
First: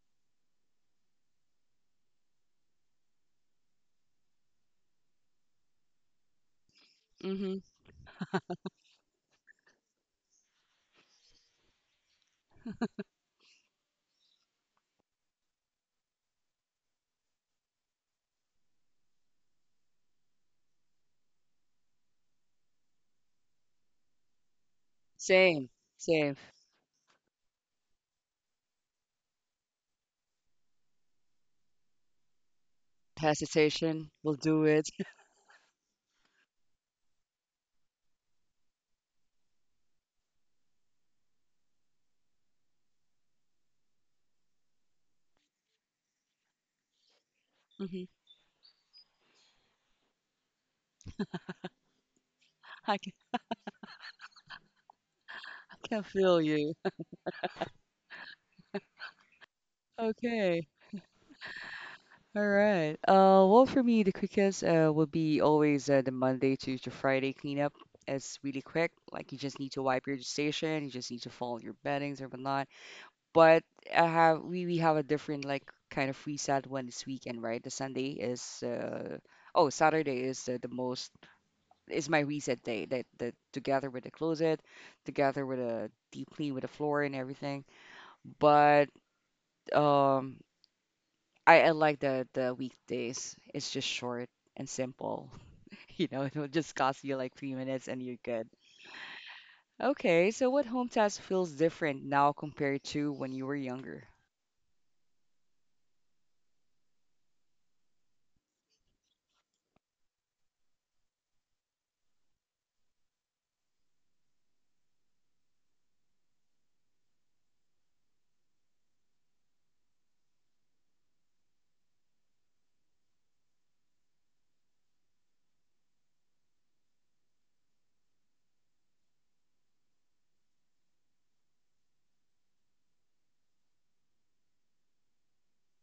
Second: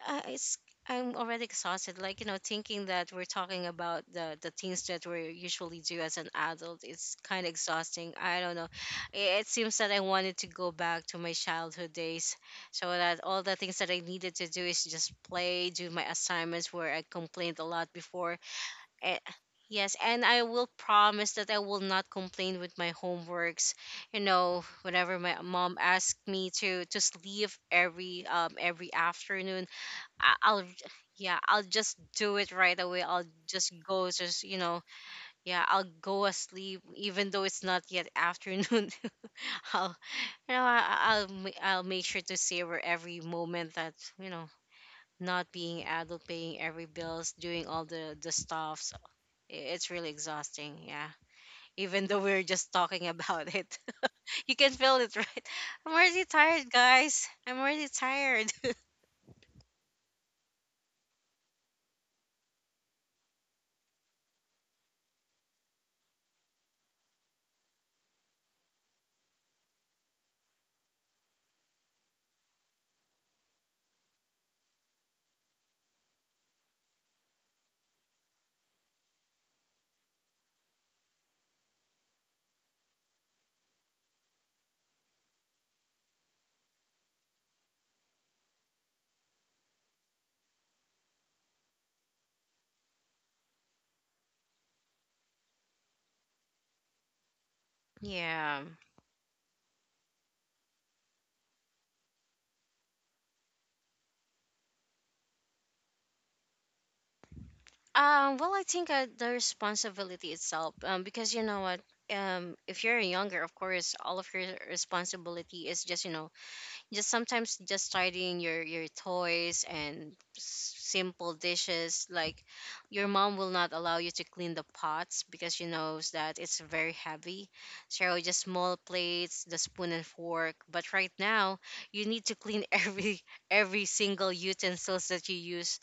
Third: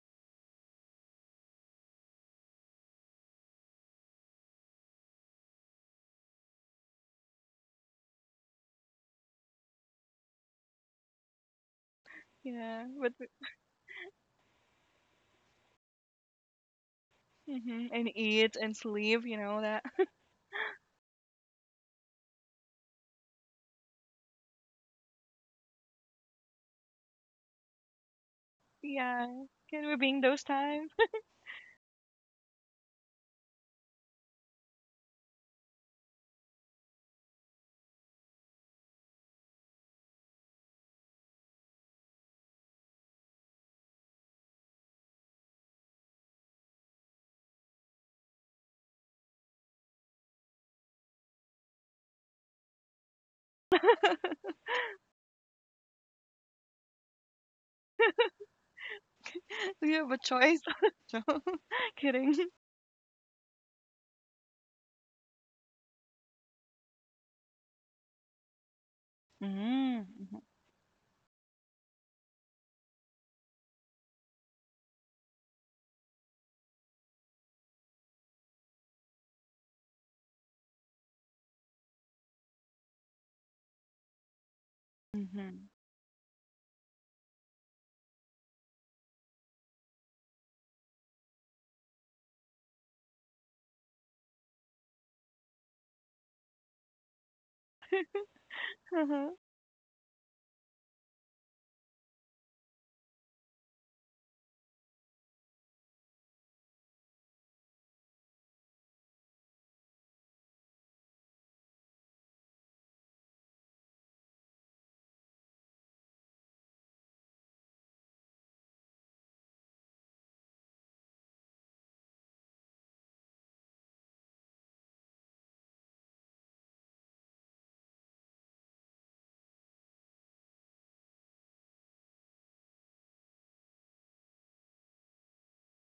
[SPEAKER 3] It's I'm already exhausted, like, you know, thinking that we're talking about the things that we usually do as an adult, it's kind of
[SPEAKER 1] hmm
[SPEAKER 3] exhausting. I don't know, it seems that I wanted to go back to my childhood days,
[SPEAKER 2] yeah
[SPEAKER 3] so
[SPEAKER 2] but
[SPEAKER 3] that all the things that I needed to do is just play, do my assignments, where I complained a lot
[SPEAKER 2] hmm and
[SPEAKER 3] before.
[SPEAKER 2] eat and
[SPEAKER 3] Eh,
[SPEAKER 2] sleep you know that.
[SPEAKER 3] yes, and I will promise that I will not complain with my homeworks. You know, whenever my
[SPEAKER 1] Same,
[SPEAKER 3] mom asks
[SPEAKER 1] same.
[SPEAKER 3] me to just leave every
[SPEAKER 2] Yeah,
[SPEAKER 3] afternoon,
[SPEAKER 2] can we bring those
[SPEAKER 3] I'll,
[SPEAKER 2] times?
[SPEAKER 3] yeah, I'll just do it right away. I'll just go,
[SPEAKER 1] Hesitation will
[SPEAKER 3] just you
[SPEAKER 1] do
[SPEAKER 3] know,
[SPEAKER 1] it.
[SPEAKER 3] yeah, I'll go asleep even though it's not yet afternoon. I'll, you know, I'll make sure to savor every moment that, you know, not being adult, paying every bills, doing all
[SPEAKER 1] hmm
[SPEAKER 3] the stuffs. It's really exhausting. Yeah. Even though we're just
[SPEAKER 1] I
[SPEAKER 3] talking
[SPEAKER 1] can
[SPEAKER 3] about it, you can feel it, right?
[SPEAKER 1] I
[SPEAKER 3] I'm
[SPEAKER 1] can
[SPEAKER 3] already
[SPEAKER 1] feel
[SPEAKER 3] tired,
[SPEAKER 1] you.
[SPEAKER 3] guys. I'm already tired.
[SPEAKER 2] Do you have a choice?
[SPEAKER 1] Okay.
[SPEAKER 2] Jo kidding.
[SPEAKER 1] All right. Well, for me, the quickest would be always the Monday to Friday cleanup. It's really quick. Like you just need to wipe
[SPEAKER 2] Mm,
[SPEAKER 1] your station, you just need to fold your beddings or whatnot. But I have we have a different like kind of reset when it's weekend, right? The Sunday is uh oh Saturday is the most is my reset day. That that together with the closet, together with
[SPEAKER 2] mhm,
[SPEAKER 1] a deep clean with the floor and everything. But um. I like the weekdays. It's just short and simple. You know, it'll just cost you like 3 minutes and you're good.
[SPEAKER 3] Yeah.
[SPEAKER 2] mhm.
[SPEAKER 1] Okay, so what home task feels different now compared to when you were younger?
[SPEAKER 3] Well, I think the responsibility itself, because you know what, if you're younger, of course, all of your responsibility is just, you know, just sometimes just starting your toys and simple dishes, like your mom will not allow you to clean the pots because she knows that it's very heavy, so just small plates, the spoon and fork. But right now you need to clean every single utensils that you use.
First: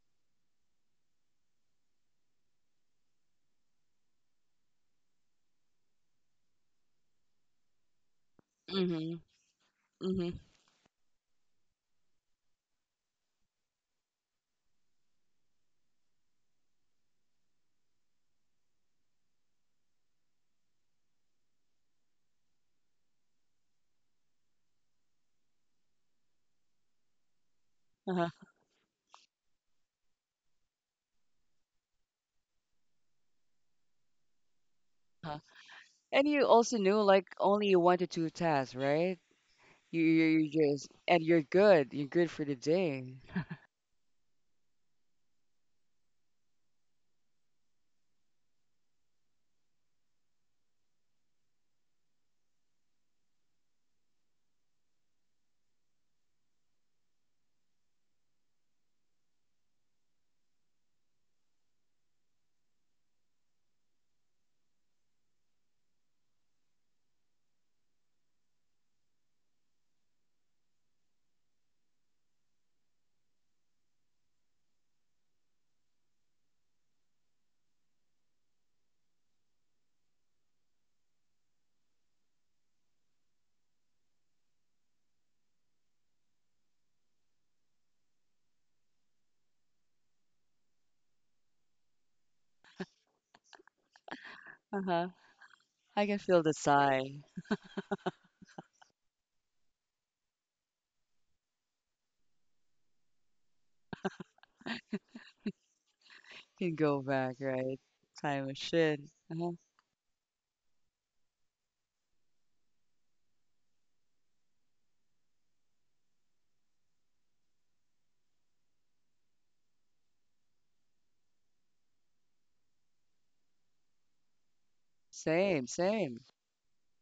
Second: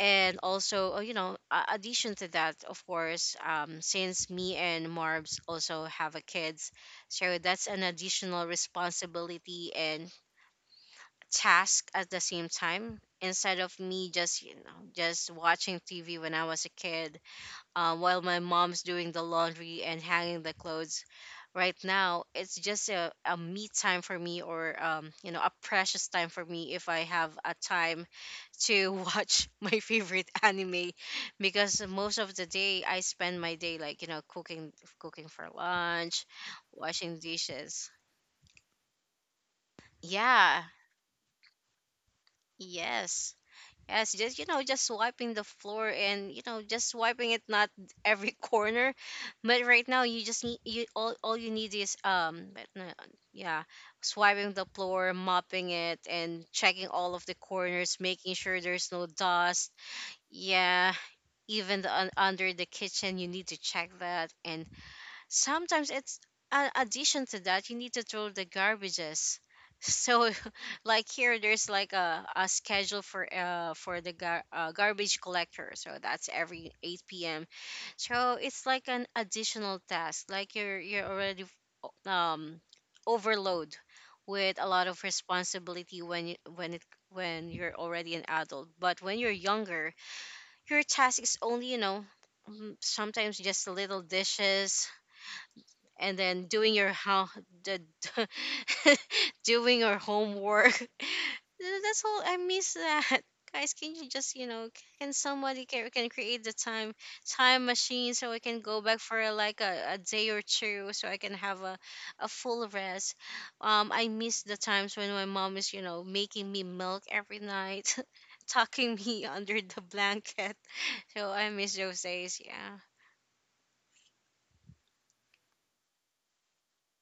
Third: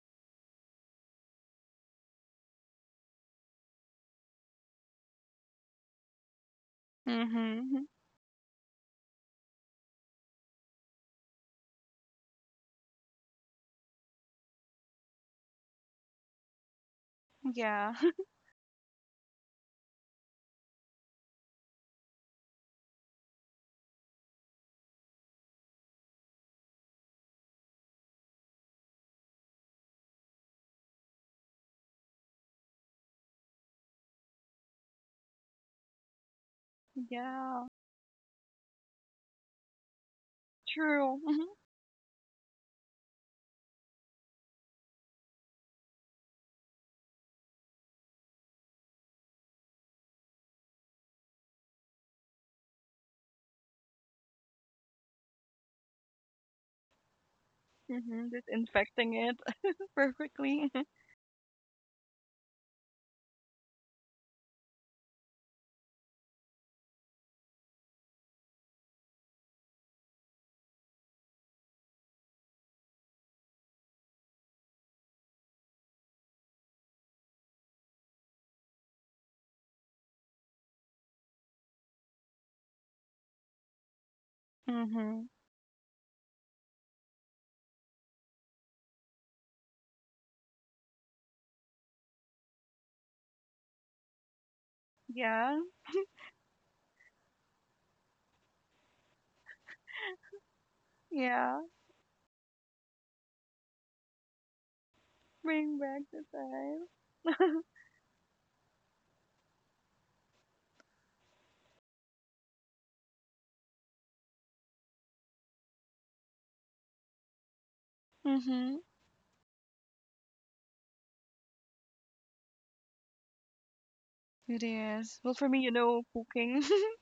[SPEAKER 3] And also you know, addition to that, of course, since me and Marbs also have a kids, so
[SPEAKER 2] Mhm,
[SPEAKER 3] that's an
[SPEAKER 2] mhm.
[SPEAKER 3] additional
[SPEAKER 1] Mm-hmm.
[SPEAKER 3] responsibility and
[SPEAKER 1] Mm-hmm.
[SPEAKER 3] task at the same time, instead of me just, you know, just watching TV when I was a kid,
[SPEAKER 2] Yeah.
[SPEAKER 3] while my mom's doing the laundry and hanging the clothes. Right now it's just a me time for me, or you know, a precious time for me if I have a time
[SPEAKER 1] Uh-huh.
[SPEAKER 3] to watch my favorite anime, because most of the day I spend my day like, you know, cooking, cooking
[SPEAKER 1] Uh-huh.
[SPEAKER 3] for lunch,
[SPEAKER 1] And you also knew
[SPEAKER 3] washing
[SPEAKER 1] like
[SPEAKER 2] Yeah.
[SPEAKER 1] only
[SPEAKER 3] dishes.
[SPEAKER 1] one to two tasks, right? You
[SPEAKER 3] Yeah.
[SPEAKER 1] just
[SPEAKER 2] True.
[SPEAKER 1] and you're
[SPEAKER 2] Mhm,
[SPEAKER 1] good. You're good for the day.
[SPEAKER 3] Yes. Yes, just you know, just wiping the floor and you know, just wiping it not every corner, but right now you just need, you all you need is but no, yeah, swiping the floor, mopping it, and checking all of the corners, making
[SPEAKER 2] mhm.
[SPEAKER 3] sure there's no
[SPEAKER 2] Disinfecting it
[SPEAKER 3] dust.
[SPEAKER 2] perfectly.
[SPEAKER 3] Yeah, even the under the kitchen, you need to check that. And sometimes it's an addition to that, you need to throw the garbages, so like here there's like a schedule for the garbage collector, so that's every 8 p.m. So it's like an additional task, like you're already, um overload with a lot of
[SPEAKER 2] Mhm.
[SPEAKER 3] responsibility when you when you're already an adult. But when you're younger, your task is only, you know, sometimes just little dishes
[SPEAKER 1] Uh-huh.
[SPEAKER 2] Yeah.
[SPEAKER 1] I
[SPEAKER 3] and
[SPEAKER 1] can feel
[SPEAKER 3] then
[SPEAKER 1] the
[SPEAKER 3] doing your
[SPEAKER 1] sigh.
[SPEAKER 3] the, doing your homework.
[SPEAKER 2] Yeah.
[SPEAKER 3] That's all, I miss that. Guys, can you just, you know, can somebody
[SPEAKER 2] Bring
[SPEAKER 3] can,
[SPEAKER 2] back the
[SPEAKER 3] create the
[SPEAKER 1] Can
[SPEAKER 2] time.
[SPEAKER 1] go back,
[SPEAKER 3] time
[SPEAKER 1] right?
[SPEAKER 3] machine so I
[SPEAKER 1] Time
[SPEAKER 3] can go back
[SPEAKER 1] machine.
[SPEAKER 3] for
[SPEAKER 1] Uh-huh.
[SPEAKER 3] like a day or two so I can have a full rest. I miss the times when my mom is, you know, making me milk every night,
[SPEAKER 2] Mhm.
[SPEAKER 3] tucking me under the blanket. So I miss those days. Yeah.
[SPEAKER 2] It is. Well, for me,
[SPEAKER 1] Same,
[SPEAKER 2] you know,
[SPEAKER 1] same.
[SPEAKER 2] cooking.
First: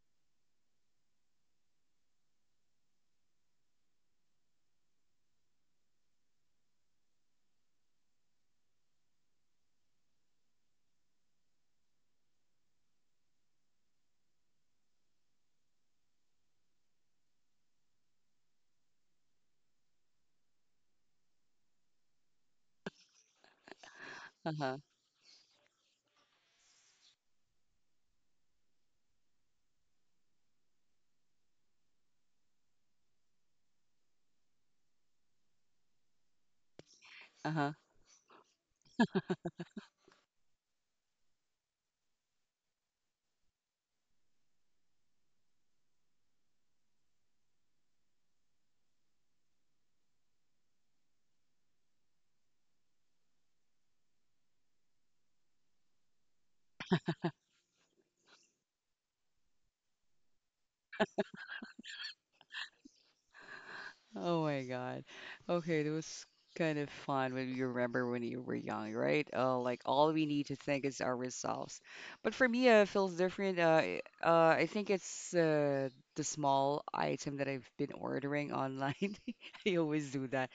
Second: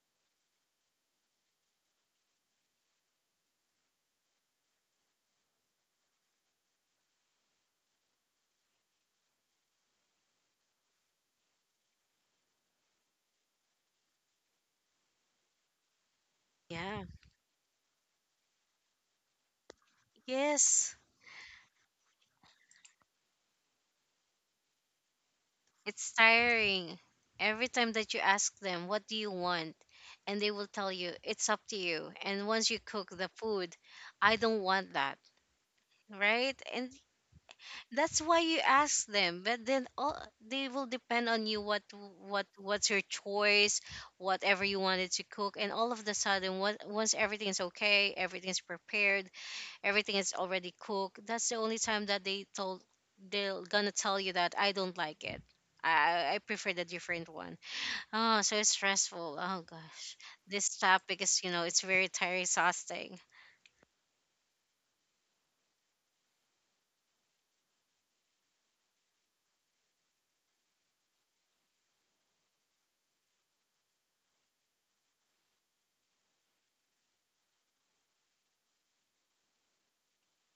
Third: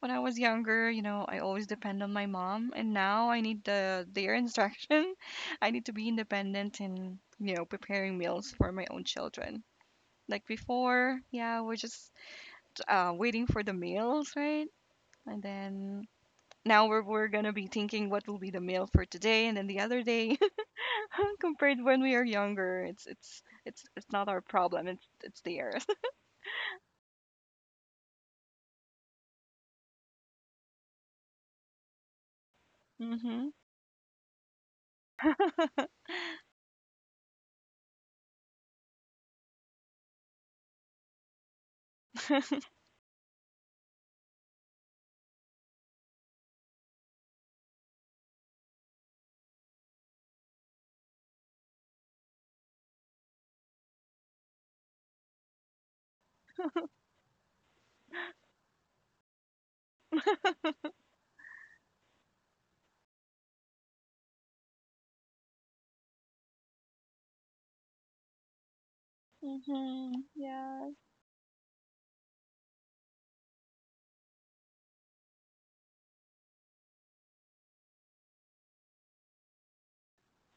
[SPEAKER 2] When I was younger, you know, I always depend on my mom, and now I need the their instruction. I need to be independent in, you know, preparing meals for my own children. Like before, yeah, we're just waiting for the meals, right? And then now we're,
[SPEAKER 3] Yeah,
[SPEAKER 2] we're gonna be thinking what will be the meal for today and then the other day
[SPEAKER 3] yes.
[SPEAKER 2] compared when we are younger. It's not our
[SPEAKER 1] Uh-huh.
[SPEAKER 2] problem. It's theirs.
[SPEAKER 3] It's tiring. Every time that you ask them, what do you want? And they will tell you, it's up to you. And once you cook the
[SPEAKER 2] mm-hmm.
[SPEAKER 3] food, I don't want that, right? And
[SPEAKER 1] Uh-huh.
[SPEAKER 3] that's why you ask them. But then all they will depend on you what what's your choice, whatever you wanted to cook. And all of the sudden, what, once everything's okay, everything's prepared, everything is already cooked. That's the only time that they're gonna tell you that I don't like it. I prefer the different one. Oh, so it's stressful. Oh gosh, this topic is, you know, it's very tiring, exhausting.
[SPEAKER 1] Oh my God. Okay, that was kind of fun when you remember when you were young, right? Like all
[SPEAKER 2] Mm-hmm.
[SPEAKER 1] we need to think
[SPEAKER 2] Yeah.
[SPEAKER 1] is ourselves. But for me, it feels different. I think it's the small item that I've been ordering online. I always do that.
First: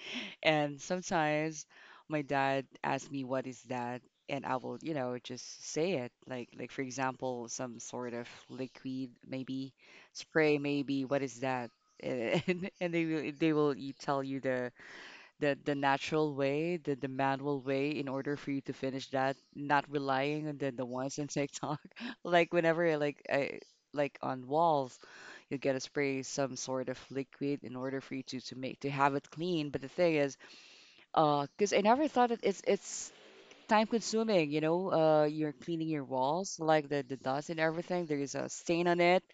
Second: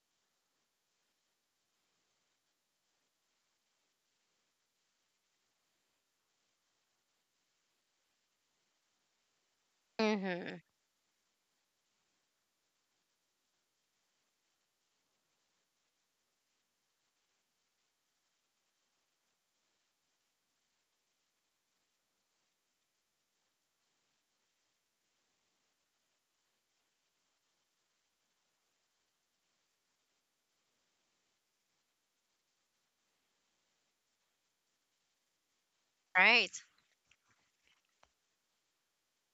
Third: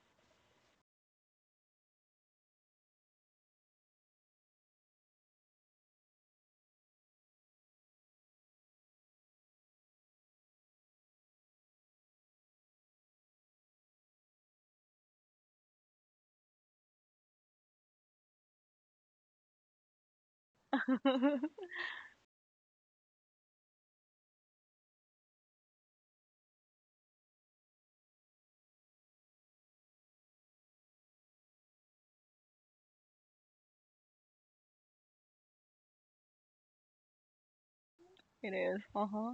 [SPEAKER 1] And sometimes my dad asks me, "What is that?" And I will, you know, just say it. Like, for example, some sort of liquid, maybe
[SPEAKER 3] Mm-hmm.
[SPEAKER 1] spray, maybe. What is that? And and they will tell you the natural way, the manual way in order for you to finish that, not relying on the ones on TikTok. Like whenever I like on walls, you get to spray some sort of liquid in order for you to make to have it clean. But the thing is, because I never thought that it's time consuming. You know, you're cleaning your
[SPEAKER 3] Right.
[SPEAKER 1] walls like the dust and everything. There is a
[SPEAKER 2] It is.
[SPEAKER 1] stain on it
[SPEAKER 2] Uh-huh.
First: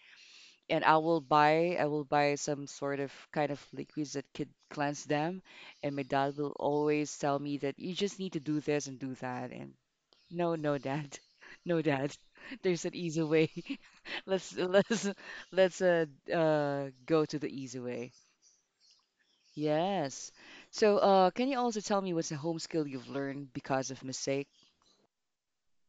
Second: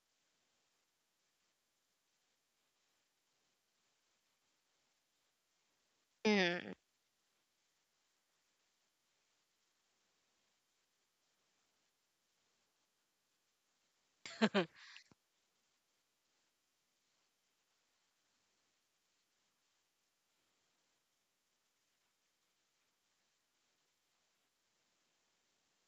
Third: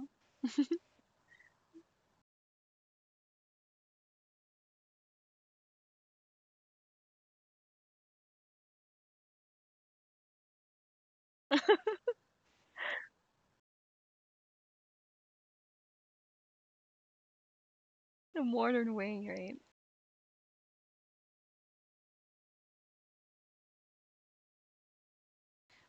[SPEAKER 1] and I will buy some sort of kind of liquids that could cleanse them. And my dad will
[SPEAKER 3] Mm.
[SPEAKER 1] always tell me that you just need to do this and do that. And no, no, dad, no, dad. There's an easy way. Let's let's let's go to the easy way.
[SPEAKER 2] The modern way, right?
[SPEAKER 1] Yes. So can you also tell me what's a home skill you've learned because of mistake?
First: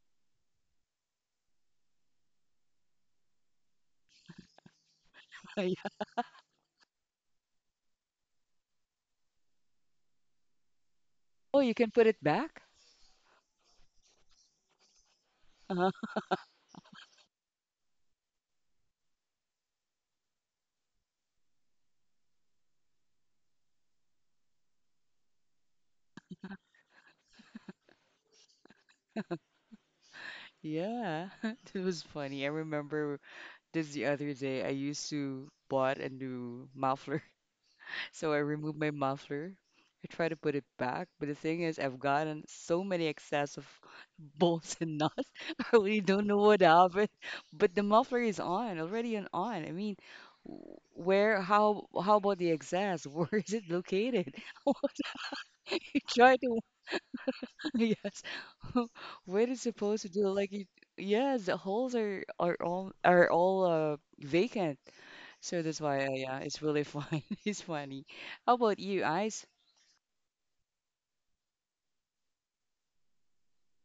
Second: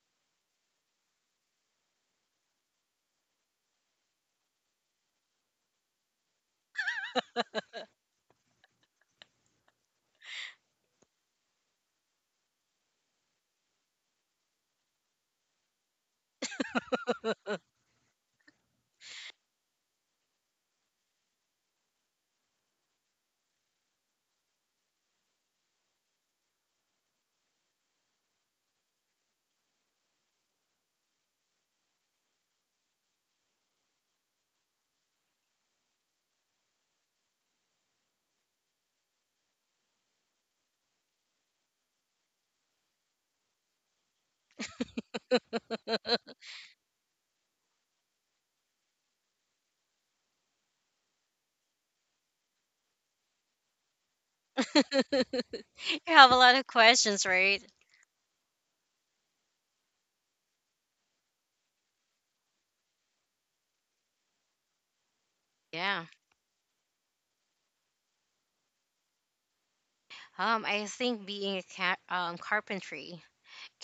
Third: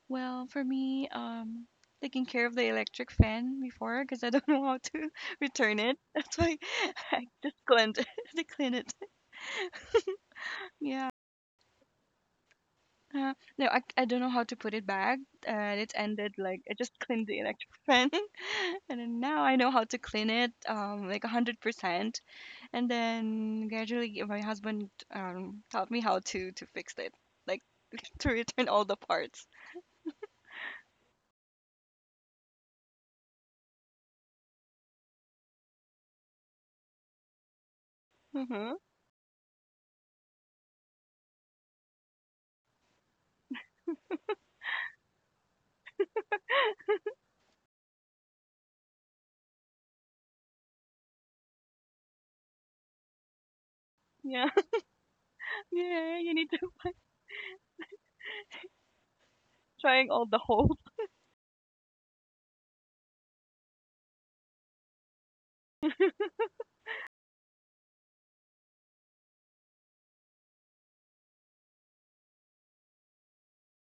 [SPEAKER 2] Well, for me, taking care of the electric fan before because I don't know how to return
[SPEAKER 1] Yeah.
[SPEAKER 2] it. That's why I just cleaned it. I clean it. Yeah.
[SPEAKER 1] Oh, you can put it back.
[SPEAKER 2] Uh, no, I don't know how to put it back. And
[SPEAKER 1] Uh-huh.
[SPEAKER 2] it ended like I just cleaned the electric fan. And then now I know how to clean it like 100%. And then gradually my husband taught me how to fix it, like to return all the parts.
[SPEAKER 1] Yeah, it was funny. I remember. Just the other day, I used to bought a new muffler, so I
[SPEAKER 2] Mm-hmm.
[SPEAKER 1] removed my muffler. I tried to put it back, but the thing is, I've gotten so many excess of bolts and nuts. I really
[SPEAKER 3] You
[SPEAKER 1] don't know what happened, but the muffler is on already and on. I mean, w- where? How? How about the excess? Where is it located?
[SPEAKER 2] Yeah.
[SPEAKER 1] You
[SPEAKER 2] Yeah,
[SPEAKER 3] have
[SPEAKER 1] try
[SPEAKER 2] you
[SPEAKER 3] a
[SPEAKER 2] need
[SPEAKER 3] lot
[SPEAKER 1] to,
[SPEAKER 2] to
[SPEAKER 3] of questions, right?
[SPEAKER 1] yes. What is supposed to
[SPEAKER 2] trying
[SPEAKER 1] do?
[SPEAKER 2] all the
[SPEAKER 1] Like, it,
[SPEAKER 2] holes.
[SPEAKER 1] yes, the holes are all vacant. So that's why,
[SPEAKER 3] Yeah.
[SPEAKER 1] yeah, it's really fun. It's funny. How about you, Ice?
[SPEAKER 3] I think being a carpentry,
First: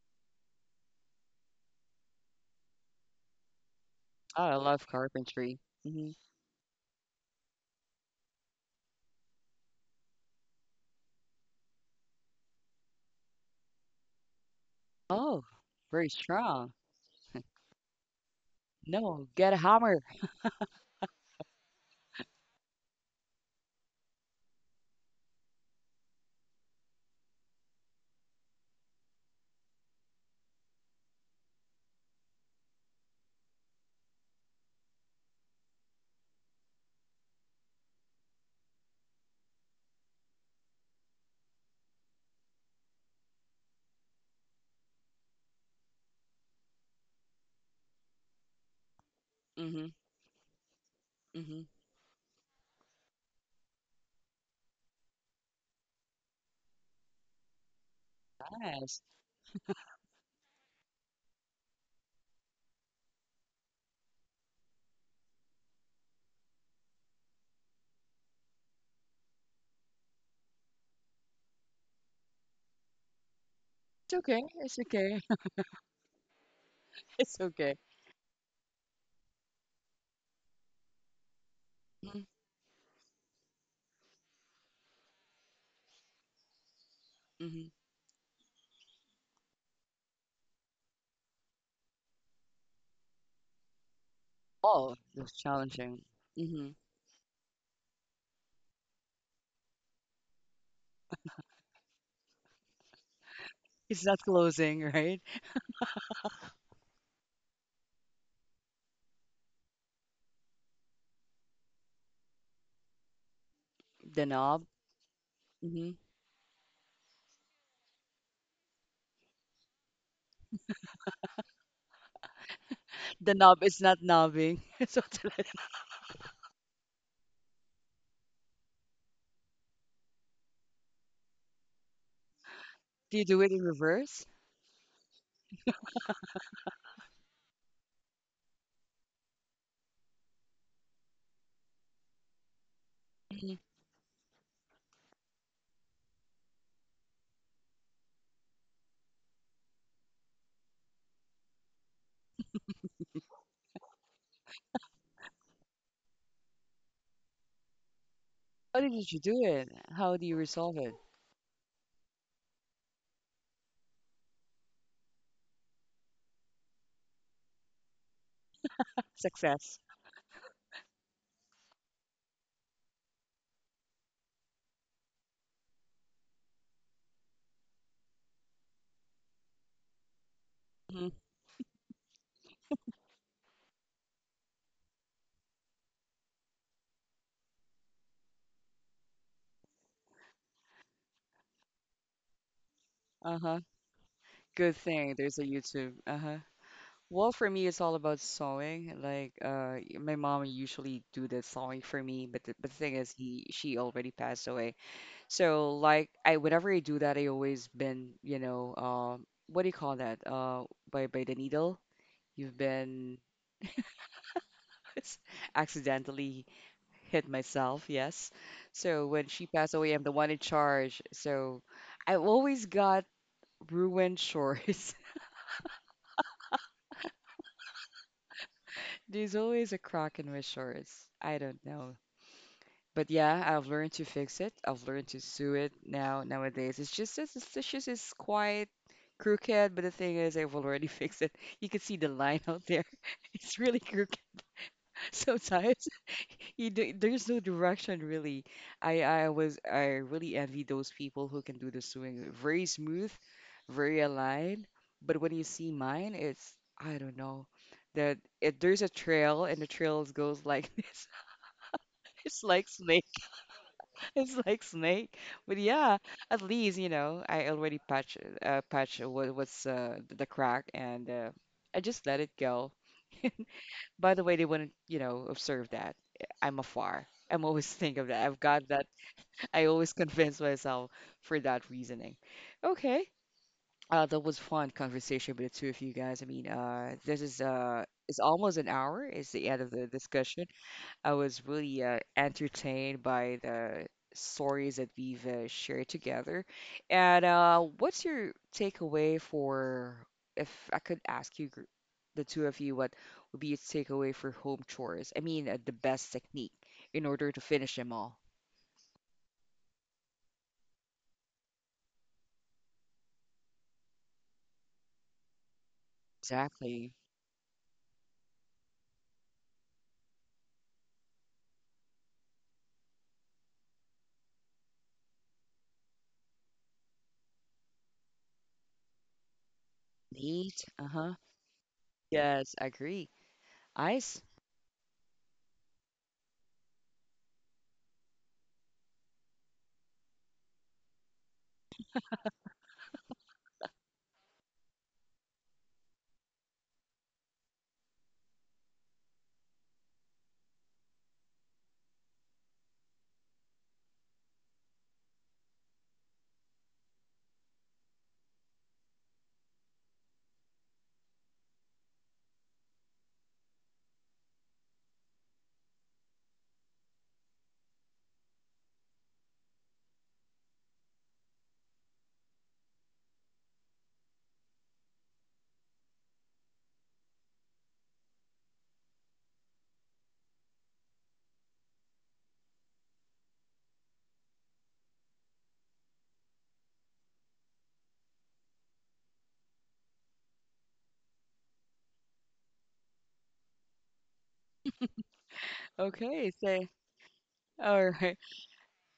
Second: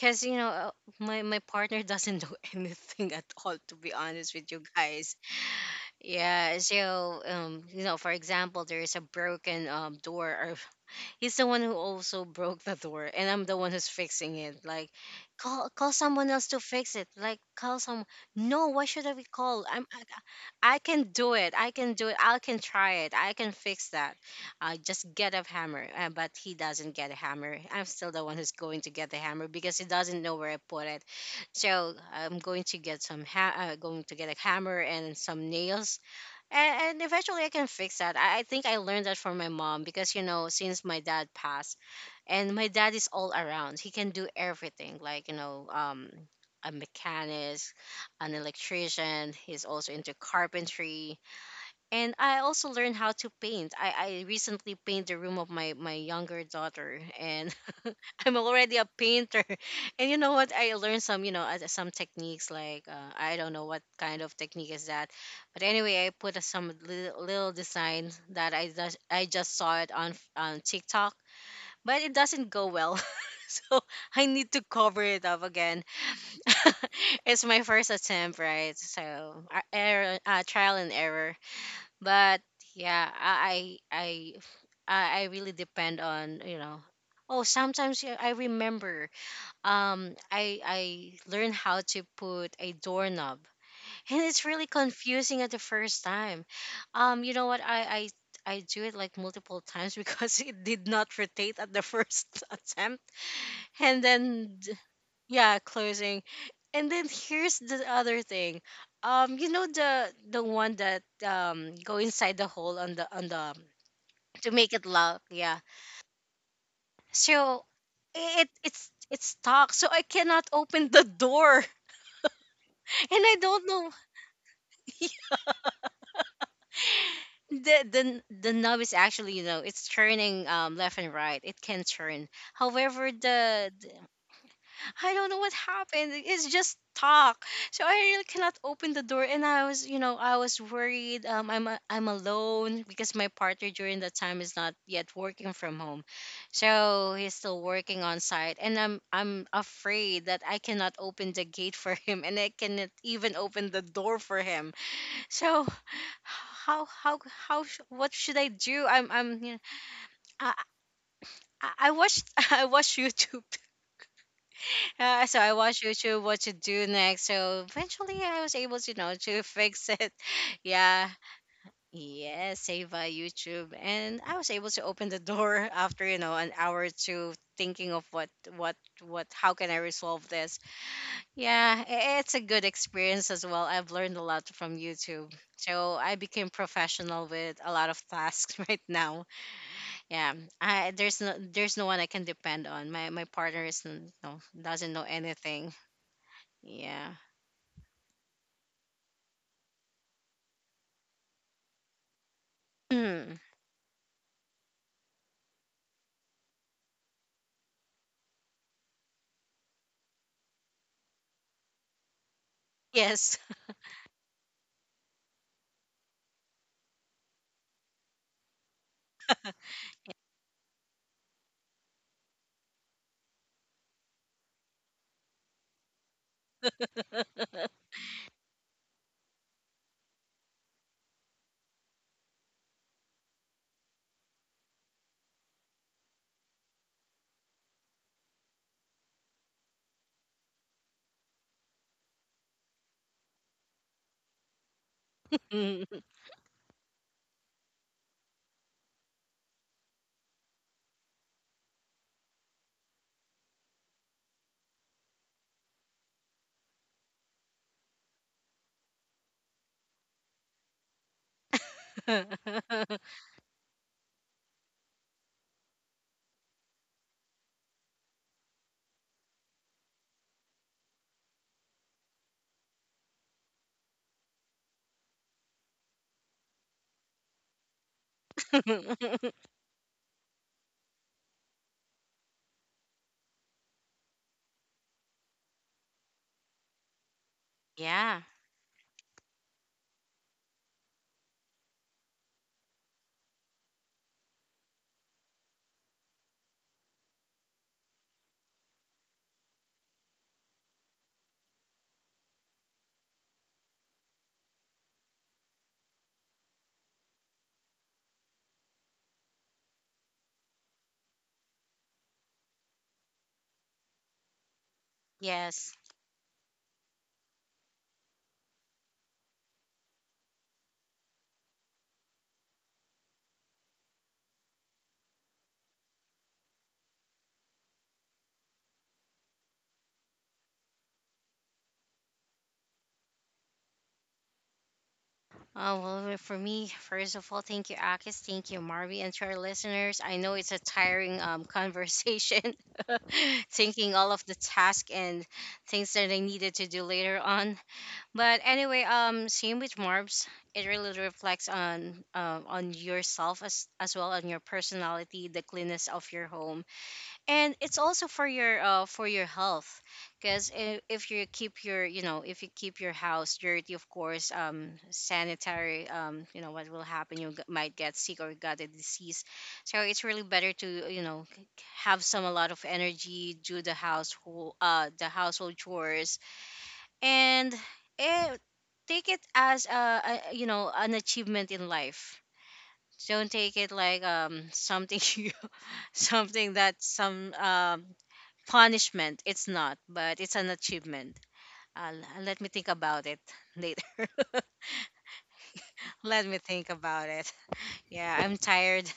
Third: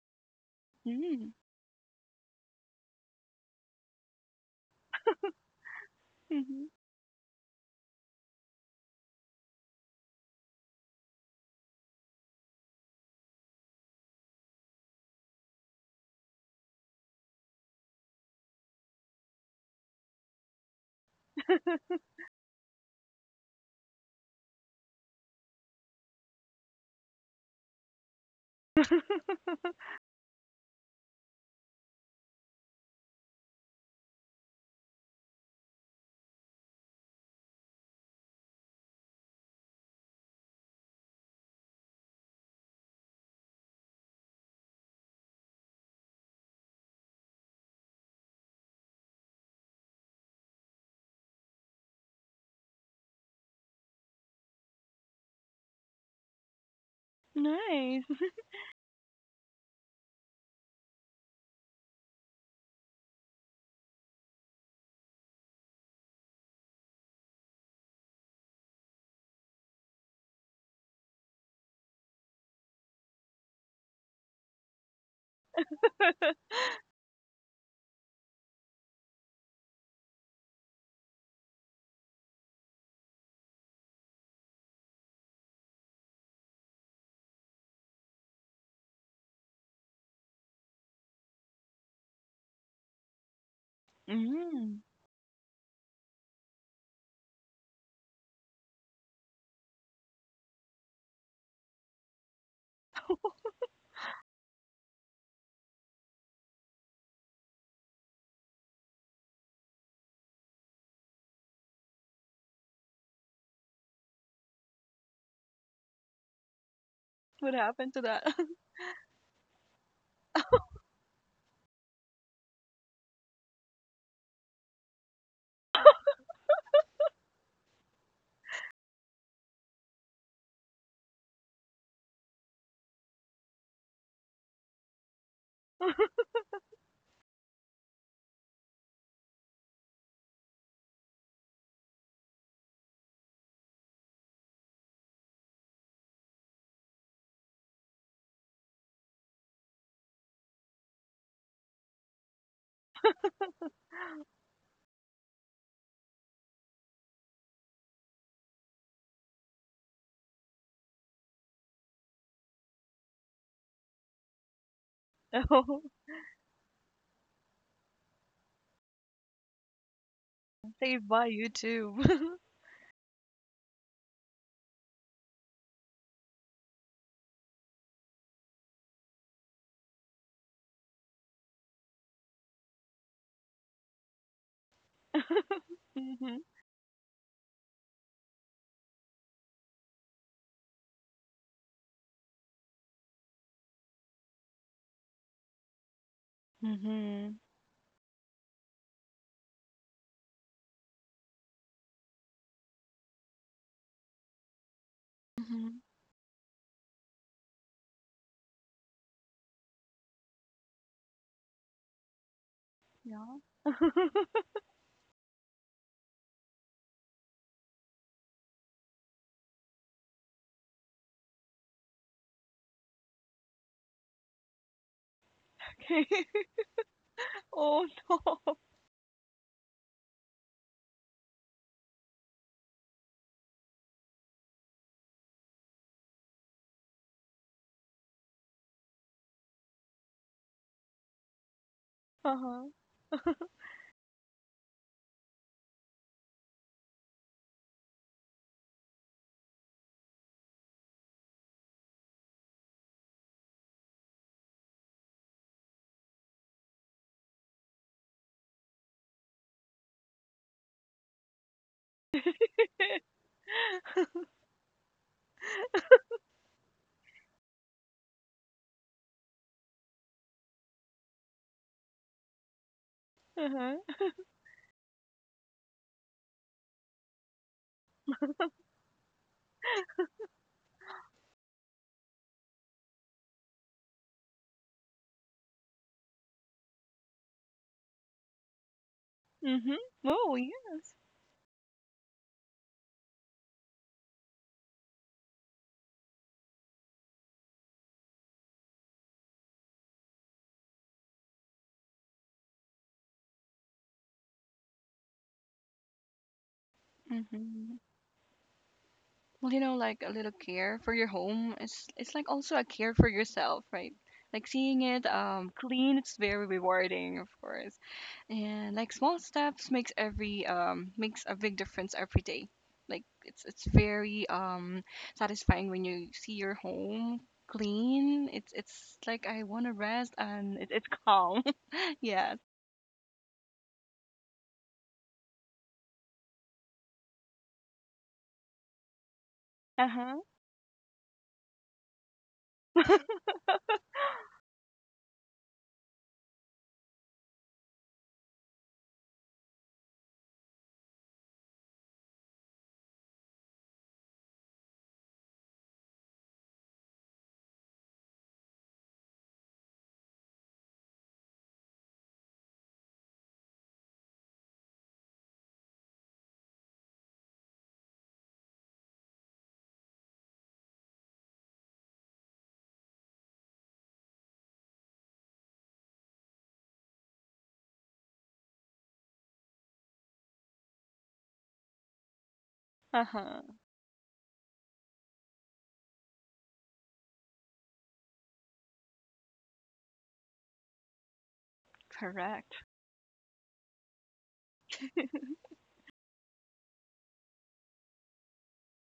[SPEAKER 3] cause you know my
[SPEAKER 2] Mm.
[SPEAKER 3] partner doesn't do anything at all. To be honest
[SPEAKER 1] Oh,
[SPEAKER 3] with
[SPEAKER 1] I
[SPEAKER 3] you
[SPEAKER 1] love
[SPEAKER 3] guys,
[SPEAKER 1] carpentry. Hmm.
[SPEAKER 3] yeah,
[SPEAKER 2] Mm-hmm.
[SPEAKER 3] so you know, for example, there is a broken door, or he's the one who also broke the door, and I'm the one who's fixing it. Like,
[SPEAKER 1] Oh,
[SPEAKER 3] call
[SPEAKER 1] very
[SPEAKER 3] someone else to
[SPEAKER 1] strong.
[SPEAKER 3] fix it. Like, call some. No, why should I be
[SPEAKER 1] No, get a
[SPEAKER 3] called?
[SPEAKER 1] hammer.
[SPEAKER 3] I can do it. I can do it. I can try it. I can fix that. I just get a hammer, but he doesn't get a hammer. I'm still the one who's going to get the hammer because he doesn't know where I put it. So I'm going to get some going to get a hammer and some nails, and eventually I can fix that. I think I learned that from my mom because, you know, since my dad passed, and my dad is all around. He can do everything, like you know, a mechanic, an electrician. He's
[SPEAKER 1] Hmm.
[SPEAKER 3] also into carpentry.
[SPEAKER 1] Hmm.
[SPEAKER 3] And I also learned how to paint. I recently paint the room of my, my younger daughter, and
[SPEAKER 2] Nice.
[SPEAKER 3] I'm already a
[SPEAKER 1] Nice.
[SPEAKER 3] painter. And you know what? I learned some, you know, some techniques like I don't know what kind of technique is that, but anyway, I put some little, little design that I just saw it on TikTok, but it doesn't go well. So
[SPEAKER 1] It's
[SPEAKER 3] I
[SPEAKER 1] okay.
[SPEAKER 3] need to
[SPEAKER 1] It's
[SPEAKER 3] cover
[SPEAKER 1] okay.
[SPEAKER 3] it up again.
[SPEAKER 1] It's
[SPEAKER 3] It's my
[SPEAKER 1] okay.
[SPEAKER 3] first attempt, right? So error, trial and error. But yeah, I really depend on, you know. Oh,
[SPEAKER 1] Mm-hmm.
[SPEAKER 3] sometimes, yeah, I remember. I learned how to put a doorknob, and it's really
[SPEAKER 2] Mm.
[SPEAKER 1] Oh, that's
[SPEAKER 3] confusing at the
[SPEAKER 1] challenging.
[SPEAKER 3] first time.
[SPEAKER 1] Hmm.
[SPEAKER 3] You know what? I do it like multiple times because it did not rotate at the first attempt, and
[SPEAKER 1] It's not
[SPEAKER 3] then
[SPEAKER 1] closing, right?
[SPEAKER 3] yeah, closing, and then here's the other thing, you know, the one that go inside the hole on the,
[SPEAKER 1] The
[SPEAKER 3] to
[SPEAKER 1] knob.
[SPEAKER 3] make it lock. Yeah.
[SPEAKER 1] Hmm.
[SPEAKER 2] What
[SPEAKER 3] So
[SPEAKER 2] happened to that?
[SPEAKER 3] it it's stuck, so I cannot open the door and
[SPEAKER 1] The
[SPEAKER 3] I don't
[SPEAKER 1] knob is
[SPEAKER 3] know.
[SPEAKER 1] not knobbing. So
[SPEAKER 3] The the knob is actually, you know, it's turning, left and right, it can turn, however
[SPEAKER 1] do you do it in reverse?
[SPEAKER 3] I don't know what happened. It's just talk. So I really cannot open the door, and I was, you know, I was worried. I'm a, I'm alone because my
[SPEAKER 1] Mhm.
[SPEAKER 3] partner during that time is not yet working from home, so he's still working on site, and I'm afraid that I cannot open the gate for him, and I cannot even open the door for him. So how how how what should I
[SPEAKER 1] How
[SPEAKER 3] do?
[SPEAKER 1] did you do
[SPEAKER 3] I'm, you know,
[SPEAKER 1] it? How do you
[SPEAKER 3] I
[SPEAKER 1] resolve it?
[SPEAKER 3] I watched I watched YouTube. So I watched
[SPEAKER 2] Oh,
[SPEAKER 3] YouTube what to do next. So eventually I was able to, you know, to
[SPEAKER 1] Success.
[SPEAKER 3] fix it. Yeah.
[SPEAKER 2] saved by YouTube.
[SPEAKER 3] Yeah, save by YouTube. And I was able to open the door after, you know, an hour or two thinking of what what how can I resolve this.
[SPEAKER 1] Hmm.
[SPEAKER 3] Yeah, it's a good experience as well. I've learned a lot from YouTube. So I
[SPEAKER 2] mm-hmm.
[SPEAKER 3] became professional with a lot of tasks right now. Yeah. I There's no one I can depend on. My
[SPEAKER 1] Uh-huh.
[SPEAKER 3] partner is
[SPEAKER 1] Good
[SPEAKER 3] doesn't know
[SPEAKER 1] thing there's a
[SPEAKER 3] anything.
[SPEAKER 1] YouTube. Uh-huh.
[SPEAKER 3] Yeah.
[SPEAKER 1] Well,
[SPEAKER 2] Mm-hmm.
[SPEAKER 1] for me, it's all about sewing. Like, my mom usually do the sewing for me, but the thing is,
[SPEAKER 3] Mm.
[SPEAKER 1] he she already passed away. So,
[SPEAKER 2] Mhm.
[SPEAKER 1] like, I whenever I do that, I always been, you know, what do you call that? By the needle. You've been
[SPEAKER 3] Yes.
[SPEAKER 2] Yeah.
[SPEAKER 1] accidentally hit myself, yes. So when she passed away, I'm the one in charge. So I always got ruined shorts.
[SPEAKER 2] Okay. Oh no.
[SPEAKER 1] There's always a crack in my shorts. I don't know. But yeah, I've learned to fix it. I've learned to sew it now nowadays. It's just it's just it's quite crooked, but the thing is I've already fixed it. You can see the line out
[SPEAKER 2] Uh-huh.
[SPEAKER 1] there. It's really crooked sometimes.
[SPEAKER 3] Mm.
[SPEAKER 1] You do, there's no direction really. I really envy those people who can do the swing very smooth, very aligned. But when you see mine, it's I don't know that it, there's a trail and the trails goes like this. It's like snake. It's like snake. But yeah, at least you know I already patch patch what's the crack and I just let it go.
[SPEAKER 2] Uh-huh.
[SPEAKER 1] By the way, they wouldn't you know observe that. I'm afar. I'm always think of that. I've got that I always convince myself for that reasoning. Okay. That was fun conversation with the two of you guys. I mean, this is it's
[SPEAKER 3] Yeah.
[SPEAKER 1] almost an hour. It's the end of
[SPEAKER 2] Mhm.
[SPEAKER 1] the
[SPEAKER 2] Oh,
[SPEAKER 1] discussion.
[SPEAKER 2] yes.
[SPEAKER 1] I was really entertained by the stories that we've shared together. And what's your takeaway for, if I could ask you, the two of you, what would be your takeaway for home chores? I mean, the best technique in order to finish
[SPEAKER 2] Mhm.
[SPEAKER 1] them all.
[SPEAKER 2] Well, you know, like a little care for your home is it's like also a care for yourself, right? Like seeing it
[SPEAKER 3] Yes.
[SPEAKER 2] clean, it's very
[SPEAKER 1] Exactly.
[SPEAKER 2] rewarding, of course. And like small steps makes every makes a big difference every day. Like it's very satisfying when you see your home clean. It's like I want to rest and
[SPEAKER 1] Neat.
[SPEAKER 2] it, it's
[SPEAKER 1] Uh-huh.
[SPEAKER 2] calm. yeah.
[SPEAKER 1] Yes, I agree. Ice.
[SPEAKER 3] Oh well, well, for me, first of all, thank you, Akis. Thank you, Marvy, and to our listeners. I
[SPEAKER 2] Uh-huh.
[SPEAKER 3] know it's a tiring conversation, thinking all of the tasks and things that I needed to do later on. But anyway, same with Marbs. It really reflects on yourself as well on your personality, the cleanness of your home, and it's also for your health, because if you keep your, you know, if you keep your house dirty, of course, sanitary, you know what will happen, you might get sick or got a disease. So it's really better to, you know, have some a lot of energy, do the household chores. And eh, take it as a, you know, an achievement in life. Don't
[SPEAKER 2] Uh-huh.
[SPEAKER 3] take it like something you something that some punishment. It's not, but it's an achievement. Let me
[SPEAKER 2] Correct.
[SPEAKER 3] think about it later. Let
[SPEAKER 1] Okay,
[SPEAKER 3] me
[SPEAKER 1] say
[SPEAKER 3] think about it.
[SPEAKER 1] all right.
[SPEAKER 3] Yeah, I'm tired.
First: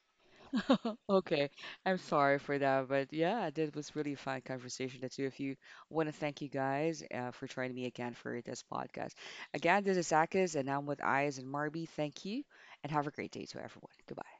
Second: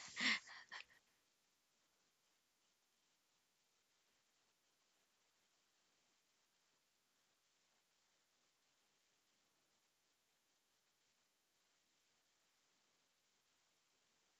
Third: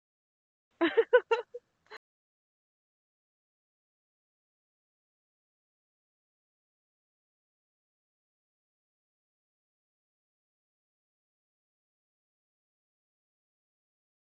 [SPEAKER 1] Okay. I'm sorry for that, but yeah, that was really a fun conversation. The two of you. Want to thank you guys for joining me again for this podcast. Again, this is Akis, and I'm with Eyes and Marby. Thank you, and have a great day to everyone. Goodbye.